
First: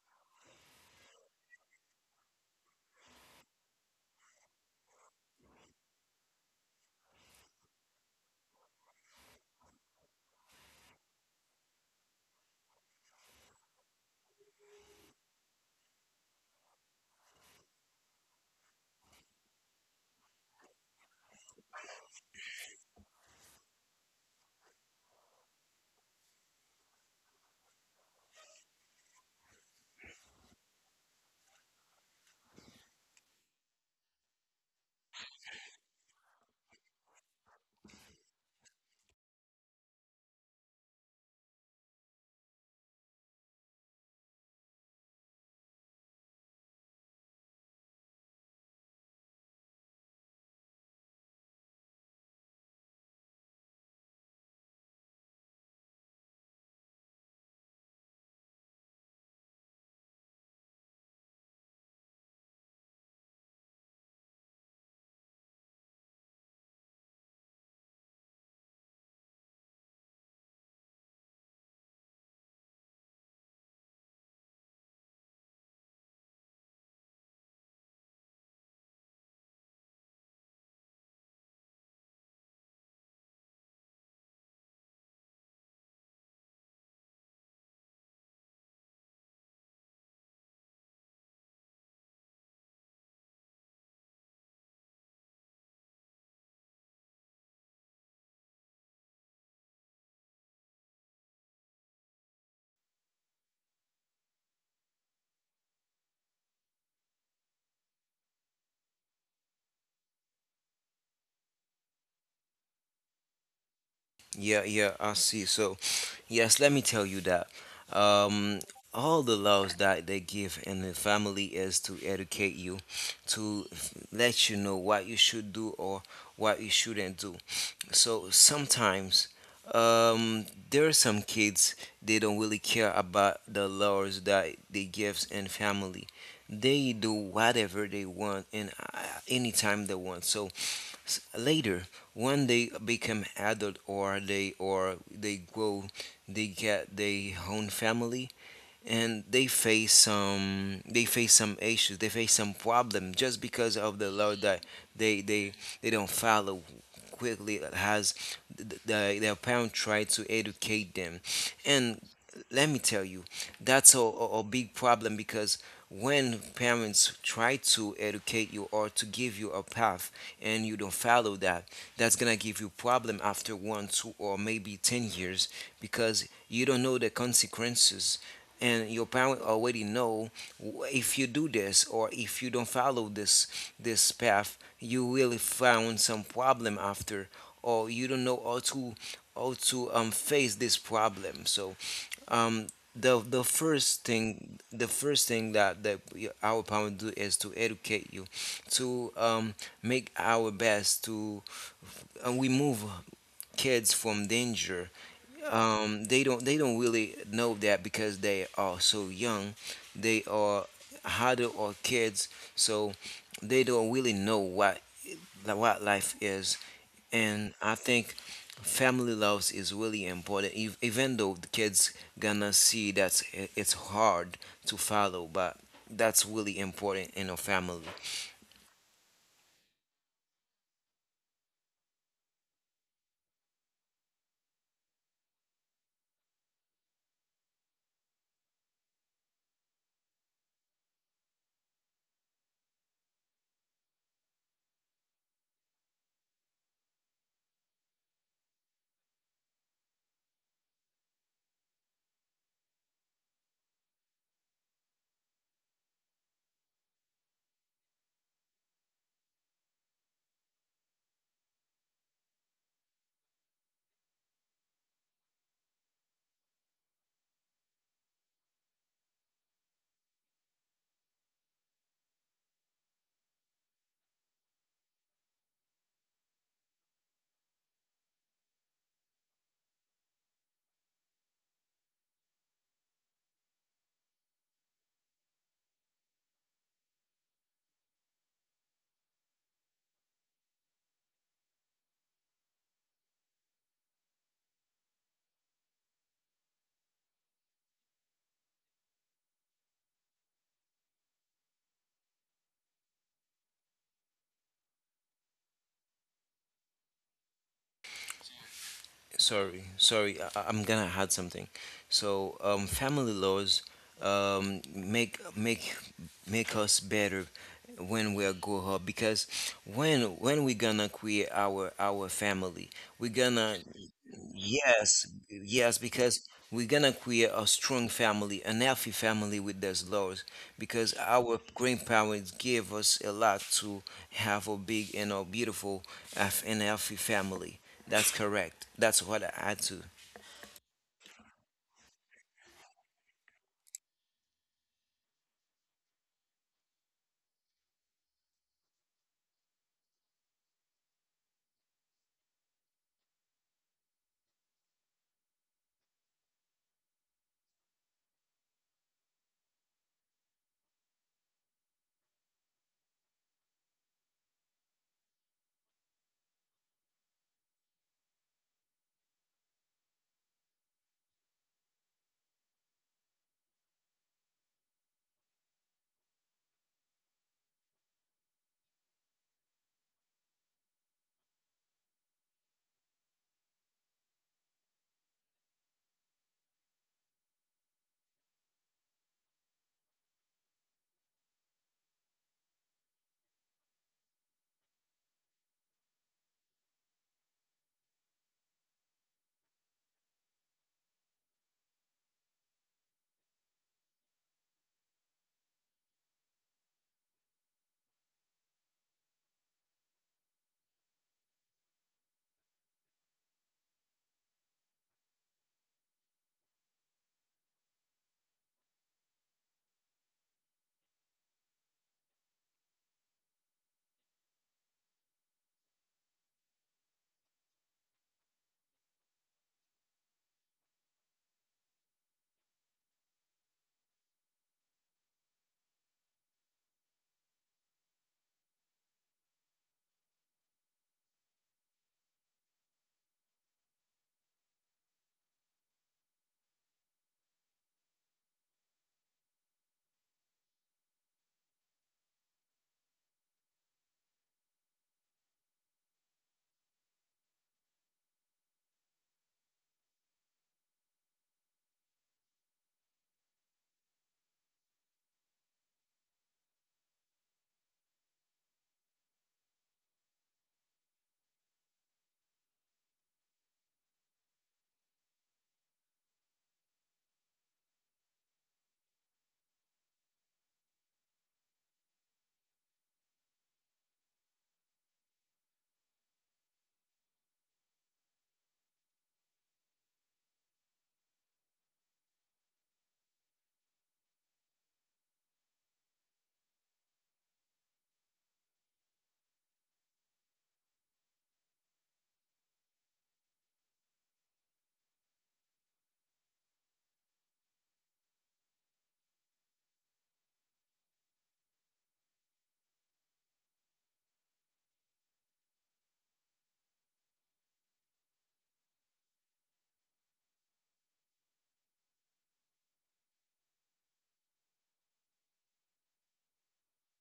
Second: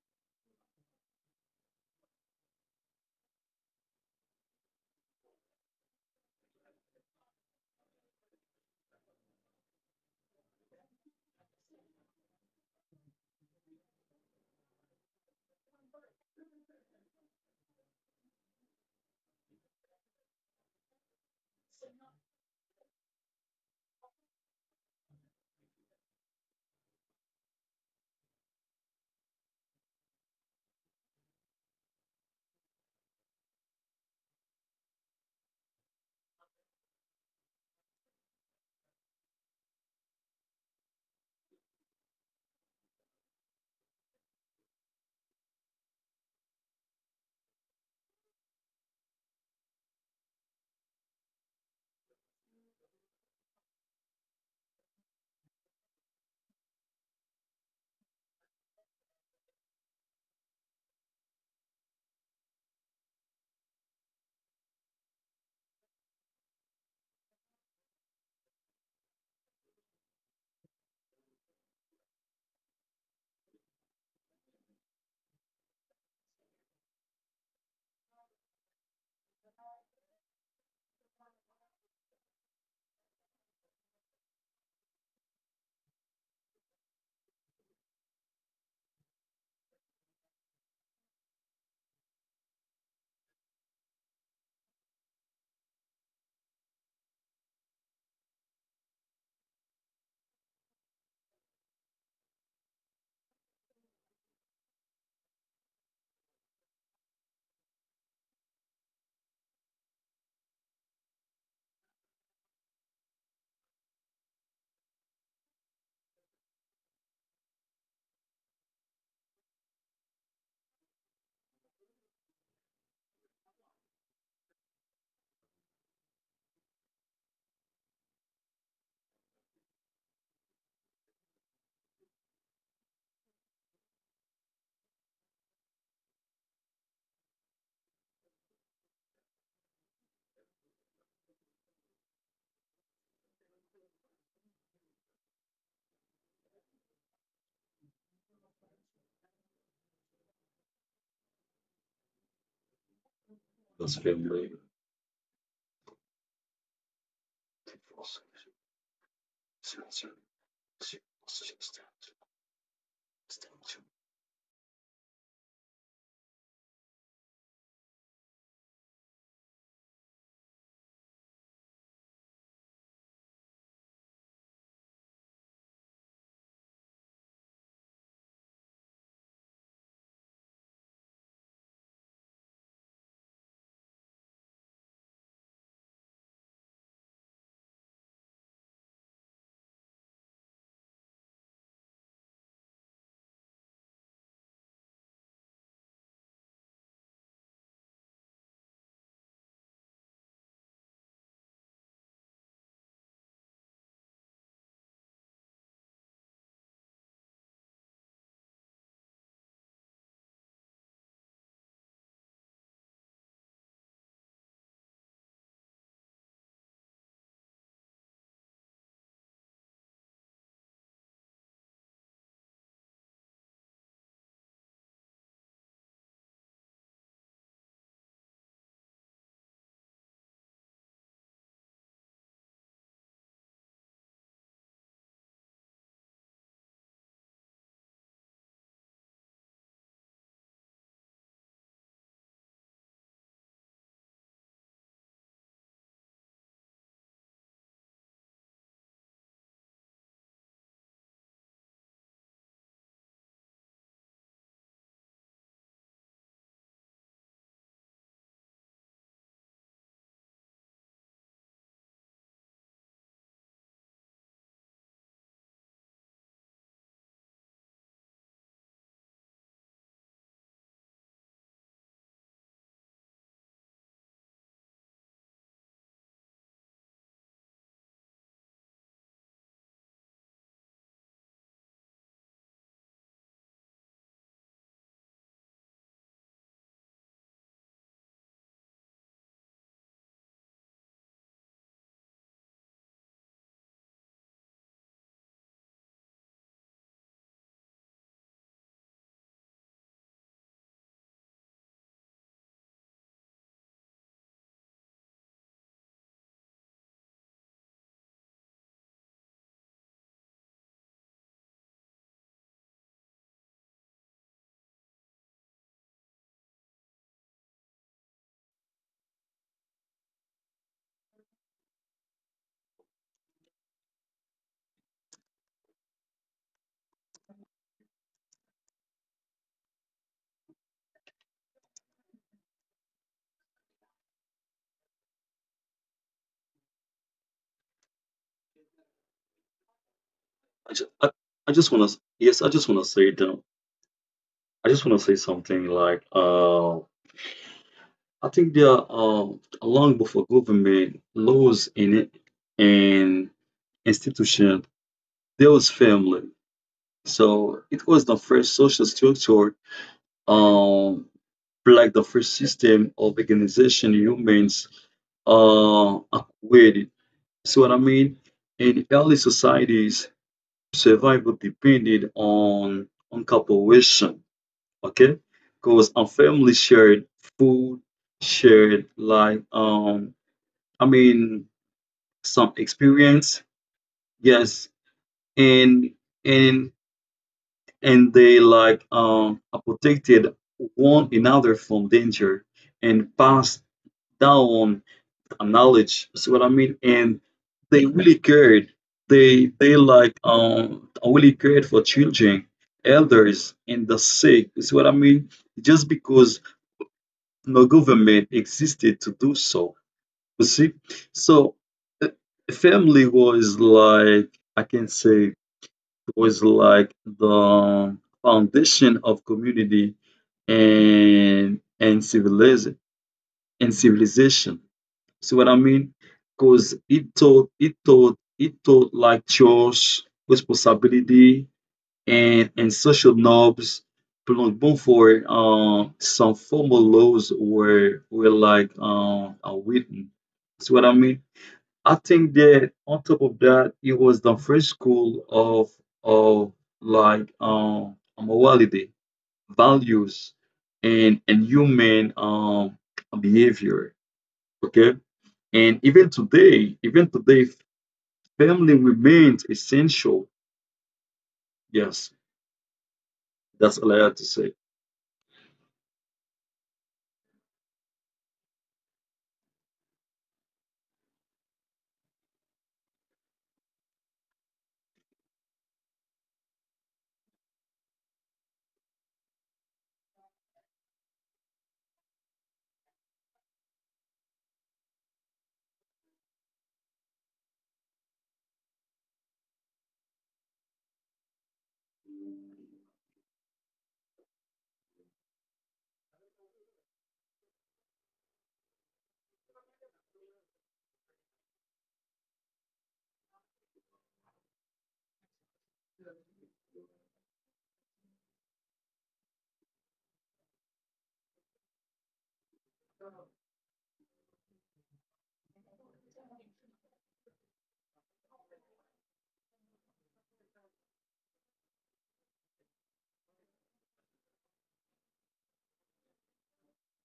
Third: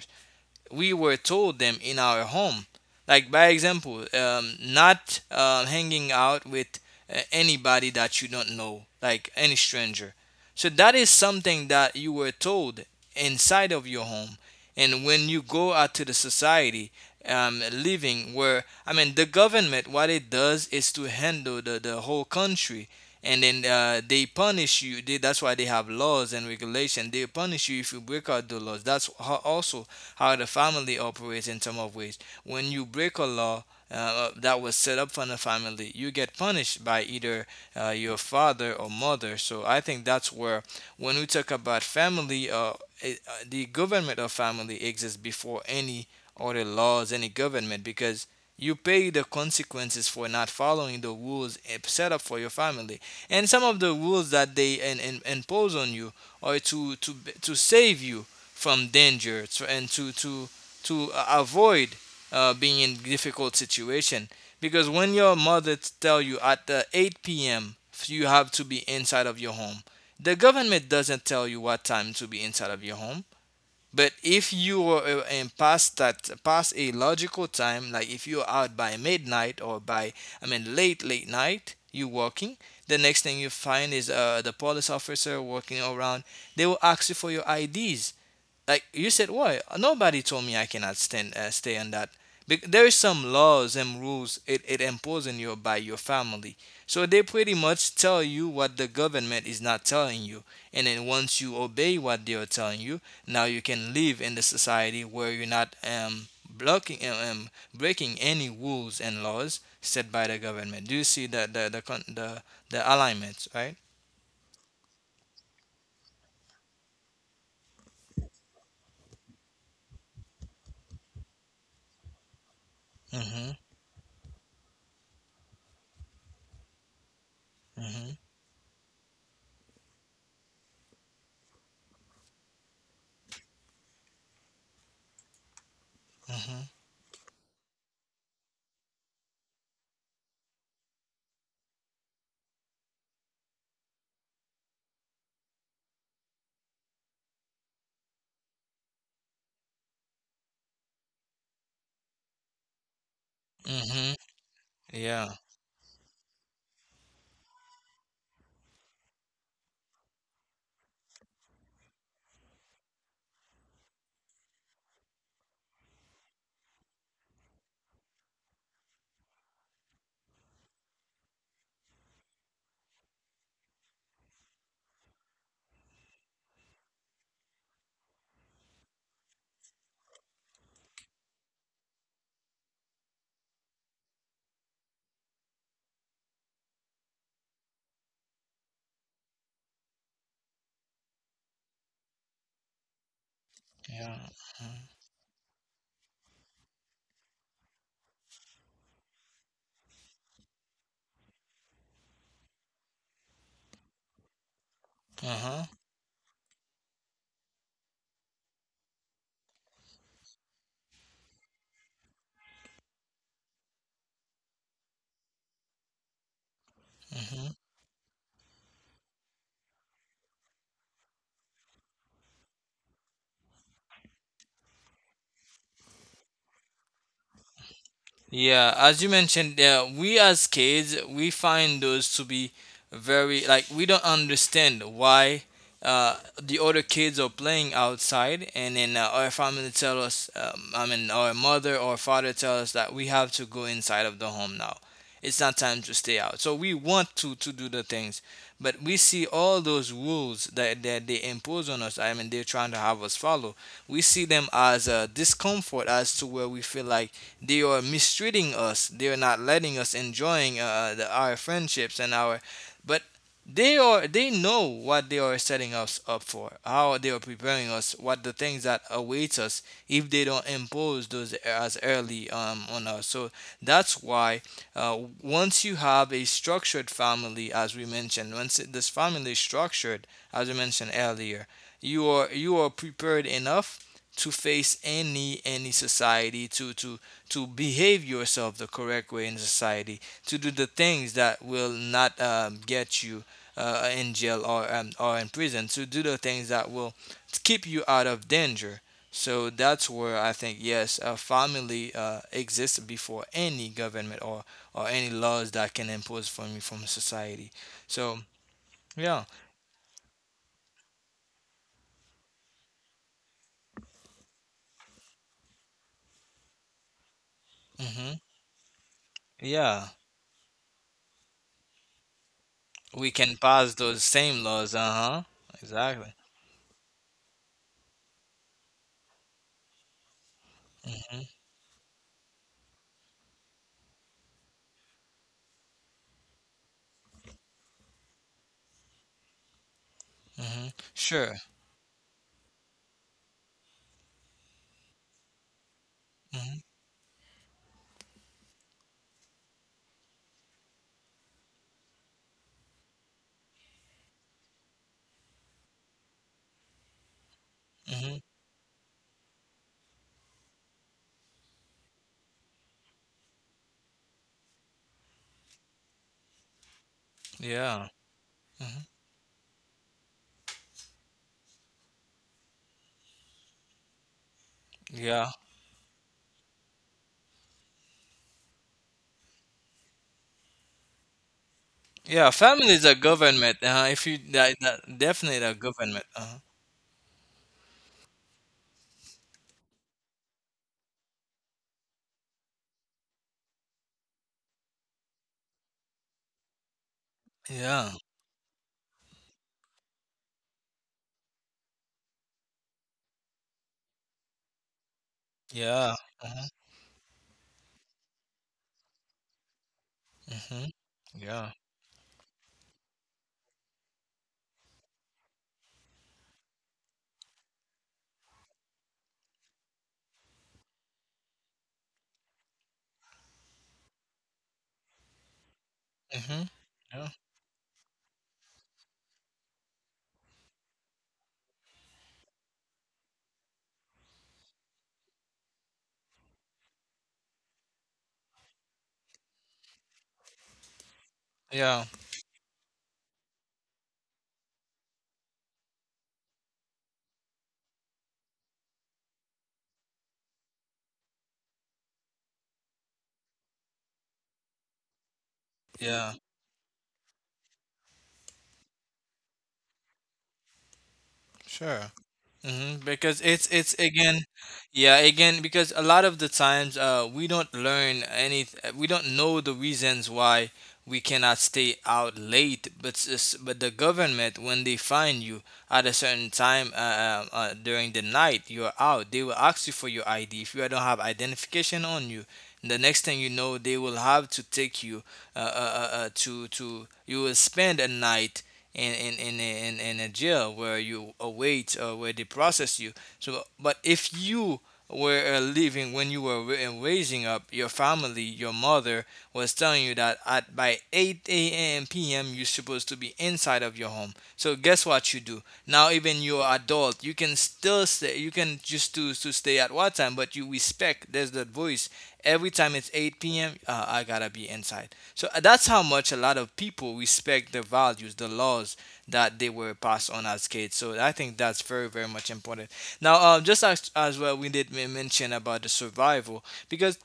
[SPEAKER 1] we were told them in our home. Like, by example, not hanging out with anybody that you don't know, like any stranger. So that is something that you were told inside of your home, and when you go out to the society, living where I mean the government, what it does is to handle the whole country, and then they punish you. They, that's why they have laws and regulation. They punish you if you break out the laws. That's how, also how the family operates in some of ways. When you break a law that was set up for the family, you get punished by either your father or mother. So I think that's where, when we talk about family, the government of family exists before any other laws, any government, because you pay the consequences for not following the rules, set up for your family. And some of the rules that they impose on you are to save you from danger, and to avoid being in difficult situation, because when your mother tell you at the 8 p.m. you have to be inside of your home. The government doesn't tell you what time to be inside of your home. But if you are and past that, past a logical time, like if you're out by midnight or by, I mean, late late night, you working. The next thing you find is the police officer working around. They will ask you for your IDs. Like, you said, why? Nobody told me I cannot stand stay on that. There is some laws and rules it imposed on you by your family. So they pretty much tell you what the government is not telling you. And then once you obey what they are telling you, now you can live in the society where you're not breaking any rules and laws set by the government. Do you see the alignments, right?
[SPEAKER 2] Yeah, yeah, I see. So, yes, let me tell you that um, all the laws that they give in the family is to educate you,
[SPEAKER 1] Mhm.
[SPEAKER 2] to let you know what you should do or what you shouldn't do.
[SPEAKER 1] Mhm.
[SPEAKER 2] So sometimes there are some kids, they don't really care about the laws that they give in family.
[SPEAKER 1] Mhm.
[SPEAKER 2] They do whatever they want, and anytime they want. So later, when they become adult, or they grow, they get their own family, and they face some issues, they face some problem, just because
[SPEAKER 3] it's
[SPEAKER 2] of the
[SPEAKER 1] Mhm.
[SPEAKER 2] law
[SPEAKER 3] family.
[SPEAKER 2] that they
[SPEAKER 1] Yeah.
[SPEAKER 2] they they don't follow quickly. It has the, their parent try to educate them, and let me tell you, that's a big problem, because when parents try to educate you or to give you a path and you don't follow that, that's gonna give you problem after 1, 2 or maybe 10 years, because you don't know the consequences, and your parent already know if you do this, or if you don't follow this path, you will find some problem after, or you don't know how to face this problem. So um
[SPEAKER 1] Yeah.
[SPEAKER 2] the
[SPEAKER 1] Mm-hmm.
[SPEAKER 2] first thing that our parents do is to educate you, to make our best to, and remove kids from danger.
[SPEAKER 1] Uh-huh.
[SPEAKER 2] They don't, really know that because they are so young. They are harder or kids. So they don't really know what life is.
[SPEAKER 1] Hmm.
[SPEAKER 2] And I think family loves is really important, even though the kids gonna see that it's hard to follow, but that's really important in a family.
[SPEAKER 1] Yeah, as you mentioned, yeah, we as kids we find those to be very, like, we don't understand why uh, the other kids are playing outside. And then our family tell us, I mean, our mother or father tell us that we have to go inside of the home now. It's not time to stay out. So we want to do the things, but we see all those rules that they impose on us. I mean, they're trying to have us follow. We see them as a discomfort, as to where we feel like they are mistreating us. They are not letting us enjoying our friendships and our. But they are. They know what they are setting us up for. How they are preparing us. What the things that awaits us if they don't impose those as early on us. So that's why once you have a structured family, as we mentioned, once this family is structured, as we mentioned earlier, you are prepared enough to face any society to behave yourself the correct way in society, to do the things that will not get you in jail or in prison, to do the things that will keep you out of danger. So that's where I think yes, a family exists before any government or any laws that can impose from you from society. So yeah.
[SPEAKER 2] Sorry, sorry, I'm gonna add something. So, family laws um, make make make us better
[SPEAKER 1] Hmm.
[SPEAKER 2] when we are grow up, because
[SPEAKER 1] Yeah,
[SPEAKER 2] when we gonna create our family, we
[SPEAKER 1] we can
[SPEAKER 2] gonna
[SPEAKER 1] pass those same laws. Uh
[SPEAKER 2] yes,
[SPEAKER 1] huh.
[SPEAKER 2] yes,
[SPEAKER 1] Exactly.
[SPEAKER 2] because we're gonna create a strong family, an healthy family with those laws, because
[SPEAKER 1] Mm-hmm.
[SPEAKER 2] our grandparents gave us a lot to have a big and a beautiful health- and healthy family. That's correct. That's what I add to.
[SPEAKER 1] Mm-hmm.
[SPEAKER 3] I just, I,
[SPEAKER 1] Sure.
[SPEAKER 3] I just want to, yes, I just want to say them. I just want to say something like,
[SPEAKER 1] Mm-hmm.
[SPEAKER 3] I think there are, long before government laws in it and institution, there was family. So it was
[SPEAKER 1] Hmm.
[SPEAKER 3] the first social structure, um, like the first system of organization humans uh, created. See what I
[SPEAKER 1] Yeah.
[SPEAKER 3] mean?
[SPEAKER 1] Mhm.
[SPEAKER 3] In early societies, survival depended on cooperation. Okay,
[SPEAKER 1] Yeah,
[SPEAKER 3] because our family shared food, shared like I mean
[SPEAKER 1] yeah.
[SPEAKER 3] some
[SPEAKER 1] Family is a
[SPEAKER 3] experience,
[SPEAKER 1] government. If you that, that
[SPEAKER 3] yes,
[SPEAKER 1] definitely a
[SPEAKER 3] and
[SPEAKER 1] government.
[SPEAKER 3] and they like are protected one another from danger and passed down a knowledge, see what I mean, and
[SPEAKER 1] Yeah,
[SPEAKER 3] they really cared, they like really cared for children, elders and the sick, see what I mean, just
[SPEAKER 1] yeah.
[SPEAKER 3] because
[SPEAKER 1] Uh-huh.
[SPEAKER 3] no government existed to do so. You
[SPEAKER 1] Hmm.
[SPEAKER 3] see,
[SPEAKER 1] Yeah.
[SPEAKER 3] so uh, family was like, I can say, was like the foundation of community and civilization. See what I mean?
[SPEAKER 1] Hmm.
[SPEAKER 3] Because
[SPEAKER 1] Yeah.
[SPEAKER 3] it taught like chores, responsibility, and, social knobs Plunk Bonfor, some formal laws were like are written. See what I mean?
[SPEAKER 1] Yeah.
[SPEAKER 3] I think that on top of that, it was the first school of of like morality, values, and human behavior. Okay, and
[SPEAKER 1] Yeah.
[SPEAKER 3] even today, family remains essential.
[SPEAKER 1] Sure.
[SPEAKER 3] Yes,
[SPEAKER 1] Hmm. Because it's
[SPEAKER 3] that's all I have
[SPEAKER 1] again,
[SPEAKER 3] to say.
[SPEAKER 1] yeah, again, because a lot of the times we don't learn any, we don't know the reasons why we cannot stay out late. But but the government, when they find you at a certain time during the night you're out, they will ask you for your ID. If you don't have identification on you, the next thing you know, they will have to take you, uh, uh, to you will spend a night in in in in a jail where you await or where they process you. So, but if you were living when you were raising up your family, your mother was telling you that at by 8 a.m. p.m. you're supposed to be inside of your home. So guess what you do now? Even you're adult, you can still stay. You can just choose to stay at what time, but you respect. There's that voice every time it's 8 p.m. I gotta be inside. So that's how much a lot of people respect the values, the laws that they were passed on as kids. So I think that's very, very much important. Now, just as well, we did mention about the survival, because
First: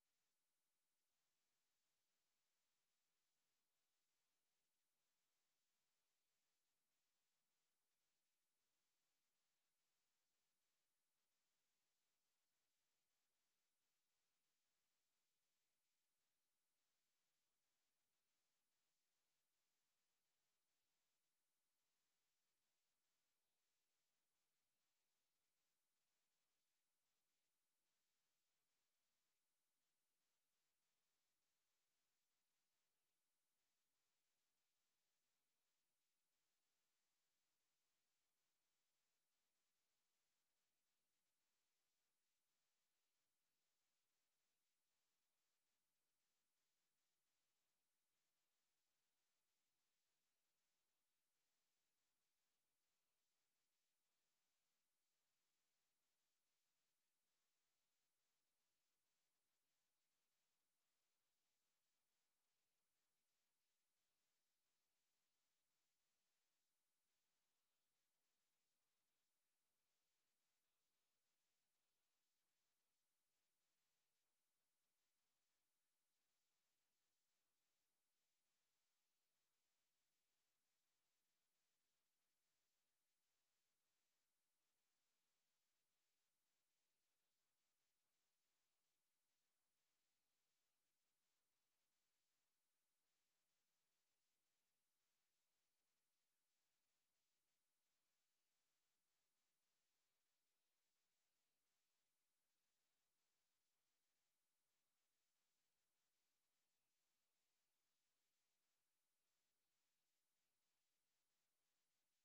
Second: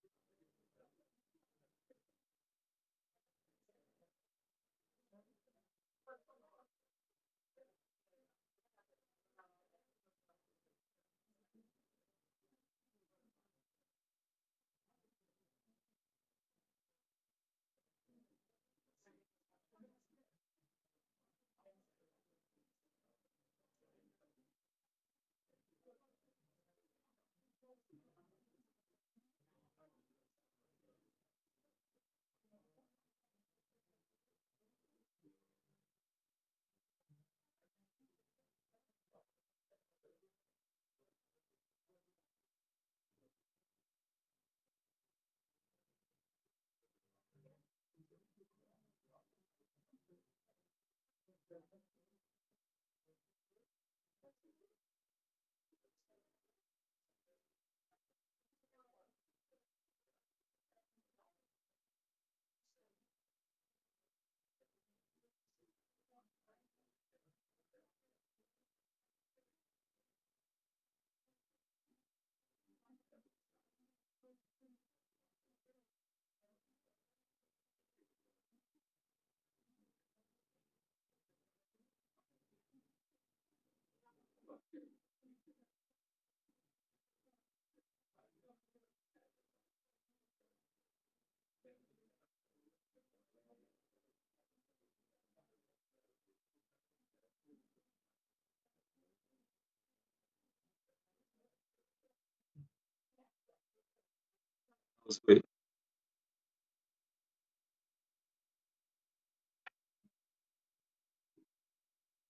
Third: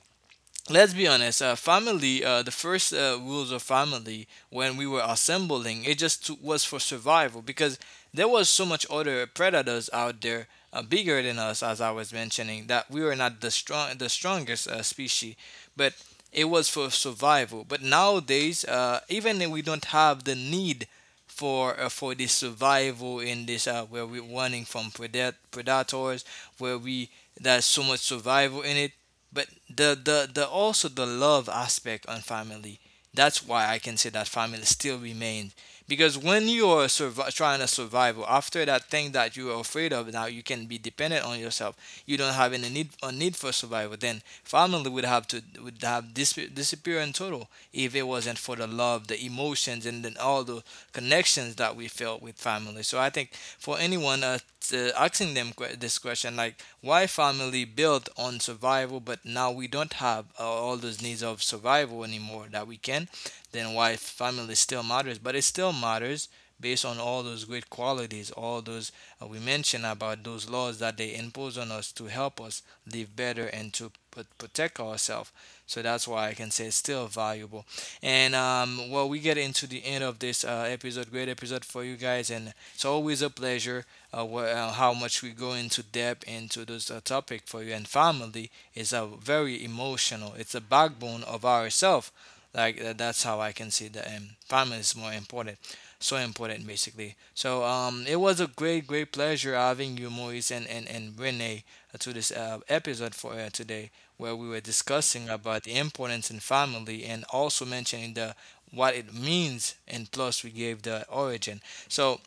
[SPEAKER 1] let's be honest, family the first rules of family when we were assembling it just to, was for survival, because there was so much other predators out there bigger than us, as I was mentioning that we were not the strongest species, but it was for survival. But nowadays even if we don't have the need for this survival in this where we're running from predators, where we, there's so much survival in it. But the also the love aspect on family. That's why I can say that family still remains, because when you are trying to survive after that thing that you are afraid of, now you can be dependent on yourself. You don't have any need, a need for survival. Then family would have disappear in total if it wasn't for the love, the emotions, and then all the connections that we felt with family. So I think, for anyone asking them this question, like, why family built on survival, but now we don't have all those needs of survival anymore that we can, then why family still matters. But it still matters based on all those great qualities, all those we mentioned about those laws that they impose on us to help us live better and to protect ourselves. So that's why I can say it's still valuable. And well, we get into the end of this episode. Great episode for you guys, and it's always a pleasure, how much we go into depth into this topic for you. And family is a very emotional. It's a backbone of ourself. Like, that's how I can see that family is more important, so important basically. So it was a great, great pleasure having you, Moise and Renee, to this episode for today, where we were discussing about the importance in family, and also mentioning the what it means, and plus we gave the origin. So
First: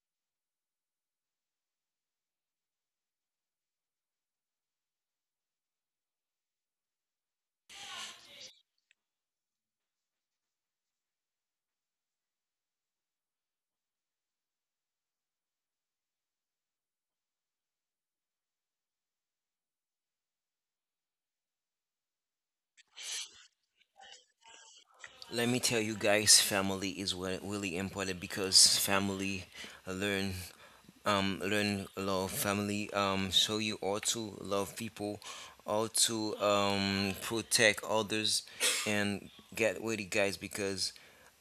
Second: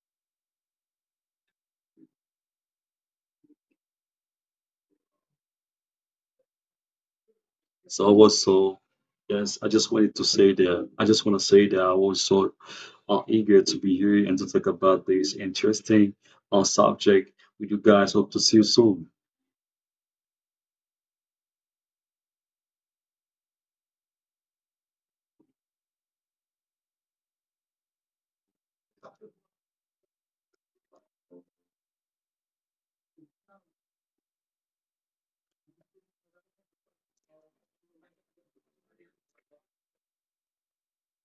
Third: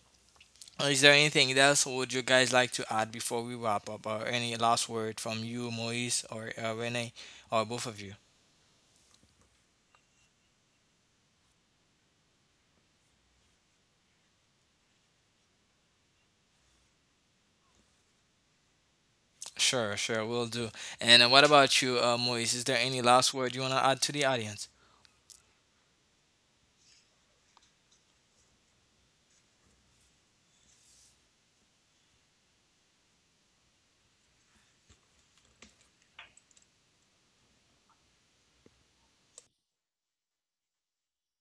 [SPEAKER 1] is there anything else would you guys like to add before we wrap up, or any last word from you, Moise, or Renee, or both of
[SPEAKER 3] So
[SPEAKER 1] you?
[SPEAKER 3] also, yes, I just want to say that I was so eager to be here and to talk about this interesting subject with you guys. Hope to see you soon.
[SPEAKER 1] Sure, sure, we'll do. And what about you, Moise? Is there any last word you want to add to the audience?
[SPEAKER 2] Let me tell you guys, family is what really important because family learn, learn love family. So you ought to love people, ought to protect others, and get with it, guys, because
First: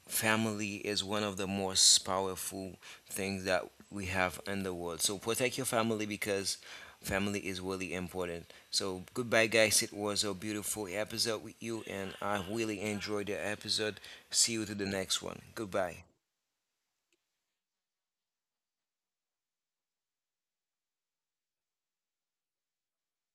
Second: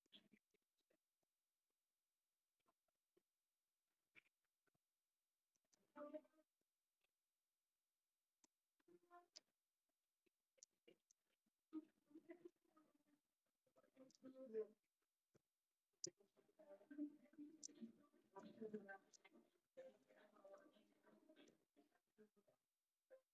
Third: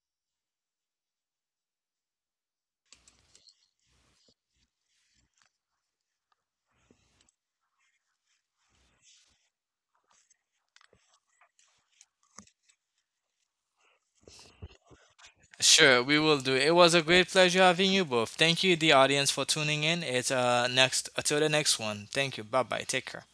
[SPEAKER 2] family is one of the most powerful things that we have in the world. So protect your family because family is really important. So goodbye, guys. It was a beautiful episode with you, and I really enjoyed the episode. See you to the next one. Goodbye.
[SPEAKER 1] Sure, we will do. It was a great pleasure having you both. Thank you, the audience, for tuning in. It's next until the next one. Thank you. Bye bye. Take care.